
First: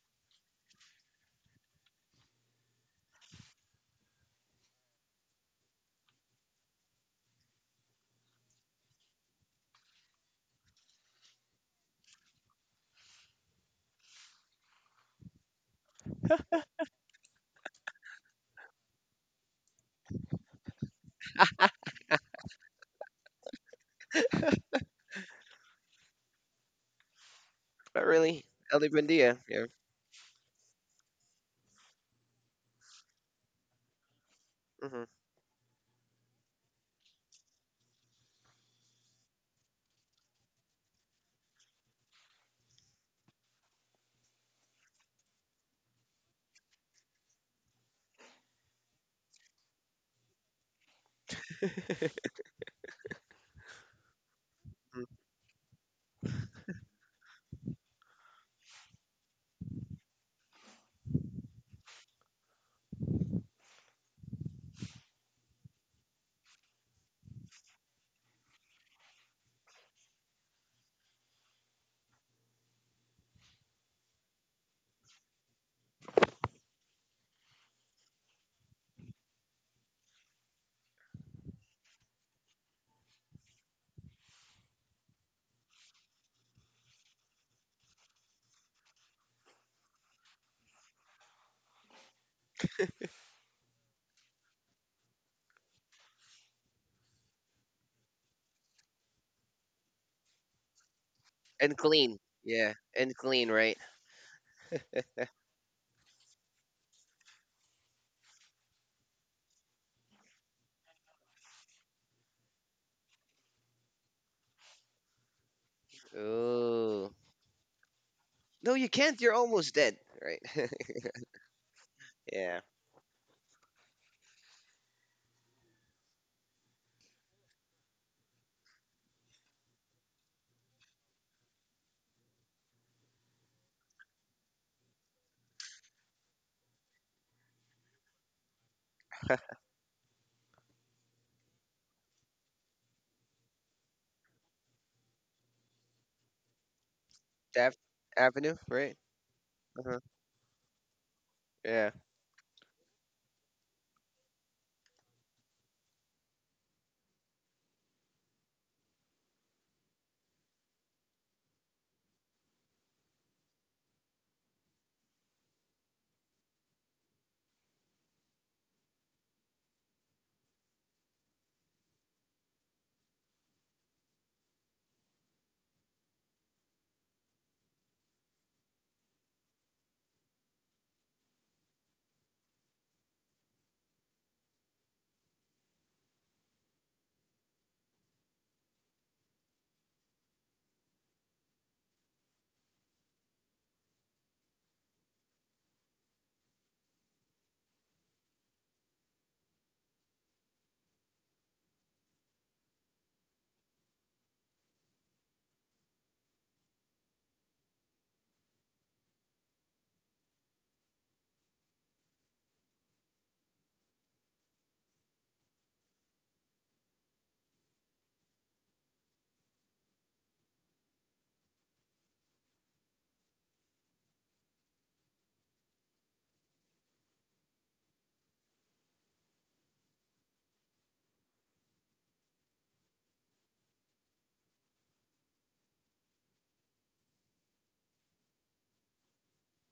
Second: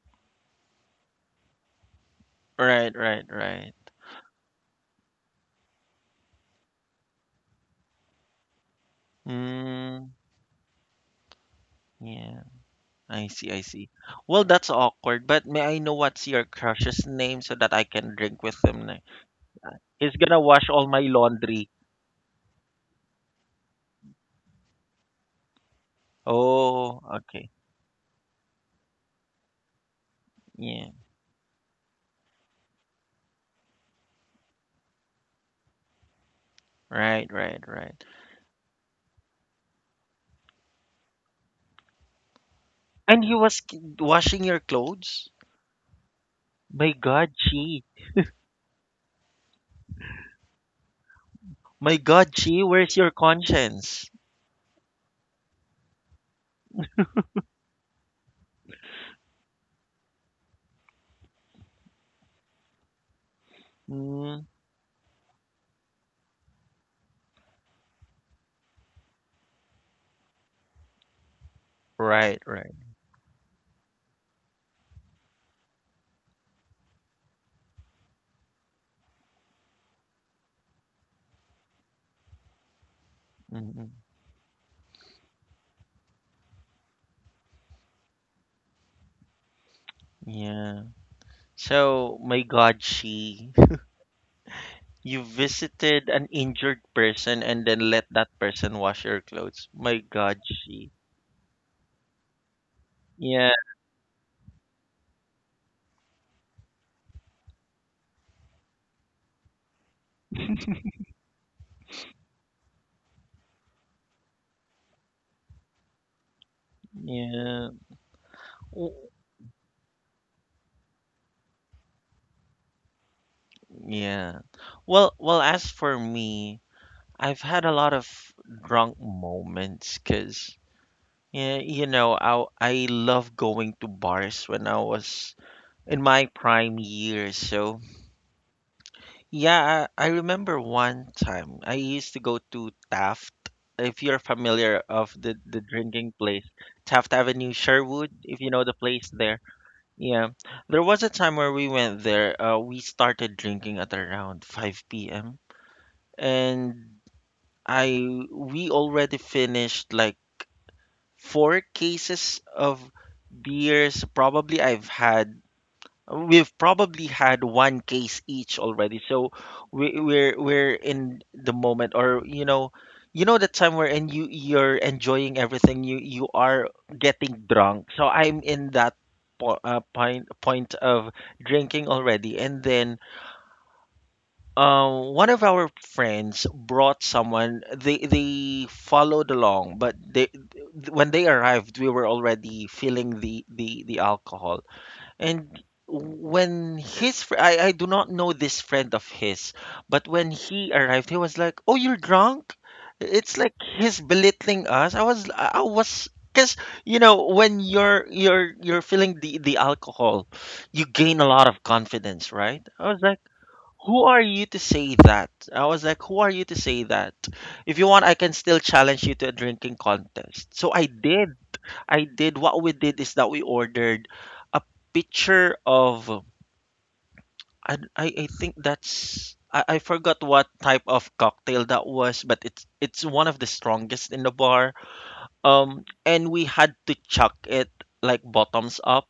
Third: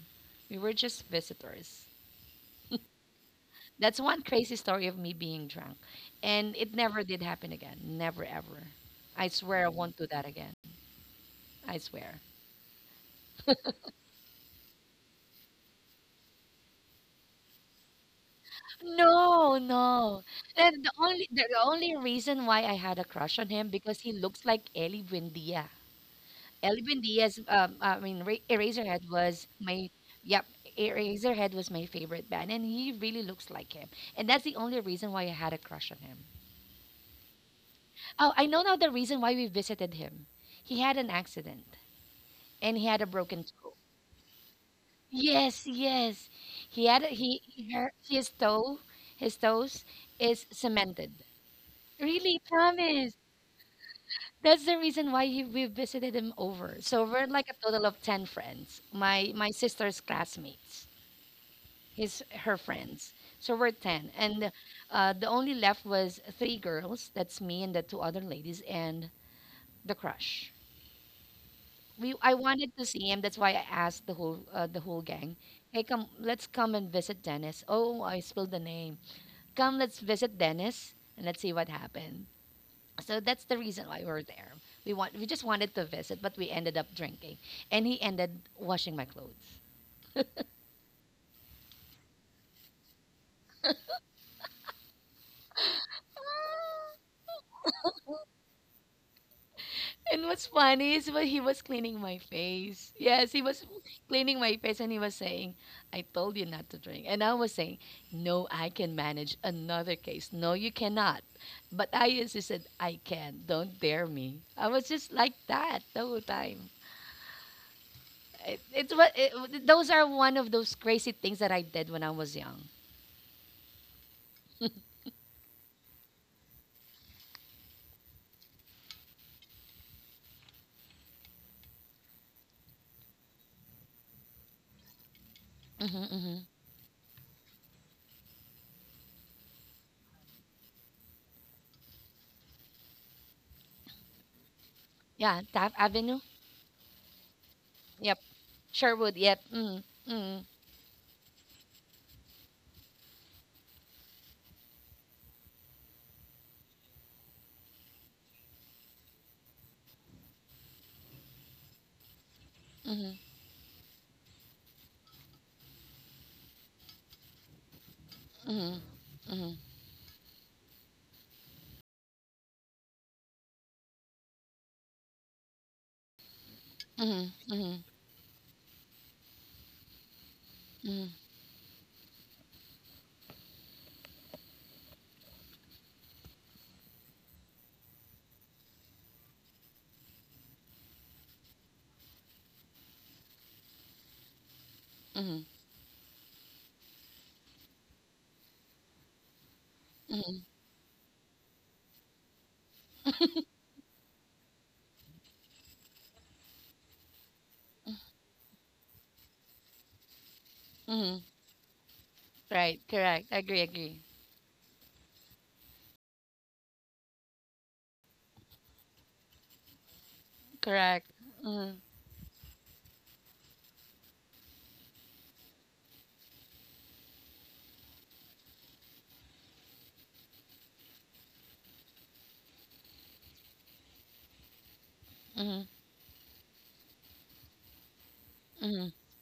[SPEAKER 2] we were just visitors.
[SPEAKER 1] right, right, right.
[SPEAKER 2] That's one crazy story of me being drunk, and it never did happen again. Never ever. I swear I won't do
[SPEAKER 1] Mm,
[SPEAKER 2] that again. I swear.
[SPEAKER 1] yeah. I see, I see. Well, that's awkward, but may I know what's your crush's name so that I can drink with him?
[SPEAKER 2] No, no.
[SPEAKER 1] He's gonna
[SPEAKER 2] The,
[SPEAKER 1] wash
[SPEAKER 2] the
[SPEAKER 1] all my
[SPEAKER 2] only the, the
[SPEAKER 1] laundry.
[SPEAKER 2] only reason why I had a crush on him because he looks like Ellie Buendia. Elvin
[SPEAKER 1] Oh,
[SPEAKER 2] Diaz,
[SPEAKER 1] okay.
[SPEAKER 2] I
[SPEAKER 3] Not
[SPEAKER 2] mean,
[SPEAKER 3] really. El Dia, yeah.
[SPEAKER 2] Yep,
[SPEAKER 1] Yeah.
[SPEAKER 2] Eraserhead was my favorite band, and he really looks like him. And that's the only
[SPEAKER 3] Hmm.
[SPEAKER 2] reason why I had a crush on him.
[SPEAKER 1] Right, right, right.
[SPEAKER 2] Oh, I know now the reason why we visited him. He had an accident, and he had a
[SPEAKER 1] And
[SPEAKER 2] broken
[SPEAKER 1] he
[SPEAKER 2] toe.
[SPEAKER 1] was washing your clothes?
[SPEAKER 2] Yes, yes, he had a,
[SPEAKER 1] My God,
[SPEAKER 2] he hurt
[SPEAKER 1] Chi.
[SPEAKER 2] his toe, his toes is cemented.
[SPEAKER 1] My
[SPEAKER 2] Really,
[SPEAKER 1] God, Chi,
[SPEAKER 2] promise.
[SPEAKER 1] where's your conscience?
[SPEAKER 2] That's the reason why we visited him over. So we're like a total of 10 friends, my sister's classmates, his her friends. So we're 10. And
[SPEAKER 1] Mm,
[SPEAKER 2] the only left was three girls. That's me and the two other ladies and the crush. We I
[SPEAKER 1] right,
[SPEAKER 2] wanted to
[SPEAKER 1] right.
[SPEAKER 2] see him. That's why I asked the whole gang. Hey, come, let's come and visit Dennis. Oh, I spilled the name. Come, let's visit Dennis, and let's see what happened. So that's the reason why
[SPEAKER 1] Mm-mm.
[SPEAKER 2] we're there. We just wanted to visit, but we ended up drinking, and he ended washing my clothes.
[SPEAKER 1] Yeah. So, my God, Chi, you visited an injured person and then let that person wash your clothes. My
[SPEAKER 2] And what's
[SPEAKER 1] God,
[SPEAKER 2] funny
[SPEAKER 1] Chi.
[SPEAKER 2] is when he
[SPEAKER 3] And
[SPEAKER 2] was cleaning
[SPEAKER 3] clean,
[SPEAKER 2] my
[SPEAKER 3] yeah,
[SPEAKER 2] face.
[SPEAKER 3] and
[SPEAKER 2] Yes,
[SPEAKER 3] clean,
[SPEAKER 2] he
[SPEAKER 3] right?
[SPEAKER 1] Yeah.
[SPEAKER 2] was cleaning my face, and he was saying, "I told you not to drink." And I was saying, "No, I can manage another case." "No, you cannot." But I insisted, "I can. Don't dare me." I was just like that the whole time.
[SPEAKER 3] Oh.
[SPEAKER 1] Yeah.
[SPEAKER 3] No,
[SPEAKER 2] It,
[SPEAKER 3] you
[SPEAKER 2] it's
[SPEAKER 3] can't.
[SPEAKER 2] what
[SPEAKER 3] You're
[SPEAKER 1] w-
[SPEAKER 3] almost
[SPEAKER 2] it,
[SPEAKER 3] dead,
[SPEAKER 2] those are one
[SPEAKER 3] right?
[SPEAKER 2] of those crazy things that I did when I was
[SPEAKER 3] Yeah.
[SPEAKER 2] young.
[SPEAKER 1] Yeah. Well, well, as for me, I've had a lot of drunk moments because yeah, I love going to bars when I was
[SPEAKER 2] Mm-hmm,
[SPEAKER 1] in
[SPEAKER 2] mm-hmm.
[SPEAKER 1] my prime years. So, yeah, I remember one time I used to go to Taft. If you're familiar of
[SPEAKER 2] Yeah,
[SPEAKER 1] the
[SPEAKER 2] Taft
[SPEAKER 1] the
[SPEAKER 2] Avenue.
[SPEAKER 1] drinking place, Taft
[SPEAKER 3] Def
[SPEAKER 1] Avenue,
[SPEAKER 2] Yep.
[SPEAKER 1] Sherwood,
[SPEAKER 3] Avenue,
[SPEAKER 1] if you
[SPEAKER 3] right?
[SPEAKER 1] know the
[SPEAKER 2] Sherwood.
[SPEAKER 1] place
[SPEAKER 2] Yep.
[SPEAKER 1] there.
[SPEAKER 3] Uh-huh.
[SPEAKER 2] Mm-hmm,
[SPEAKER 1] Yeah. There was a time
[SPEAKER 3] Yeah.
[SPEAKER 1] where we went there. We started drinking at around 5 p.m. And I we already finished like four cases of
[SPEAKER 2] mm-hmm,
[SPEAKER 1] beers. Probably I've had We've probably had one case
[SPEAKER 2] mm-hmm, mm-hmm,
[SPEAKER 1] each already, so
[SPEAKER 2] mm-hmm,
[SPEAKER 1] we're in the moment, or you know the time we're in. You're enjoying everything. You are
[SPEAKER 2] mm-hmm,
[SPEAKER 1] getting
[SPEAKER 2] mm-hmm.
[SPEAKER 1] drunk. So I'm in that po point of drinking already, and then, one of our friends brought someone. They followed along, but they when they arrived, we were already feeling the alcohol.
[SPEAKER 2] Mm-hmm.
[SPEAKER 1] And when his fr- I do not know this friend of his, but
[SPEAKER 2] Mm-hmm.
[SPEAKER 1] when he arrived, he was like, "Oh, you're drunk." It's like he's belittling us. I was because you know when you're feeling the alcohol, you
[SPEAKER 2] Mm-hmm.
[SPEAKER 1] gain a lot of confidence,
[SPEAKER 2] Right.
[SPEAKER 1] right? I was
[SPEAKER 2] Correct.
[SPEAKER 1] like,
[SPEAKER 2] Agree. Agree.
[SPEAKER 1] "Who are you to say that?" I was like, "Who are you to say that?" If you want, I can still challenge you to a drinking contest. So I
[SPEAKER 2] Correct.
[SPEAKER 1] did.
[SPEAKER 2] Mm-hmm.
[SPEAKER 1] What we did is that we ordered a picture of. I think that's I forgot what type of cocktail that was, but it's one of the strongest in the bar.
[SPEAKER 2] Mm-hmm.
[SPEAKER 1] And we had to chuck it like
[SPEAKER 2] Mm-hmm.
[SPEAKER 1] bottoms up,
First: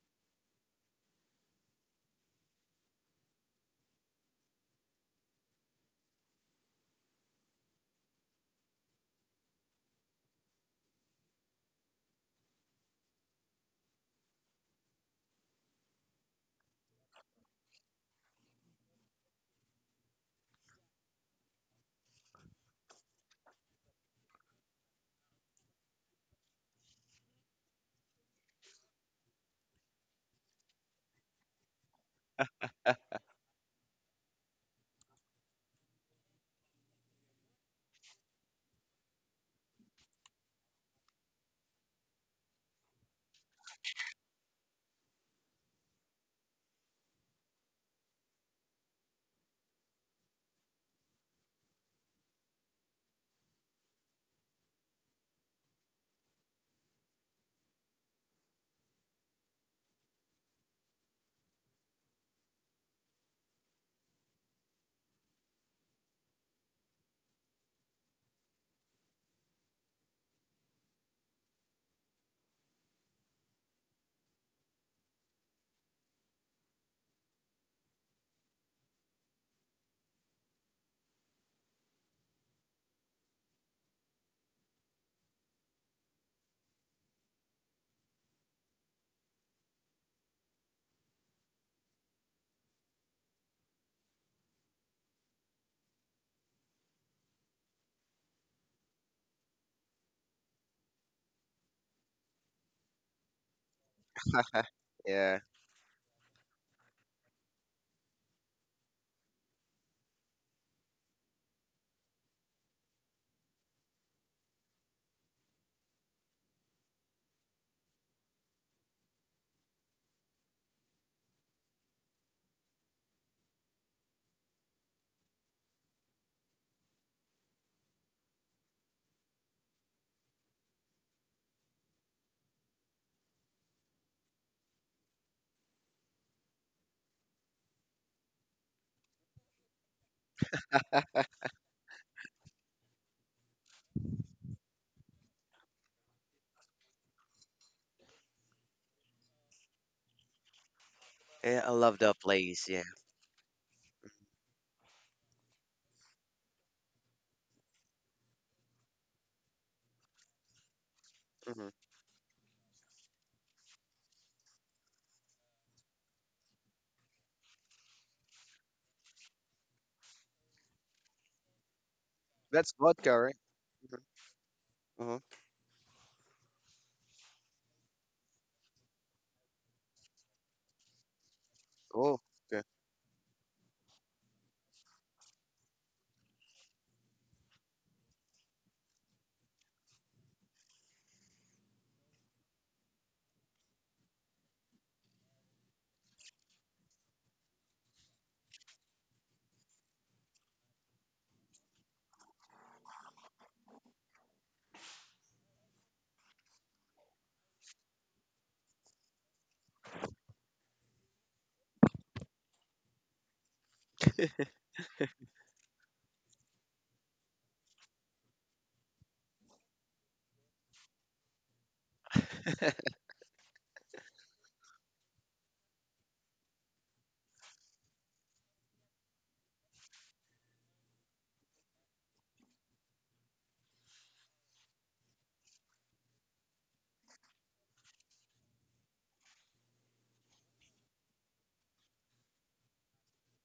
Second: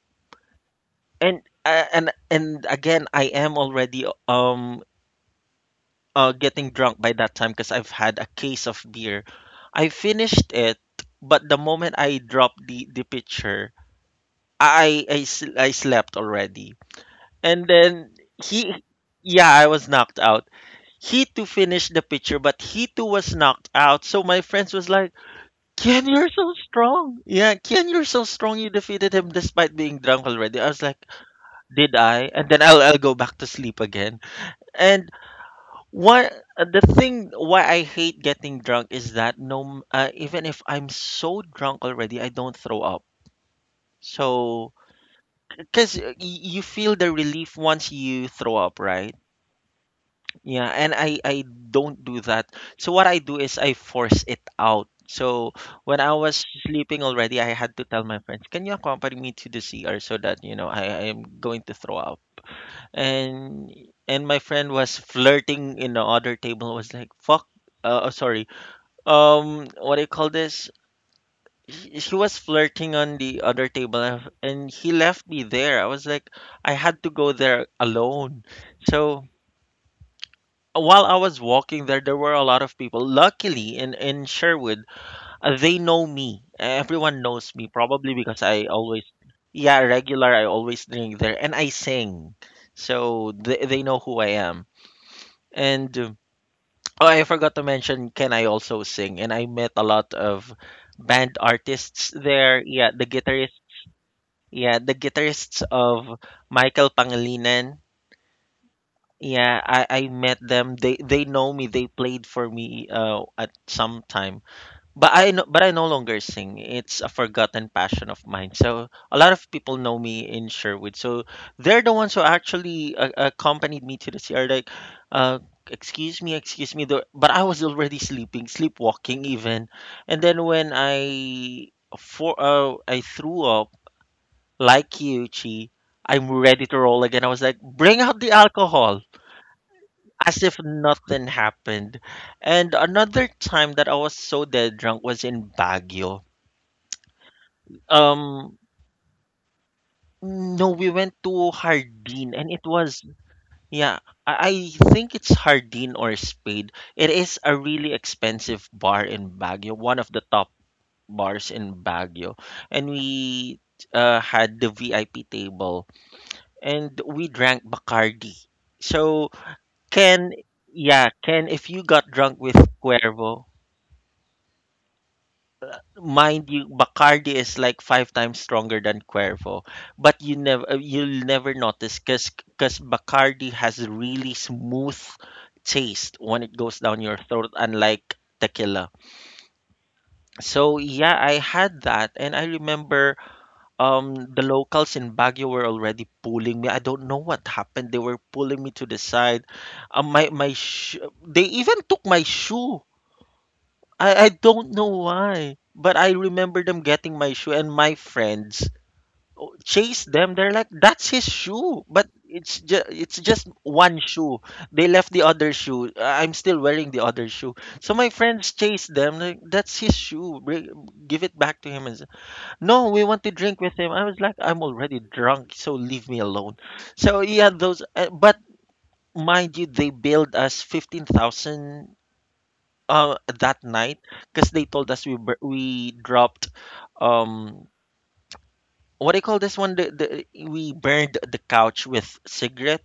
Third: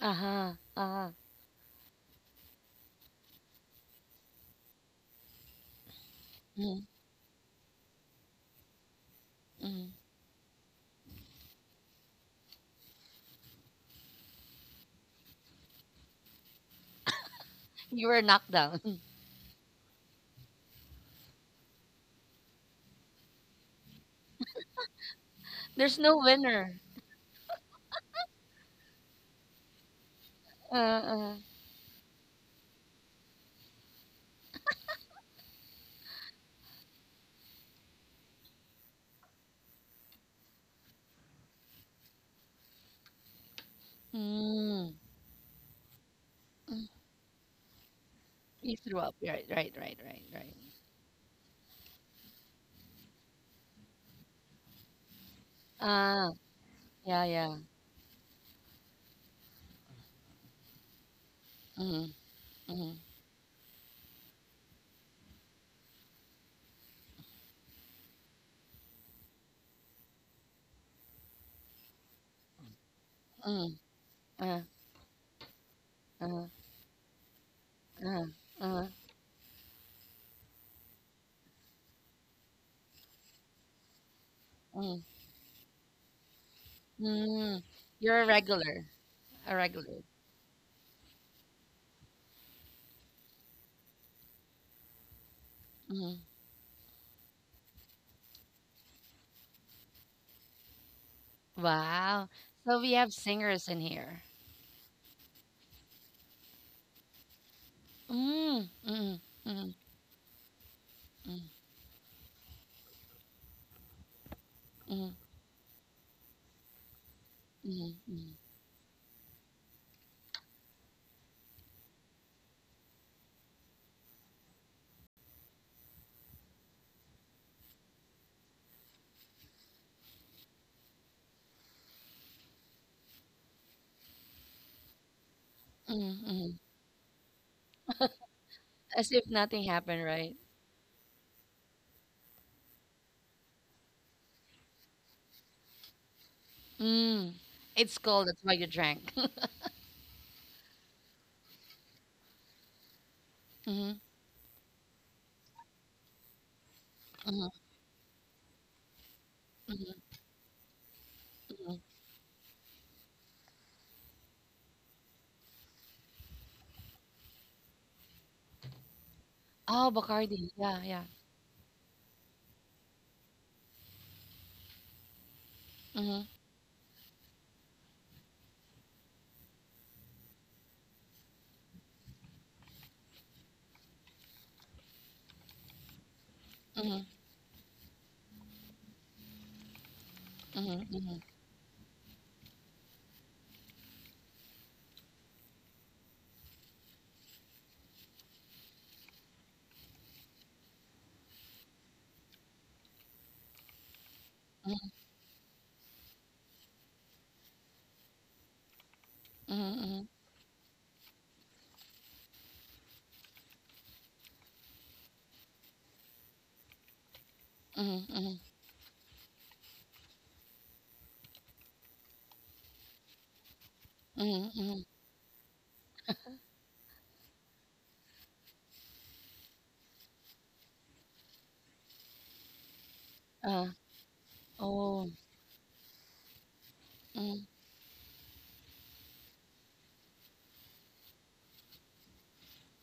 [SPEAKER 2] Uh-huh. Uh-huh.
[SPEAKER 1] and and again, I am already getting
[SPEAKER 2] Mm-hmm.
[SPEAKER 1] drunk by that time because I've had a case of beer. I
[SPEAKER 2] Mm-hmm.
[SPEAKER 1] finished it, but the moment I dropped the pitcher, I slept already. And
[SPEAKER 2] You
[SPEAKER 1] then
[SPEAKER 2] were knocked
[SPEAKER 1] he,
[SPEAKER 2] down.
[SPEAKER 1] yeah, I was knocked out. He too finished the picture, but he too was knocked out. So my friends was like,
[SPEAKER 2] There's
[SPEAKER 1] "Ken,
[SPEAKER 2] no
[SPEAKER 1] you're so
[SPEAKER 2] winner.
[SPEAKER 1] strong. Yeah, Ken, you're so strong. You defeated him despite being drunk already." I was like,
[SPEAKER 2] Uh-uh.
[SPEAKER 1] "Did I?" And then I'll go back to sleep again. And what the thing why I hate getting drunk is that no, even if I'm so drunk already, I don't throw up. So,
[SPEAKER 2] Mm-hmm.
[SPEAKER 1] because you feel the relief once you throw
[SPEAKER 2] You
[SPEAKER 1] up,
[SPEAKER 2] threw
[SPEAKER 1] right?
[SPEAKER 2] up. Right. Right. Right. Right. Right.
[SPEAKER 1] Yeah, and I don't do that. So what I do is I force it out. So when I
[SPEAKER 2] Ah.
[SPEAKER 1] was sleeping
[SPEAKER 2] Yeah.
[SPEAKER 1] already, I
[SPEAKER 2] Yeah.
[SPEAKER 1] had to tell my friends, "Can you accompany me to the CR so that you know I am going to throw
[SPEAKER 2] Mm-hmm.
[SPEAKER 1] up?"
[SPEAKER 2] Mm-hmm.
[SPEAKER 1] And my friend was flirting in the other table. Was like, "Fuck, sorry, what do you call this?" She was flirting on the other
[SPEAKER 2] Mm-hmm.
[SPEAKER 1] table, and
[SPEAKER 2] Uh.
[SPEAKER 1] he left me there. I was like,
[SPEAKER 2] Uh.
[SPEAKER 1] I had to go there
[SPEAKER 2] Uh.
[SPEAKER 1] alone.
[SPEAKER 2] Uh.
[SPEAKER 1] So while I was walking there, there were a lot of people. Luckily, in Sherwood,
[SPEAKER 2] Mm-hmm.
[SPEAKER 1] they know me. Everyone knows
[SPEAKER 2] Mm-hmm.
[SPEAKER 1] me, probably
[SPEAKER 2] You're a
[SPEAKER 1] because I
[SPEAKER 2] regular.
[SPEAKER 1] always,
[SPEAKER 2] A
[SPEAKER 1] yeah,
[SPEAKER 2] regular.
[SPEAKER 1] regular. I always drink there, and I sing, so they know who I am. And
[SPEAKER 2] Mm-hmm.
[SPEAKER 1] oh, I forgot to mention, can I also sing? And I met a lot of band artists
[SPEAKER 2] Wow.
[SPEAKER 1] there.
[SPEAKER 2] So
[SPEAKER 1] Yeah,
[SPEAKER 2] we
[SPEAKER 1] the
[SPEAKER 2] have
[SPEAKER 1] guitarist.
[SPEAKER 2] singers in here.
[SPEAKER 1] Yeah, the
[SPEAKER 3] Yeah.
[SPEAKER 1] guitarists of Michael Pangilinan.
[SPEAKER 2] Mm-hmm. Mm-hmm.
[SPEAKER 1] Yeah,
[SPEAKER 2] Mm-hmm.
[SPEAKER 1] I, I met them. They know me. They played for me at some time.
[SPEAKER 2] Mm-hmm.
[SPEAKER 1] But I no longer sing. It's a forgotten
[SPEAKER 2] Mm,
[SPEAKER 1] passion of
[SPEAKER 2] mm,
[SPEAKER 1] mine. So a lot of people know me in Sherwood. So they're the ones who actually accompanied me to the CR. Like, uh, excuse me, excuse me. But I was already sleeping, sleepwalking even. And then when I for I threw up like Yuchi,
[SPEAKER 2] mm,
[SPEAKER 1] I'm
[SPEAKER 2] mm.
[SPEAKER 1] ready to roll again. I was like, bring out the alcohol
[SPEAKER 2] As if nothing happened, right?
[SPEAKER 1] as if nothing happened. And another time that I was so dead drunk was in Baguio.
[SPEAKER 2] Mm. It's cold, that's why
[SPEAKER 1] Um,
[SPEAKER 2] you drank.
[SPEAKER 1] no, we went
[SPEAKER 3] Yeah, I
[SPEAKER 1] to
[SPEAKER 3] love that place.
[SPEAKER 1] Hardin,
[SPEAKER 3] Yeah.
[SPEAKER 1] and it was
[SPEAKER 2] Hmm.
[SPEAKER 1] yeah. I think it's Hardin or Spade. It is a
[SPEAKER 2] Hmm.
[SPEAKER 1] really expensive bar in Baguio, one of the top
[SPEAKER 3] Hmm.
[SPEAKER 1] bars
[SPEAKER 2] Hmm.
[SPEAKER 1] in Baguio, and we had the VIP table, and we drank Bacardi. So
[SPEAKER 2] Oh,
[SPEAKER 1] Ken,
[SPEAKER 2] Bacardi. Yeah, yeah.
[SPEAKER 1] yeah, Ken, if you got
[SPEAKER 3] That's
[SPEAKER 1] drunk with
[SPEAKER 3] vodka, right?
[SPEAKER 1] Cuervo,
[SPEAKER 3] Hmm. Uh-huh.
[SPEAKER 2] Hmm.
[SPEAKER 1] mind you, Bacardi is like 5 times stronger than Cuervo, but you never you'll never
[SPEAKER 3] Oh,
[SPEAKER 1] notice
[SPEAKER 3] okay.
[SPEAKER 1] because Bacardi has really smooth taste when it goes down
[SPEAKER 2] Hmm.
[SPEAKER 1] your throat, unlike tequila. So
[SPEAKER 2] Hmm.
[SPEAKER 1] yeah,
[SPEAKER 2] Hmm.
[SPEAKER 1] I had that, and I remember the locals in Baguio were already pulling me. I don't know what happened. They were pulling me to the side. Um, my my sh- they even took my shoe. I don't know
[SPEAKER 2] Hmm.
[SPEAKER 1] why, but I remember them getting my shoe, and my friends
[SPEAKER 2] Hmm.
[SPEAKER 1] chased them. They're like, "That's his shoe," but it's just one shoe. They left the other shoe. I'm still wearing the other shoe. So my
[SPEAKER 2] Hmm.
[SPEAKER 1] friends chased them. Like, "That's his shoe. Give it back to him." No, we want to drink with him. I was like,
[SPEAKER 2] Hmm.
[SPEAKER 1] "I'm
[SPEAKER 2] Hmm.
[SPEAKER 1] already drunk, so leave me alone." So yeah, those. But mind you, they billed us 15,000 that
[SPEAKER 2] Uh,
[SPEAKER 1] night because they told us
[SPEAKER 2] oh,
[SPEAKER 1] we dropped
[SPEAKER 2] mm.
[SPEAKER 1] um what do you call this one the we burned the couch with cigarette,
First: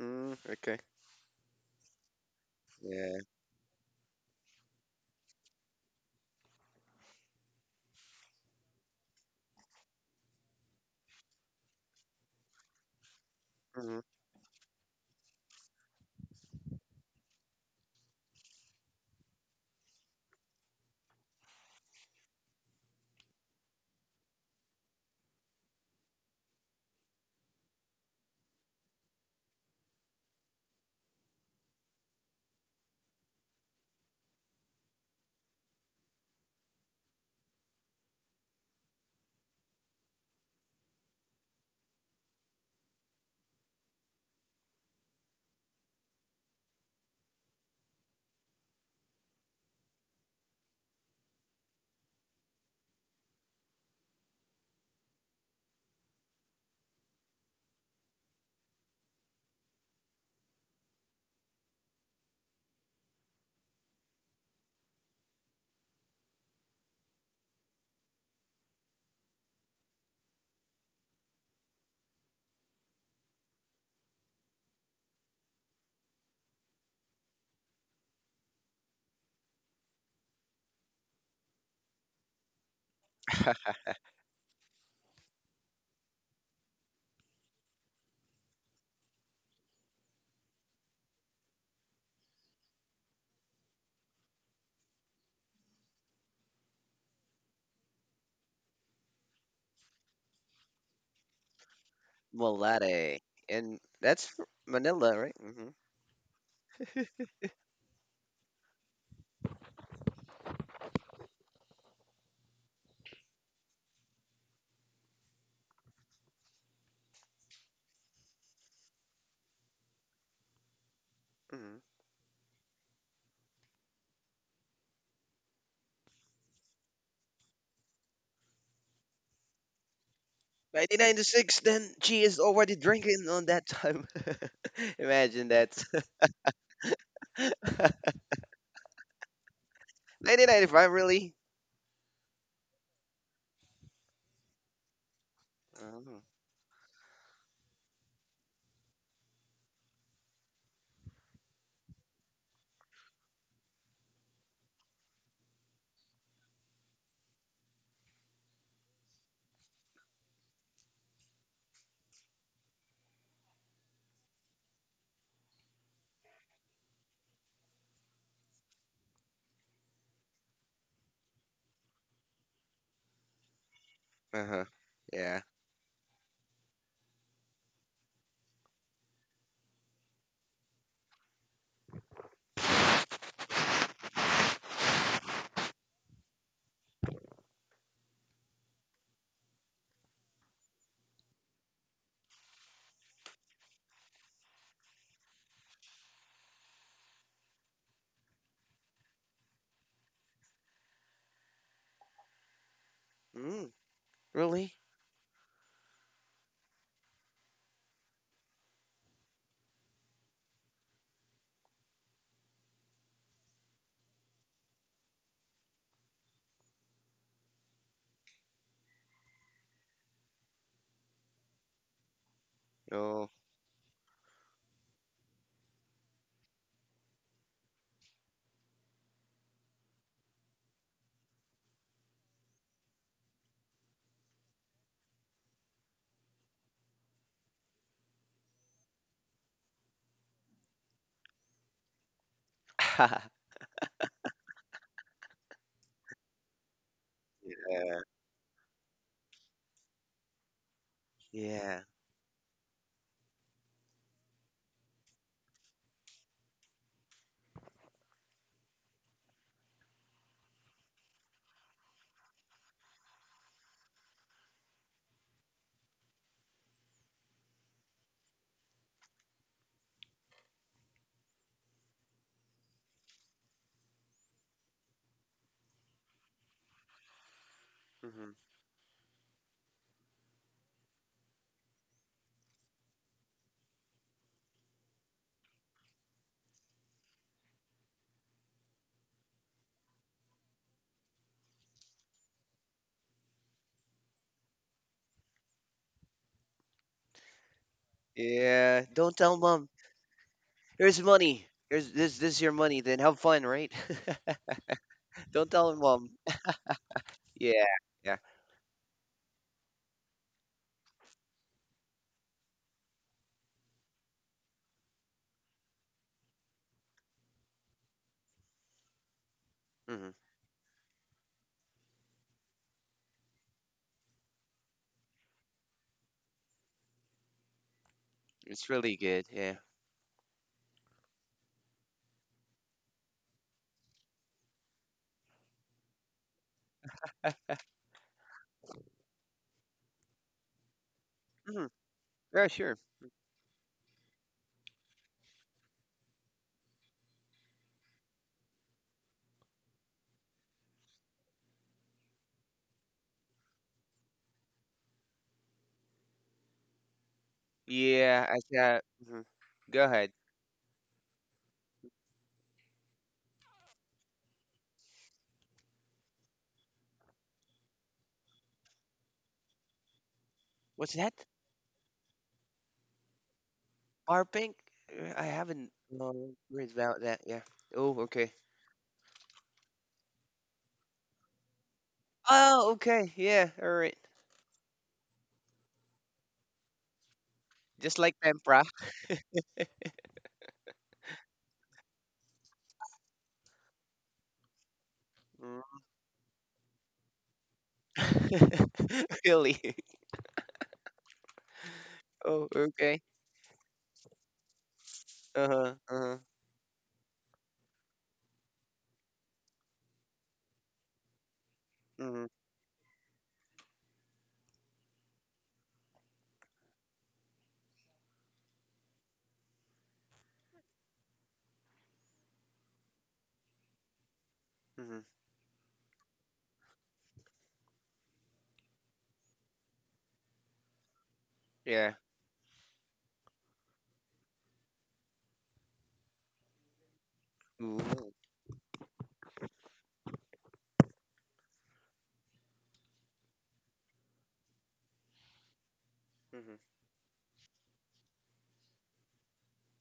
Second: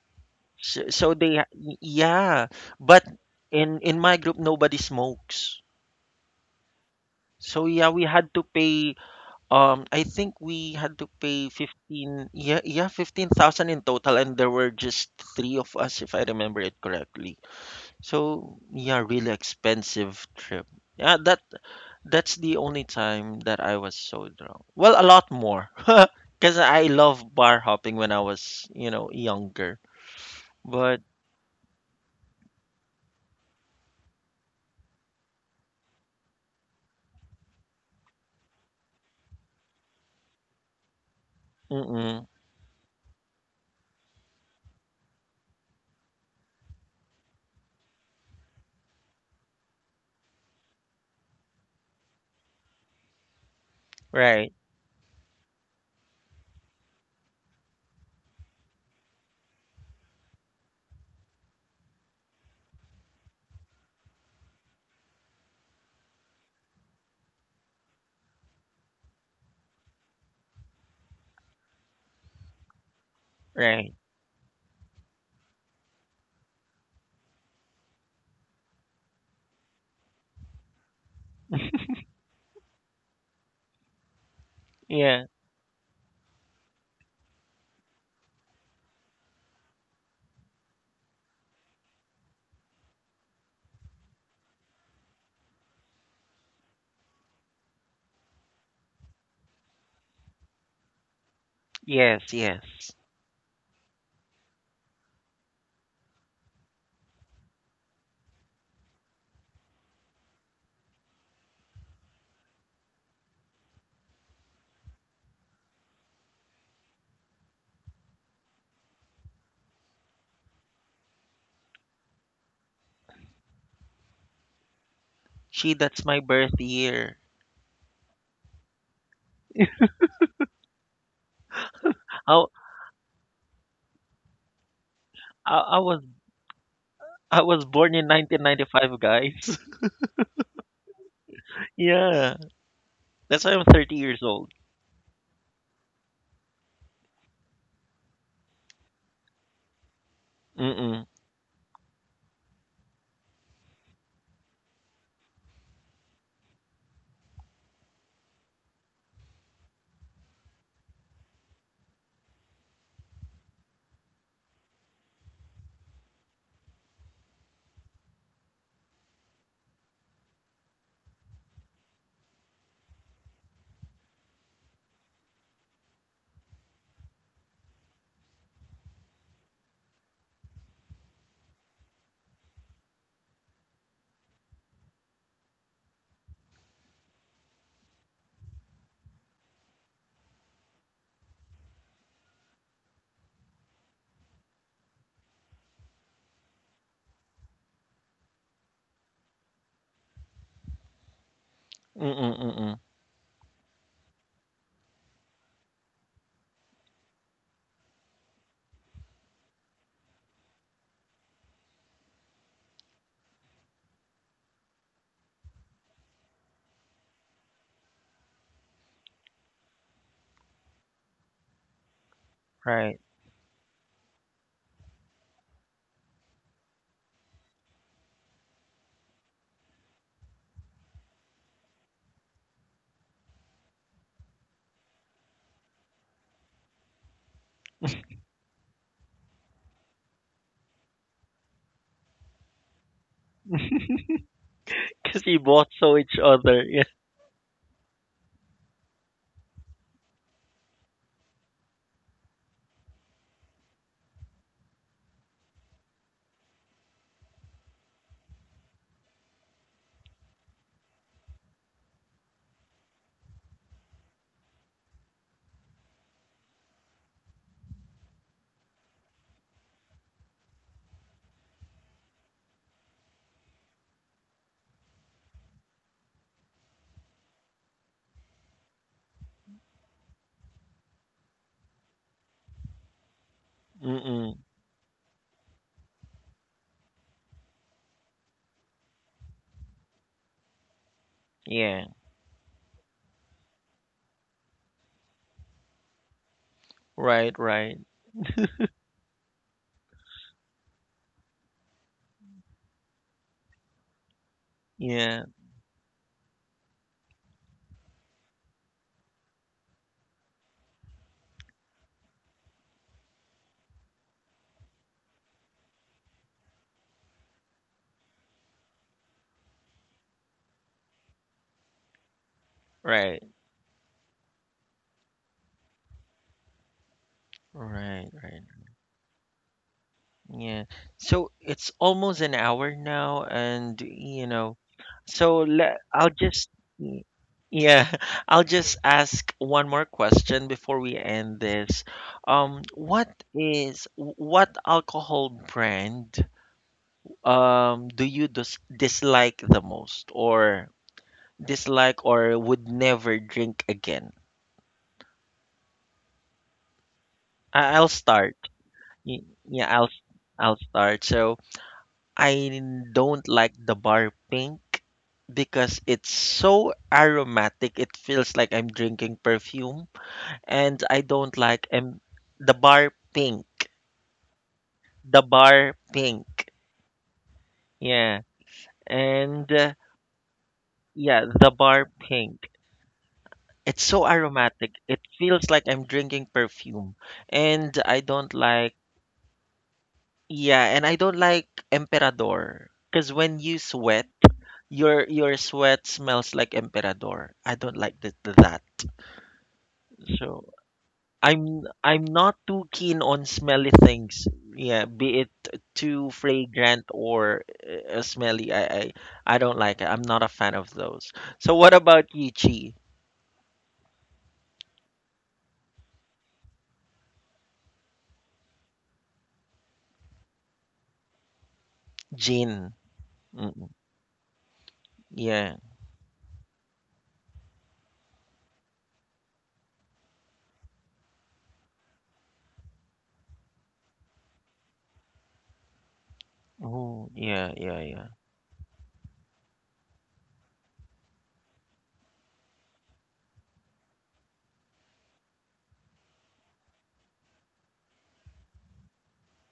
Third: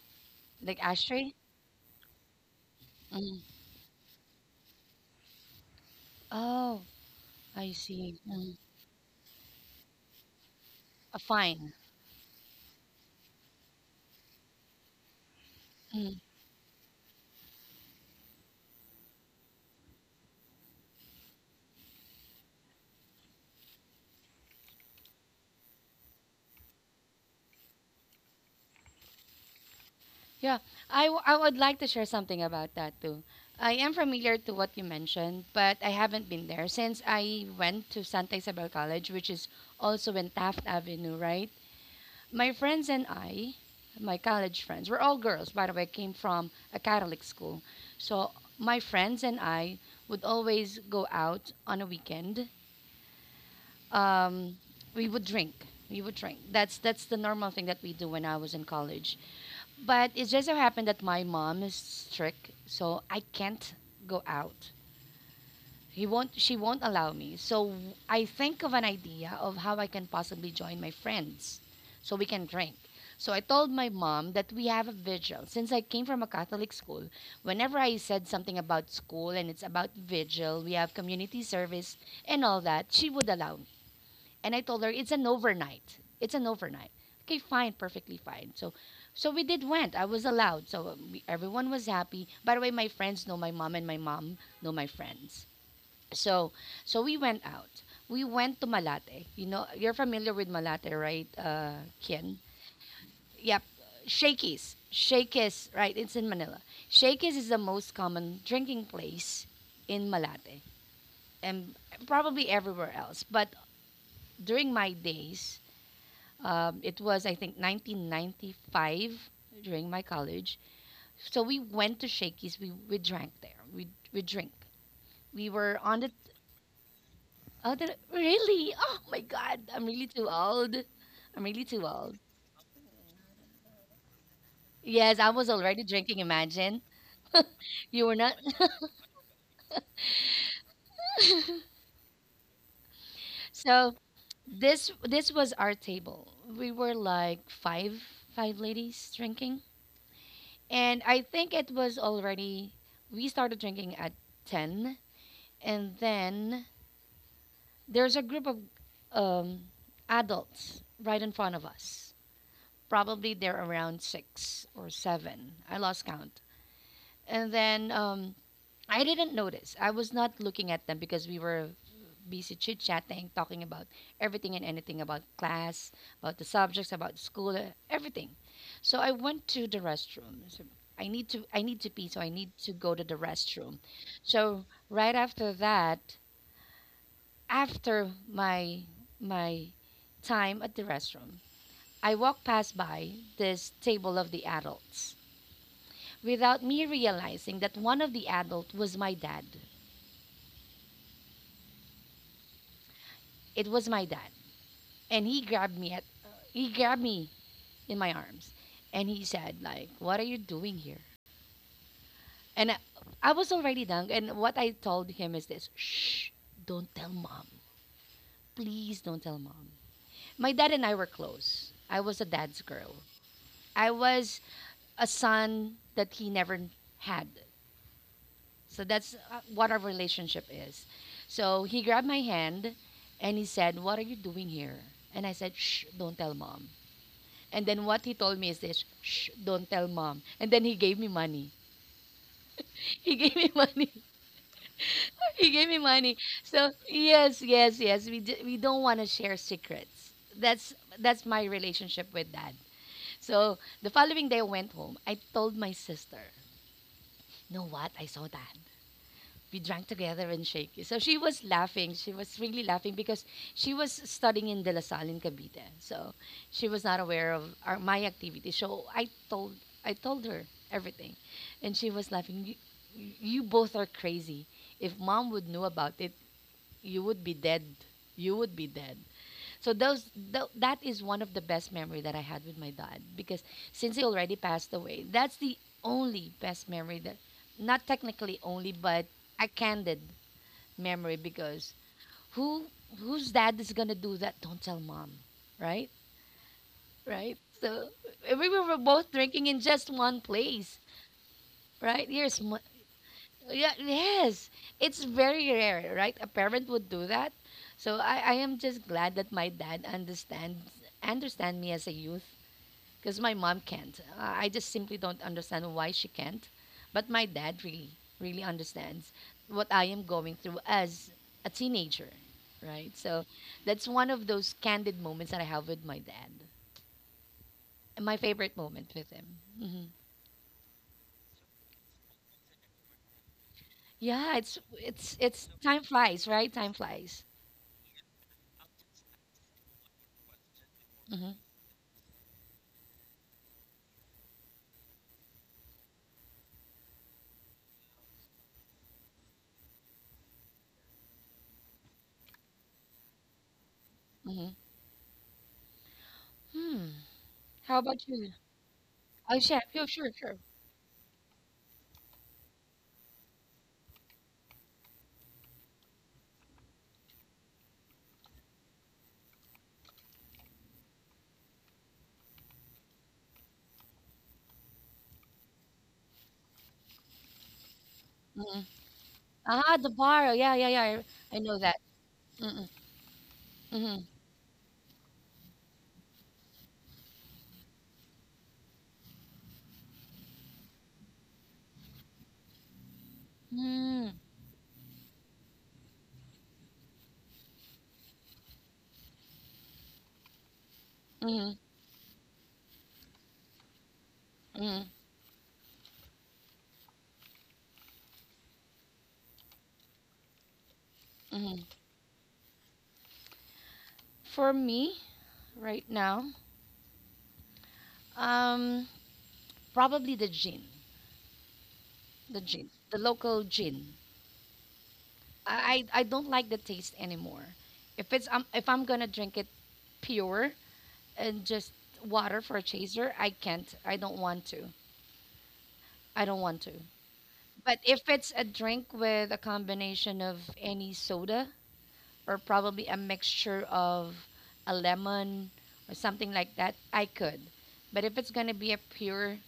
[SPEAKER 3] Okay.
[SPEAKER 2] Like
[SPEAKER 1] so, so
[SPEAKER 2] ashtray?
[SPEAKER 1] they yeah but
[SPEAKER 3] Yeah.
[SPEAKER 2] Mm.
[SPEAKER 1] in my group nobody smokes,
[SPEAKER 2] Oh,
[SPEAKER 1] so
[SPEAKER 2] I
[SPEAKER 1] yeah we
[SPEAKER 2] see.
[SPEAKER 1] had to
[SPEAKER 2] Mm.
[SPEAKER 1] pay, I think we had to
[SPEAKER 2] A
[SPEAKER 1] pay
[SPEAKER 2] fine.
[SPEAKER 1] 15, yeah yeah, 15,000 in
[SPEAKER 3] Hmm.
[SPEAKER 1] total, and there were just three of us if I remember it correctly. So yeah, really expensive trip. yeah that That's the only time that I was so drunk. Well, a lot more. Because I love bar hopping when I was, you know, younger.
[SPEAKER 2] Yeah,
[SPEAKER 1] But,
[SPEAKER 2] I would like to share something about that too. I am familiar to what you mentioned, but I haven't been there since I went to Santa Isabel College, which is also in Taft Avenue, right?
[SPEAKER 1] mm-mm.
[SPEAKER 2] My friends and I, my college friends, we're all girls, by the way, came from a Catholic school. So my friends and I would always go out on a weekend.
[SPEAKER 1] Right,
[SPEAKER 2] Um, we would drink. We would drink. That's the normal thing that we do when I was in college. But it just so happened that my mom is strict, so I can't go out. He won't. She won't allow me. So I think of an idea of how I can possibly join my friends, so we can drink. So I told my
[SPEAKER 1] right.
[SPEAKER 2] mom that we have a vigil. Since I came from a Catholic school, whenever I said something about school and it's about vigil, we have community service and all that, she would allow me. And I told her it's an
[SPEAKER 1] Yeah,
[SPEAKER 2] overnight. It's an overnight. Okay, fine, perfectly fine. So, we did went. I was allowed. So everyone was happy. By the way, my friends know my mom, and my mom know my friends. So, so, we went out. We went to Malate. You know, you're familiar with Malate, right,
[SPEAKER 1] yes,
[SPEAKER 2] Ken?
[SPEAKER 1] yes.
[SPEAKER 3] Malate. And
[SPEAKER 2] Yep. Shakey's.
[SPEAKER 3] Manila, right? Mm-hmm.
[SPEAKER 2] Shakey's, right? It's in Manila. Shakey's is the most common drinking place in Malate and probably everywhere else. But during my days, it was, I think, 1995 during my college. So
[SPEAKER 3] Mm-hmm.
[SPEAKER 2] we went to Shakey's. We drank there. We drink. We
[SPEAKER 1] She,
[SPEAKER 2] were on
[SPEAKER 1] that's
[SPEAKER 2] the
[SPEAKER 1] my birth year.
[SPEAKER 2] oh the, really oh my god, I'm really too old.
[SPEAKER 3] 99 to 6.
[SPEAKER 2] I'm
[SPEAKER 3] Then
[SPEAKER 2] really too
[SPEAKER 3] she is
[SPEAKER 2] old.
[SPEAKER 1] I,
[SPEAKER 3] already drinking on that time. Imagine
[SPEAKER 2] Yes, I was
[SPEAKER 3] that.
[SPEAKER 1] I, I
[SPEAKER 2] already
[SPEAKER 1] was
[SPEAKER 2] drinking. Imagine
[SPEAKER 1] I was born
[SPEAKER 2] you
[SPEAKER 1] in
[SPEAKER 2] were not.
[SPEAKER 1] 1995, guys.
[SPEAKER 3] 1995, really?
[SPEAKER 1] Yeah, that's why I'm
[SPEAKER 2] So
[SPEAKER 1] 30 years old.
[SPEAKER 2] this was
[SPEAKER 3] Uh
[SPEAKER 2] our
[SPEAKER 3] huh.
[SPEAKER 2] table. We were like five ladies drinking, and
[SPEAKER 1] Mm-mm,
[SPEAKER 2] I think it was already we started drinking at 10, and then there's a group of um, adults right in front of us. Probably they're around six or seven. I lost count. And then I didn't notice. I was not looking at them because we were busy chit chatting, talking about
[SPEAKER 3] Uh-huh.
[SPEAKER 2] everything and
[SPEAKER 3] Yeah.
[SPEAKER 2] anything about class, about the subjects, about school, everything. So I went to the restroom. So I need to pee, so I need to go to the restroom. So right after that, after my time at the restroom, I walked past by this table of the adults without me realizing that one of the adult was my dad.
[SPEAKER 1] mm-mm, mm-mm.
[SPEAKER 3] Mm.
[SPEAKER 2] It was my dad,
[SPEAKER 3] Really?
[SPEAKER 2] and he grabbed me in my arms, and he said like, "What are you doing here?" And I was already done. And what I told him is this: "Shh, don't tell mom. Please don't tell mom." My dad and I were close. I was a dad's girl.
[SPEAKER 3] Oh.
[SPEAKER 1] Right.
[SPEAKER 2] I was a son that he never had. So that's what our relationship is. So he grabbed my hand and he said, "What are you doing here?" And I said, "Shh, don't tell mom." And then what he told me is this, "Shh, don't tell mom." And then he gave me money. He gave me money.
[SPEAKER 1] Because we
[SPEAKER 2] He gave
[SPEAKER 1] both
[SPEAKER 2] me
[SPEAKER 1] saw
[SPEAKER 2] money.
[SPEAKER 1] each
[SPEAKER 2] So
[SPEAKER 1] other. Yeah.
[SPEAKER 2] yes,
[SPEAKER 3] Yeah.
[SPEAKER 2] yes, yes. We don't want to share secrets. That's that's my
[SPEAKER 3] Yeah.
[SPEAKER 2] relationship with dad. So the following day I went home. I told my sister, "You know what? I saw dad. We drank together in Shaky." So she was laughing. She was really laughing because she was studying in De La Salle in Cavite. So she was not aware of my activity. So I told her everything, and she was laughing. You both are crazy. If mom would know about it, you would be dead.
[SPEAKER 3] Hmm.
[SPEAKER 2] You would be dead." So that is one of the best memory that I had with my dad because since he already
[SPEAKER 1] Mm-mm.
[SPEAKER 2] passed away, that's the only best memory that, not technically only but a candid memory, because
[SPEAKER 1] Yeah.
[SPEAKER 2] who whose dad is going to do that? Don't tell mom, right? Right?
[SPEAKER 1] Right, right.
[SPEAKER 2] So we
[SPEAKER 3] Yeah.
[SPEAKER 2] were
[SPEAKER 3] Don't tell
[SPEAKER 2] both
[SPEAKER 3] mom.
[SPEAKER 2] drinking in just one
[SPEAKER 3] Here's
[SPEAKER 2] place,
[SPEAKER 3] money. Here's this. This is
[SPEAKER 2] right?
[SPEAKER 3] your money. Then have fun, right?
[SPEAKER 2] Yeah, yes. It's
[SPEAKER 3] Don't
[SPEAKER 1] Yeah,
[SPEAKER 3] tell him,
[SPEAKER 2] very
[SPEAKER 3] mom.
[SPEAKER 2] rare, right? A parent would do
[SPEAKER 3] Yeah.
[SPEAKER 2] that.
[SPEAKER 3] Yeah.
[SPEAKER 2] So I am just glad that my dad understand me as a youth because my mom can't. I just simply don't understand why she can't. But my dad really, really understands what
[SPEAKER 3] Hmm.
[SPEAKER 2] I am going through as a teenager, right? So
[SPEAKER 1] right.
[SPEAKER 2] that's one of those candid moments that I have with my dad. And
[SPEAKER 1] Right,
[SPEAKER 2] my
[SPEAKER 3] It's
[SPEAKER 1] right.
[SPEAKER 2] favorite
[SPEAKER 3] really
[SPEAKER 2] moment
[SPEAKER 3] good.
[SPEAKER 2] with
[SPEAKER 3] Yeah.
[SPEAKER 2] him. Hmm.
[SPEAKER 1] Yeah. So it's almost an hour now, and you
[SPEAKER 2] Yeah, it's
[SPEAKER 1] know,
[SPEAKER 2] it's
[SPEAKER 1] so
[SPEAKER 2] it's
[SPEAKER 1] le-
[SPEAKER 2] time
[SPEAKER 1] I'll
[SPEAKER 2] flies, right?
[SPEAKER 1] just,
[SPEAKER 2] Time
[SPEAKER 1] y-
[SPEAKER 2] flies.
[SPEAKER 1] yeah, I'll just ask one more question before we
[SPEAKER 2] Hmm.
[SPEAKER 3] Hmm.
[SPEAKER 1] end this.
[SPEAKER 3] Yeah. Sure.
[SPEAKER 1] What is what alcohol brand do you dislike the most, or dislike, or would never drink again?
[SPEAKER 2] Hmm. Hmm. How
[SPEAKER 1] I'll
[SPEAKER 3] Yeah. I
[SPEAKER 2] about you?
[SPEAKER 1] start.
[SPEAKER 3] got. Mhm.
[SPEAKER 2] Oh,
[SPEAKER 3] Go
[SPEAKER 2] chef.
[SPEAKER 1] Yeah,
[SPEAKER 3] ahead.
[SPEAKER 2] Yeah, sure, sure.
[SPEAKER 1] I'll start. So. I don't like the bar pink because it's so aromatic. It feels like I'm drinking perfume.
[SPEAKER 3] What's that?
[SPEAKER 1] And I don't like the bar pink.
[SPEAKER 3] Bar pink? I
[SPEAKER 1] The
[SPEAKER 3] haven't
[SPEAKER 1] bar
[SPEAKER 3] uh, read
[SPEAKER 1] pink.
[SPEAKER 3] about that. Yeah. Oh. Okay.
[SPEAKER 1] Yeah.
[SPEAKER 2] Hmm.
[SPEAKER 1] And
[SPEAKER 2] Ah, the bar. Oh, yeah, yeah, yeah.
[SPEAKER 1] yeah,
[SPEAKER 2] I
[SPEAKER 1] the
[SPEAKER 2] know that.
[SPEAKER 1] bar
[SPEAKER 3] Oh.
[SPEAKER 1] pink.
[SPEAKER 2] Mm-hmm.
[SPEAKER 3] Okay. Yeah. All right.
[SPEAKER 1] It's
[SPEAKER 2] Mm-hmm.
[SPEAKER 1] so aromatic. It feels like I'm drinking perfume.
[SPEAKER 3] Just
[SPEAKER 1] And
[SPEAKER 3] like
[SPEAKER 1] I
[SPEAKER 3] tempra.
[SPEAKER 1] don't like, yeah, and I don't like Emperador. Because when you sweat,
[SPEAKER 2] Mm-hmm.
[SPEAKER 1] your
[SPEAKER 3] Mm.
[SPEAKER 1] sweat smells like Emperador. I don't like that.
[SPEAKER 3] Really?
[SPEAKER 1] So
[SPEAKER 2] Mm-hmm.
[SPEAKER 1] I'm
[SPEAKER 3] Oh.
[SPEAKER 1] not
[SPEAKER 3] Okay.
[SPEAKER 1] too keen on smelly things.
[SPEAKER 2] Mm-hmm.
[SPEAKER 1] Yeah, be it
[SPEAKER 3] Uh-huh. Uh-huh.
[SPEAKER 1] too fragrant or smelly. I don't like it. I'm not a fan of those. So what
[SPEAKER 3] Mhm.
[SPEAKER 1] about you, Chi?
[SPEAKER 2] For me, right now, um, probably the gin, the gin,
[SPEAKER 1] Gin.
[SPEAKER 2] the local
[SPEAKER 1] Mm,
[SPEAKER 2] gin.
[SPEAKER 3] Mhm.
[SPEAKER 1] yeah.
[SPEAKER 2] I don't like the taste anymore. If it's if I'm gonna drink it pure and
[SPEAKER 3] Yeah.
[SPEAKER 2] just water for a chaser, I can't. I don't want to. I don't want to.
[SPEAKER 1] Oh, yeah, yeah,
[SPEAKER 3] Ooh.
[SPEAKER 2] But
[SPEAKER 1] yeah.
[SPEAKER 2] if it's a drink with a combination of any soda or probably a mixture of a lemon or
[SPEAKER 3] Mhm.
[SPEAKER 2] something like that, I could. But if it's gonna be a pure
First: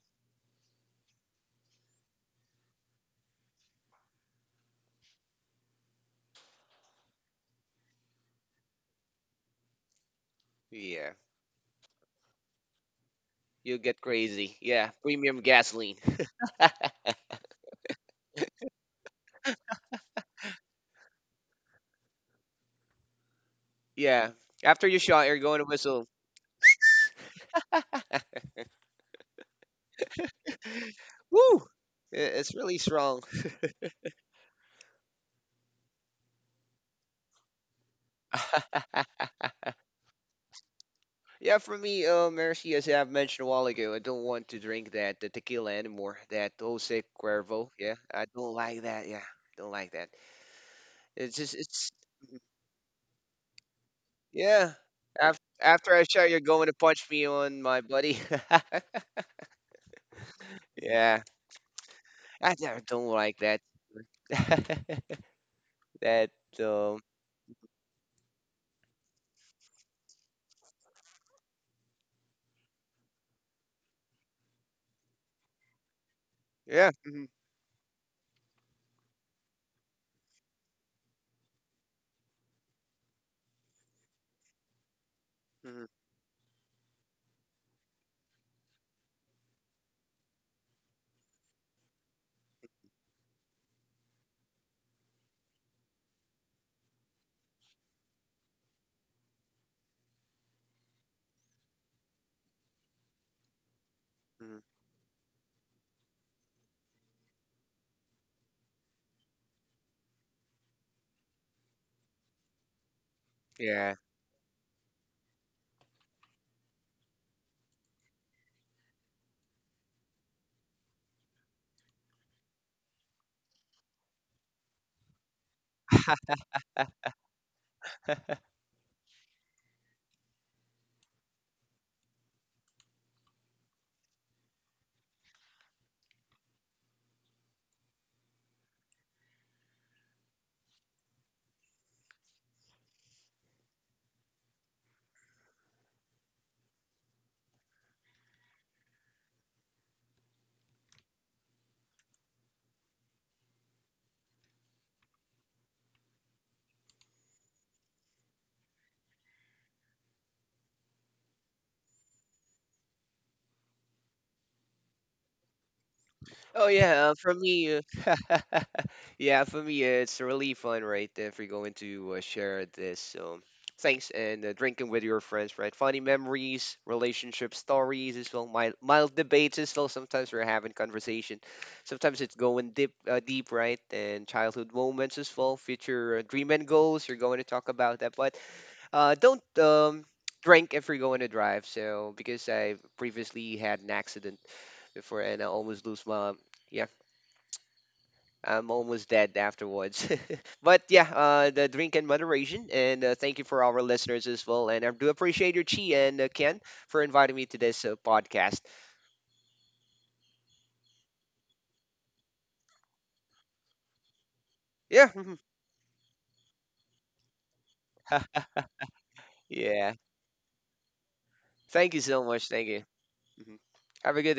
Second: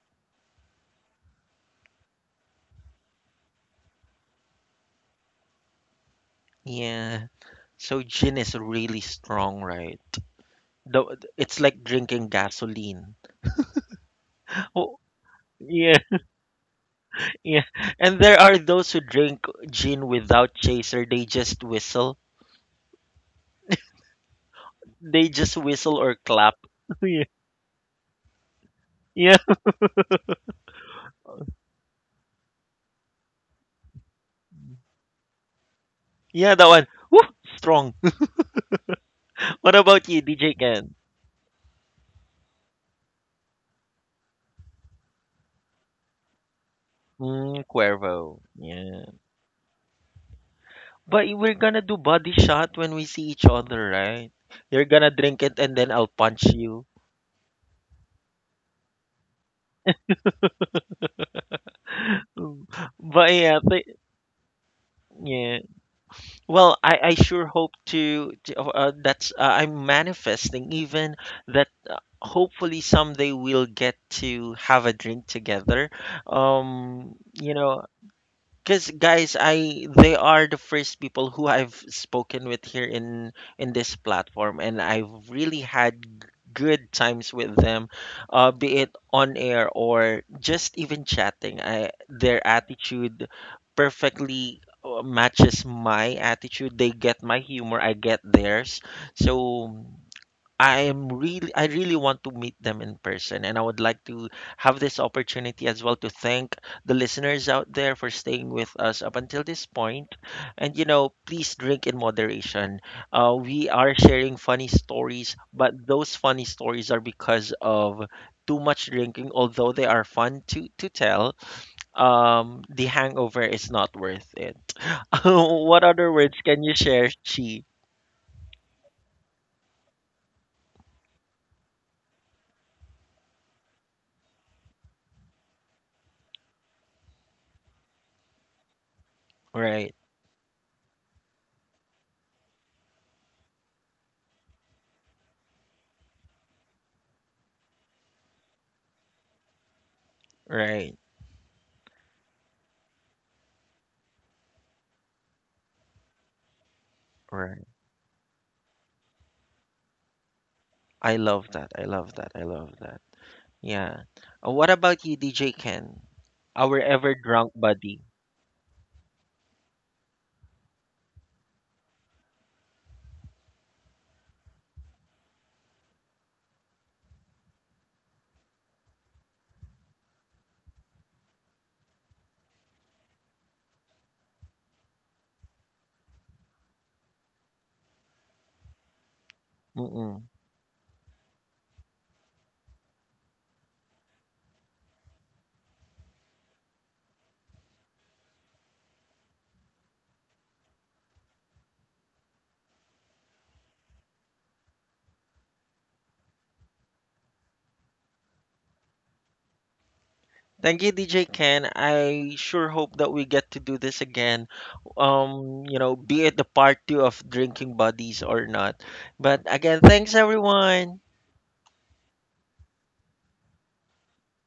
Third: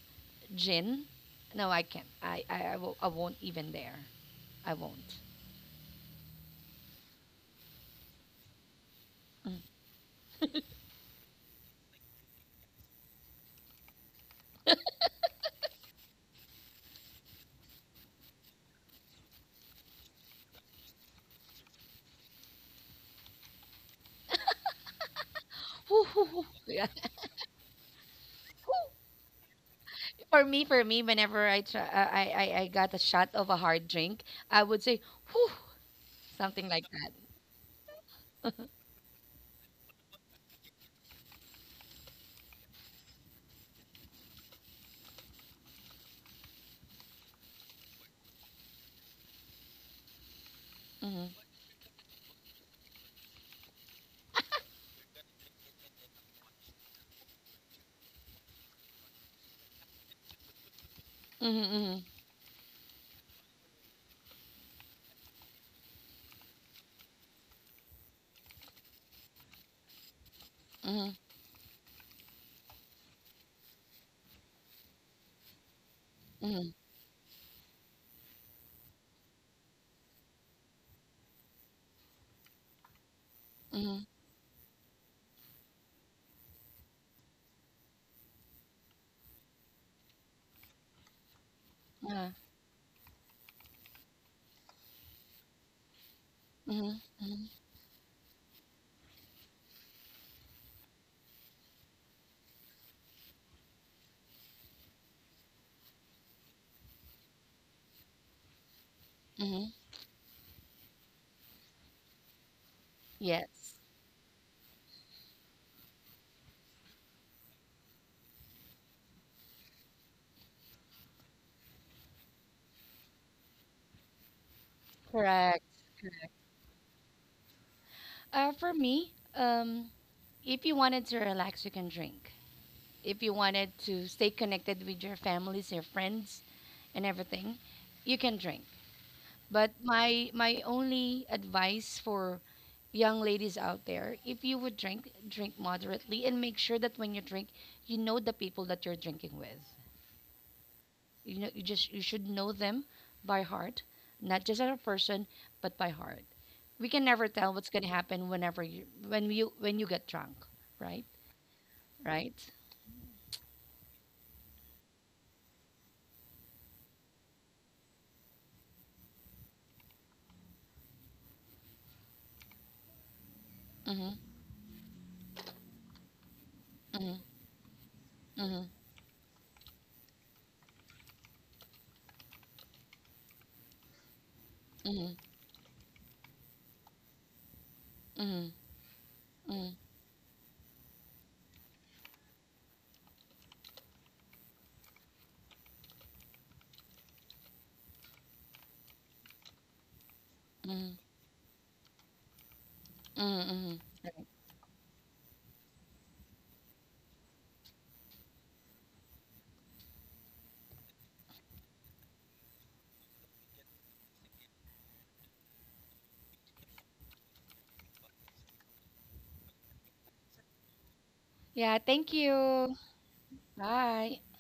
[SPEAKER 2] gin? No, I can't. I won't even dare. I won't.
[SPEAKER 1] Yeah. So gin is really strong,
[SPEAKER 2] Mm.
[SPEAKER 1] right?
[SPEAKER 3] Yeah.
[SPEAKER 1] It's like drinking gasoline.
[SPEAKER 3] You'll get crazy. Yeah.
[SPEAKER 1] Oh,
[SPEAKER 3] Premium
[SPEAKER 1] yeah.
[SPEAKER 3] gasoline.
[SPEAKER 1] Yeah, and there are those who drink gin without chaser. They just whistle.
[SPEAKER 3] Yeah. After you
[SPEAKER 1] They
[SPEAKER 3] shot, you're
[SPEAKER 1] just
[SPEAKER 3] going to
[SPEAKER 1] whistle
[SPEAKER 3] whistle.
[SPEAKER 1] or clap.
[SPEAKER 2] Yeah.
[SPEAKER 1] Yeah, yeah,
[SPEAKER 2] For me, whenever I,
[SPEAKER 3] Woo!
[SPEAKER 2] try,
[SPEAKER 3] It's
[SPEAKER 2] I
[SPEAKER 3] really
[SPEAKER 2] got a
[SPEAKER 3] strong.
[SPEAKER 2] shot of a hard drink, I would say, whew,
[SPEAKER 1] yeah, that
[SPEAKER 2] something like
[SPEAKER 1] one.
[SPEAKER 2] that.
[SPEAKER 1] Woo, strong. What about you, DJ Ken?
[SPEAKER 3] Yeah, for me, Mercy, as I've mentioned a while ago, I don't want to drink that the tequila anymore. That Jose
[SPEAKER 1] Mm,
[SPEAKER 3] Cuervo. Yeah, I
[SPEAKER 1] Cuervo.
[SPEAKER 3] don't like
[SPEAKER 1] Yeah.
[SPEAKER 3] that. Yeah, don't like that.
[SPEAKER 1] But
[SPEAKER 2] Mhm,
[SPEAKER 3] It's
[SPEAKER 1] we're
[SPEAKER 3] just,
[SPEAKER 1] gonna
[SPEAKER 3] it's
[SPEAKER 1] do body shot when we see each other, right?
[SPEAKER 3] Yeah.
[SPEAKER 1] You're gonna
[SPEAKER 3] After
[SPEAKER 1] drink it and then
[SPEAKER 3] after I
[SPEAKER 1] I'll
[SPEAKER 3] shot,
[SPEAKER 1] punch
[SPEAKER 3] you're going to
[SPEAKER 1] you.
[SPEAKER 3] punch me on my buddy. Yeah.
[SPEAKER 2] mhm,
[SPEAKER 3] I
[SPEAKER 1] Mm.
[SPEAKER 3] don't don't
[SPEAKER 1] But
[SPEAKER 3] like
[SPEAKER 1] yeah,
[SPEAKER 3] that.
[SPEAKER 1] yeah.
[SPEAKER 3] that
[SPEAKER 1] Well,
[SPEAKER 3] um,
[SPEAKER 1] I sure hope to that's I'm manifesting even
[SPEAKER 2] mhm,
[SPEAKER 1] that hopefully someday we'll get to have a drink together.
[SPEAKER 2] mhm,
[SPEAKER 3] yeah, mhm,
[SPEAKER 1] You know, because guys, I they are the first people who I've spoken with here in
[SPEAKER 2] mhm,
[SPEAKER 1] this
[SPEAKER 2] mhm,
[SPEAKER 1] platform, and I've really
[SPEAKER 3] mhm,
[SPEAKER 1] had good times with them, be it on air or just even chatting. I
[SPEAKER 2] yeah,
[SPEAKER 1] their attitude perfectly matches my attitude. They
[SPEAKER 2] mhm,
[SPEAKER 1] get my
[SPEAKER 2] mhm,
[SPEAKER 1] humor, I get theirs. So I really want to meet them in person, and I would like to
[SPEAKER 3] mhm,
[SPEAKER 1] have this opportunity as well to thank the listeners out there for staying with us up until this
[SPEAKER 2] mhm.
[SPEAKER 1] point. And you know, please drink in moderation. We
[SPEAKER 2] Yes,
[SPEAKER 1] are
[SPEAKER 3] yeah.
[SPEAKER 1] sharing funny stories, but those funny stories are because of too much drinking, although they are fun to tell. The hangover is not worth it.
[SPEAKER 2] correct.
[SPEAKER 1] What other words can you share, Chi?
[SPEAKER 2] For me, if you wanted to relax, you can drink. If you wanted to stay connected with your families, your friends, and everything, you can drink. But
[SPEAKER 1] Right,
[SPEAKER 2] my only advice for young ladies out there, if you would drink, drink moderately and make sure that when you drink, you know the people that you're drinking with.
[SPEAKER 1] right,
[SPEAKER 2] You know, you should know them by heart, not just as a person, but by heart. We can never tell
[SPEAKER 1] right.
[SPEAKER 2] what's going to happen whenever you when you when you get drunk, right?
[SPEAKER 1] I love that. I love that. I
[SPEAKER 2] Right?
[SPEAKER 1] love that. Yeah. What about you, DJ Ken?
[SPEAKER 3] Oh
[SPEAKER 1] Our ever
[SPEAKER 3] yeah,
[SPEAKER 1] drunk buddy.
[SPEAKER 3] yeah, for me, it's really fun, right? If you're going to share this, thanks
[SPEAKER 2] Mhm.
[SPEAKER 3] and drinking with your friends, right? Funny memories,
[SPEAKER 2] Mhm.
[SPEAKER 3] relationship stories as well.
[SPEAKER 2] Mhm.
[SPEAKER 3] Mild debates as well. Sometimes we're having conversation. Sometimes it's going deep, right? And childhood
[SPEAKER 2] Mhm.
[SPEAKER 3] moments as well. Future dream and goals. You're going to talk about that, but
[SPEAKER 2] Mhm.
[SPEAKER 3] Don't
[SPEAKER 2] Mhm.
[SPEAKER 1] Mm-mm.
[SPEAKER 3] drink if you're going to drive. So because I previously had an accident before and I almost lose my yeah, I'm almost dead afterwards. But
[SPEAKER 2] Mhm.
[SPEAKER 3] yeah, the drink in moderation. And thank you for
[SPEAKER 2] Mhm.
[SPEAKER 3] our listeners as well. And I do appreciate your Chi and Ken for inviting me to this podcast.
[SPEAKER 1] Thank you, DJ Ken. I sure hope that we get to do this again.
[SPEAKER 3] Yeah,
[SPEAKER 1] You know, be it the part 2 of Drinking Buddies or not. But again,
[SPEAKER 3] yeah.
[SPEAKER 1] thanks everyone.
[SPEAKER 2] Yeah,
[SPEAKER 3] Thank you
[SPEAKER 2] thank
[SPEAKER 3] so much. Thank
[SPEAKER 2] you.
[SPEAKER 3] you. Mhm. Have
[SPEAKER 2] Bye.
[SPEAKER 3] a good